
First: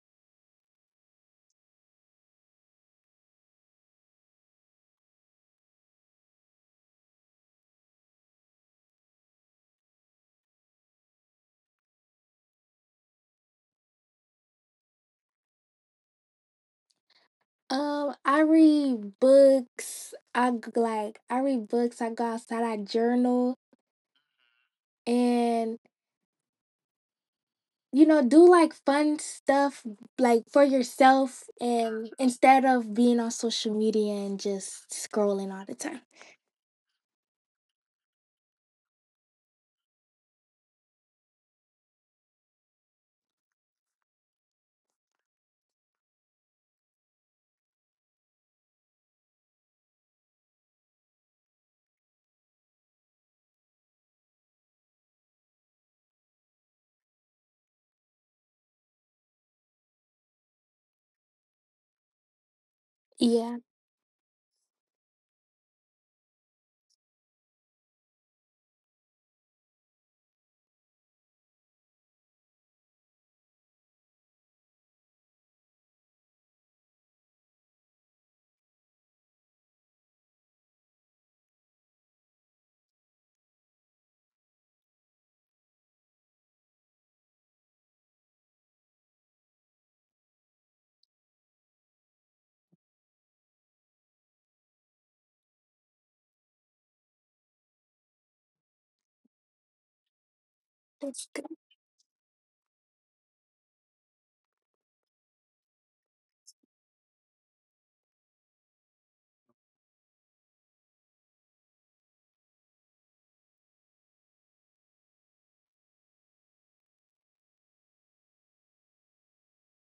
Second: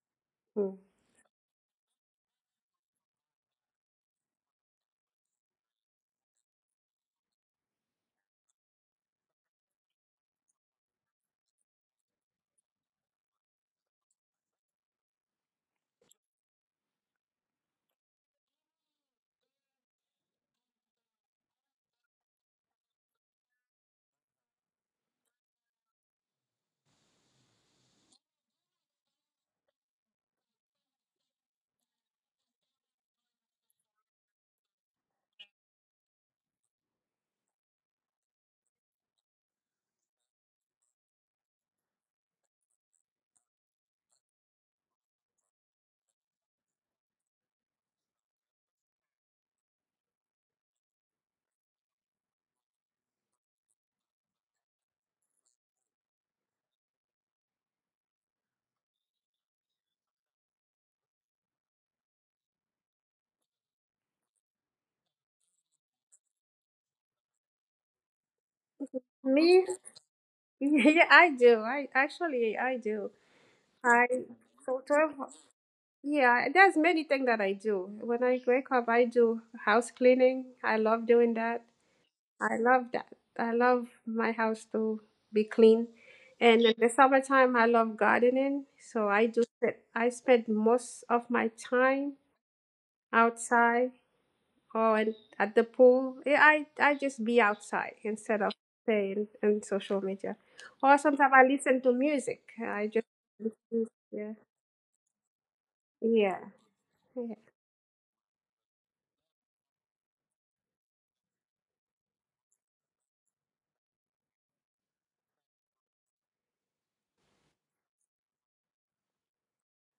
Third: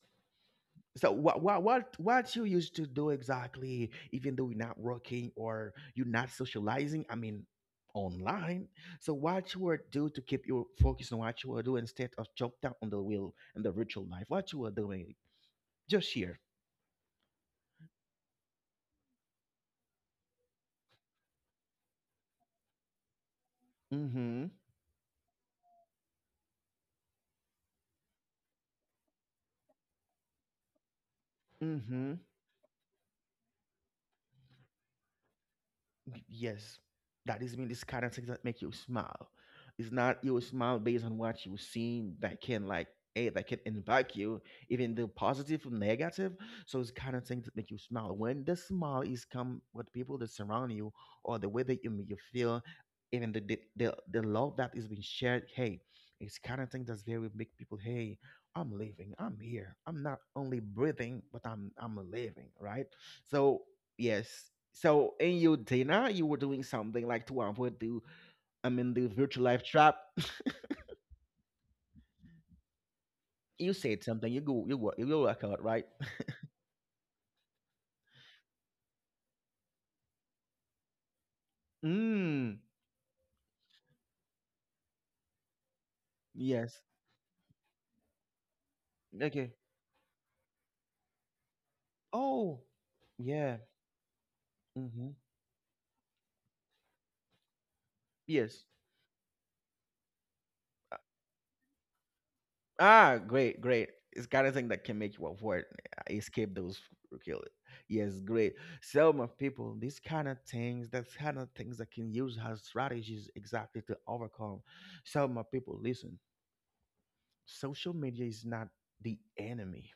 Speaker 2: Mm.
Speaker 1: So what what what what you used to do exactly, even though you're not working or you're not socializing? I mean, online. So what you were do to keep your focus on what you were doing instead of jump down on the wheel and the virtual life? What you were doing? Just here.
Speaker 3: Um, I read books. I g- like I read books. I go outside. I journal,
Speaker 1: Mm-hmm.
Speaker 3: and you know, do like fun stuff like for yourself and
Speaker 1: Mm-hmm.
Speaker 3: instead of being on social media and just scrolling all the time.
Speaker 1: Y- Yes, that is mean this kind of things that make you smile. It's not you smile based on what you've seen that can like eh, that can impact you, even the positive or negative. So it's kind of things that make you smile. When the smile is come with people that surround you or the way that you make you feel, even the the, the, the love that is being shared, hey, it's kind of thing that's very make people, hey, I'm living, I'm here. I'm not only breathing, but I'm I'm living, right?
Speaker 3: Yeah,
Speaker 1: So yes, so in your dinner, you were doing something like to avoid the, I mean, the virtual
Speaker 2: Me?
Speaker 1: life trap.
Speaker 2: Yeah, I do. I actually I do.
Speaker 1: You
Speaker 2: I
Speaker 1: said something. You go, you
Speaker 2: sort
Speaker 1: work, you
Speaker 2: of.
Speaker 1: go work out, right?
Speaker 2: Yeah, there's many things that I do. When I wake up, I do house cleaning. I love doing that. I
Speaker 1: Mm.
Speaker 2: love that. I love my house to be clean. And in
Speaker 1: Yes.
Speaker 2: the summertime, I love gardening. So I do
Speaker 1: Okay.
Speaker 2: spend, I spend most of my time
Speaker 1: Oh. Yeah.
Speaker 2: outside or
Speaker 1: Mm-hmm.
Speaker 2: in, at the pool. Yeah, I, I just be outside instead of
Speaker 1: Yes.
Speaker 2: staying in social media. Or
Speaker 3: that's
Speaker 2: sometimes I
Speaker 3: good.
Speaker 2: listen to music. I just,
Speaker 1: Ah, great, great. It's
Speaker 2: yeah,
Speaker 1: kind of thing that can make you avoid, uh,
Speaker 2: yeah,
Speaker 1: escape those,
Speaker 2: yeah.
Speaker 1: kill. Yes, great. So, my people, these kind of things, that's kind of things that can use as strategies exactly to overcome. So, my people, listen. Social media is not the enemy.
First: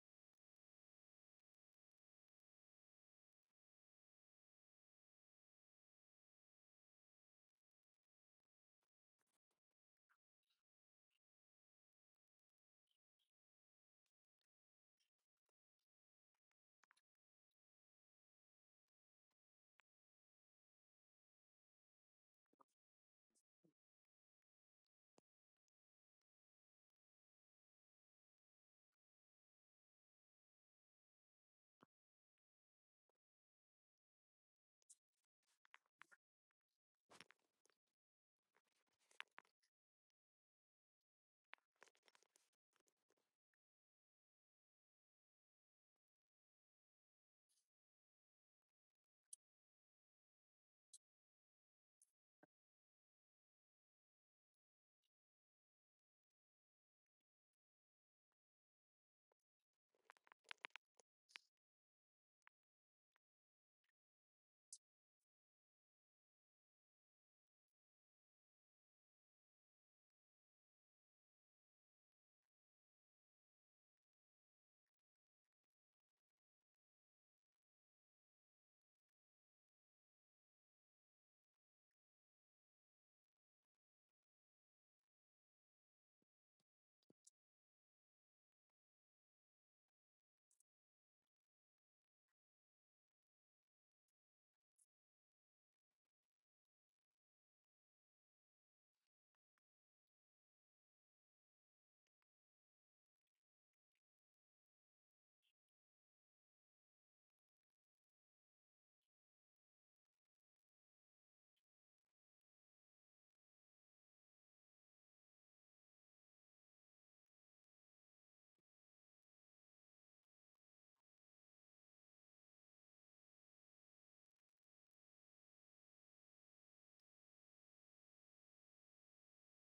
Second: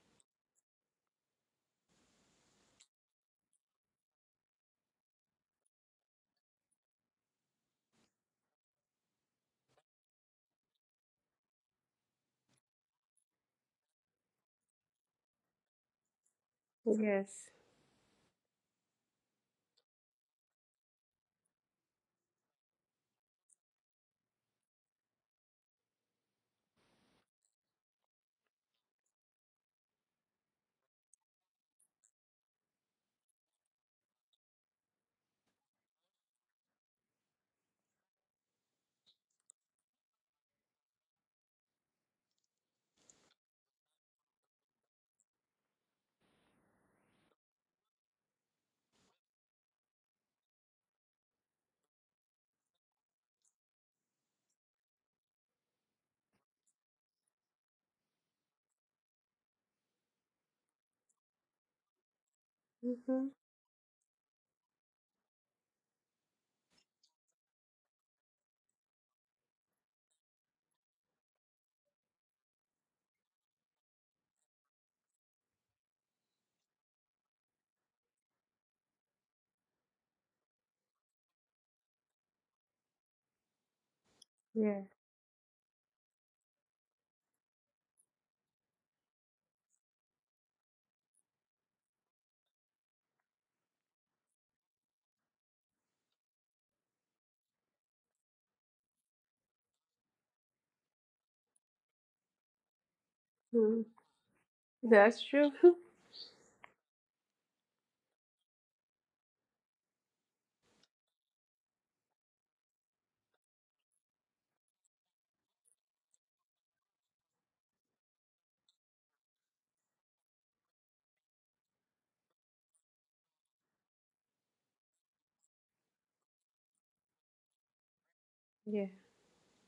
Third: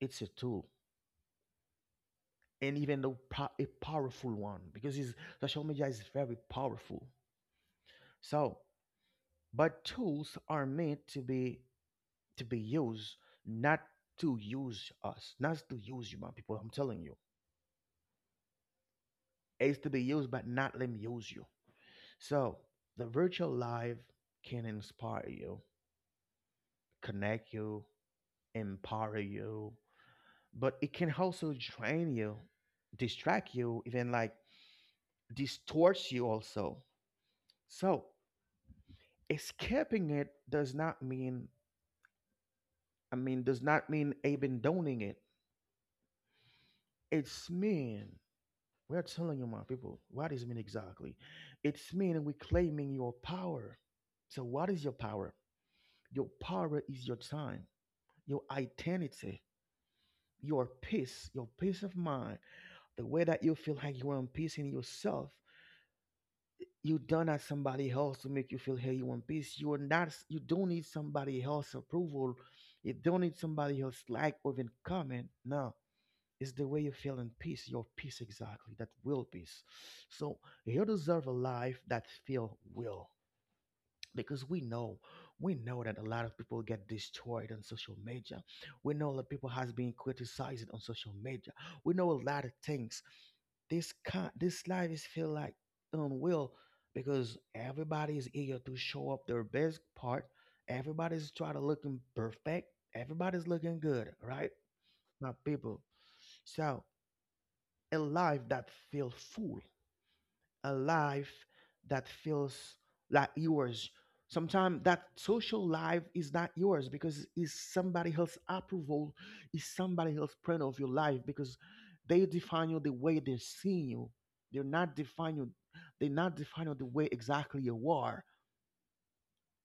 Speaker 1: It's a tool, and even though po- a powerful one because it's, social media is very powerful, so but tools are meant to be, to be used, not to use us, not to use you, my people, I'm telling you.
Speaker 2: Yes.
Speaker 1: It's to be used, but not let me use you. So the virtual life can inspire you, connect you, empower you, but it can also drain you, distract you, even like distorts you also. So escaping it does not mean, i mean does not mean abandoning it. It's mean, we're telling you my people what is mean exactly. It's mean we're claiming your power. So what is your power? Your power is your time, your identity, your peace, your peace of mind, the way
Speaker 2: hmm
Speaker 1: that you feel like you are in peace in yourself. You don't ask somebody else to make you feel, hey, you want peace, you are not s- you don't need somebody else approval. You don't need somebody else like or even comment. No, it's the way you feel in peace, your peace exactly, that will peace. So you deserve a life that feel will, because we
Speaker 2: Yeah.
Speaker 1: know, we know that a lot of people get destroyed on social media. We know that people has been criticized on social media. We know a lot of things. This kind, this life is feel like unreal, because everybody is eager to show up their best part. Everybody's trying to looking perfect. Everybody's looking
Speaker 2: Mm.
Speaker 1: good, right?
Speaker 2: That's
Speaker 1: My
Speaker 2: true.
Speaker 1: people, so a life that feel full, a life that feels like yours. Sometimes that social life is not yours because it's somebody else's approval. It's somebody else's plan of your life, because they define you the way they see you. They're not define you, they not define you the way exactly you are.
Speaker 2: Yeah.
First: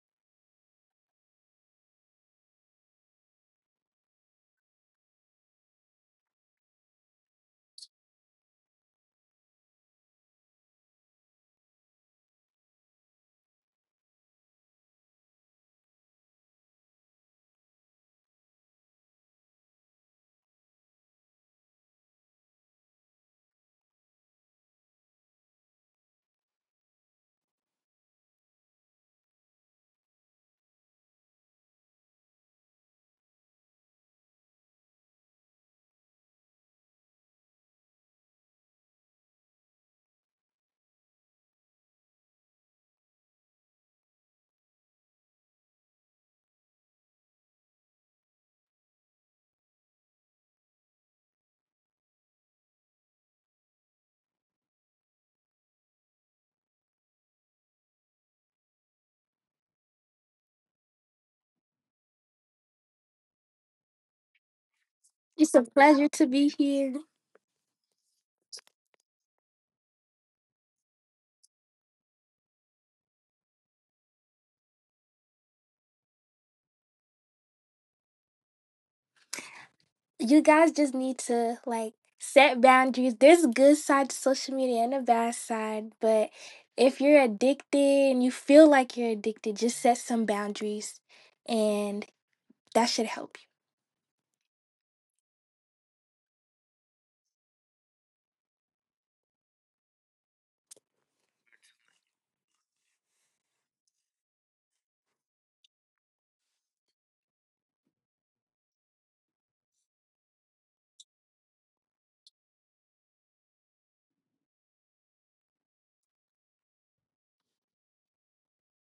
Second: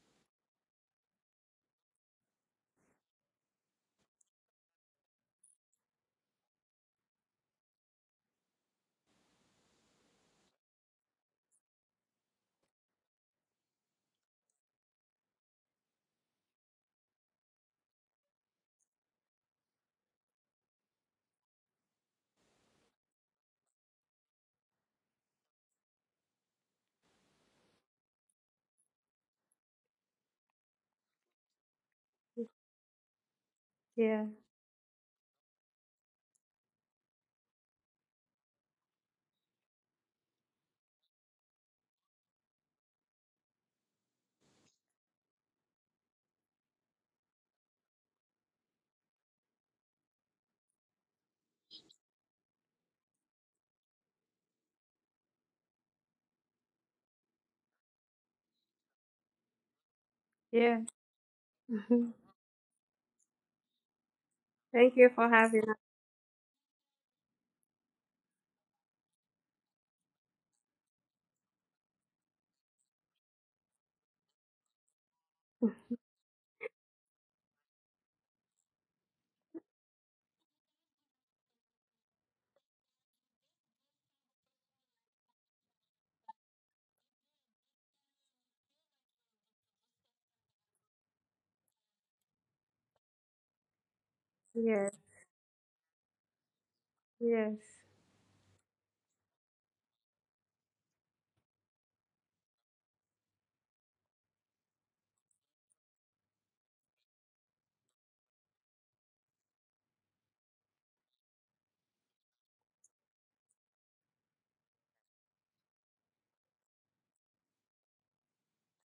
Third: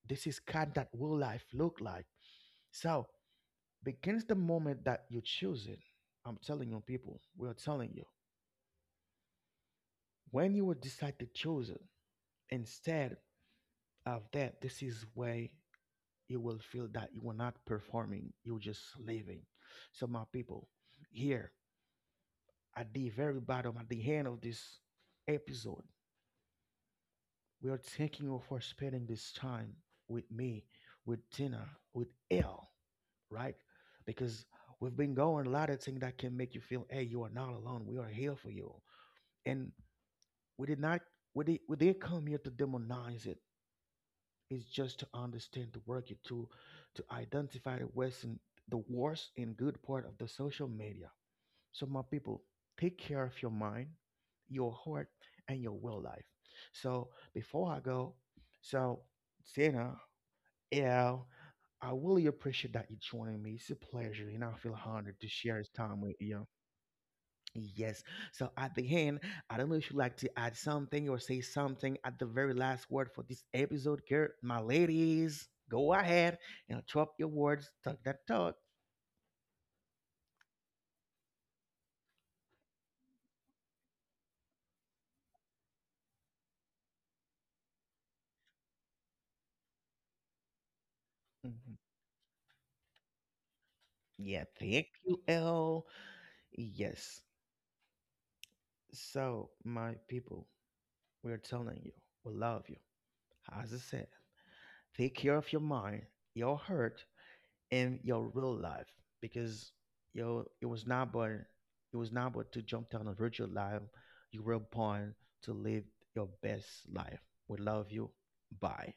Speaker 1: This is kind that will life look like. So begins the moment that you choose it. I'm telling you people, we are telling you. When you will decide to choose it, instead of that, this is where you will feel that you are not performing, you're just living. So my people, here at the very bottom, at the end of this episode, we are thanking you for spending this time with me, with Tina, with L, right?
Speaker 2: Yeah.
Speaker 1: Because we've been going a lot of things that can make you feel, hey, you are not alone, we are here for you. And we did not, we did, we did come here to demonize it. Is just to understand the work you do, to identify the worst and, the worst and good part of the social media. So my people, take care of your mind, your heart, and your will life. So before I go, so Zena,
Speaker 2: Yeah.
Speaker 1: yeah, I really appreciate that you joining me. It's a pleasure, and I feel
Speaker 2: Thank you
Speaker 1: honored to
Speaker 2: for
Speaker 3: It's
Speaker 1: share
Speaker 2: having
Speaker 3: a
Speaker 1: this
Speaker 2: us.
Speaker 1: time
Speaker 3: pleasure
Speaker 1: with
Speaker 3: to
Speaker 1: you.
Speaker 3: be here.
Speaker 1: Yes. So at the end, I don't know if you'd like to add something or say something at the very last word for this episode, girl. My ladies, go ahead and drop your words, talk that talk.
Speaker 3: You guys just need to like set boundaries. There's a good side to social media and a bad side, but if you're addicted and you feel like you're addicted, just set some boundaries
Speaker 1: Mhm.
Speaker 3: and that should help.
Speaker 1: Yeah, thank
Speaker 2: Yes.
Speaker 1: you, L. Yes.
Speaker 2: Yes.
Speaker 1: So, my people, we're telling you, we love you. As I said, take care of your mind, your heart, in your real life, because yo it was not but, it was not but to jump down a virtual life. You were born to live your best life. We love you. Bye.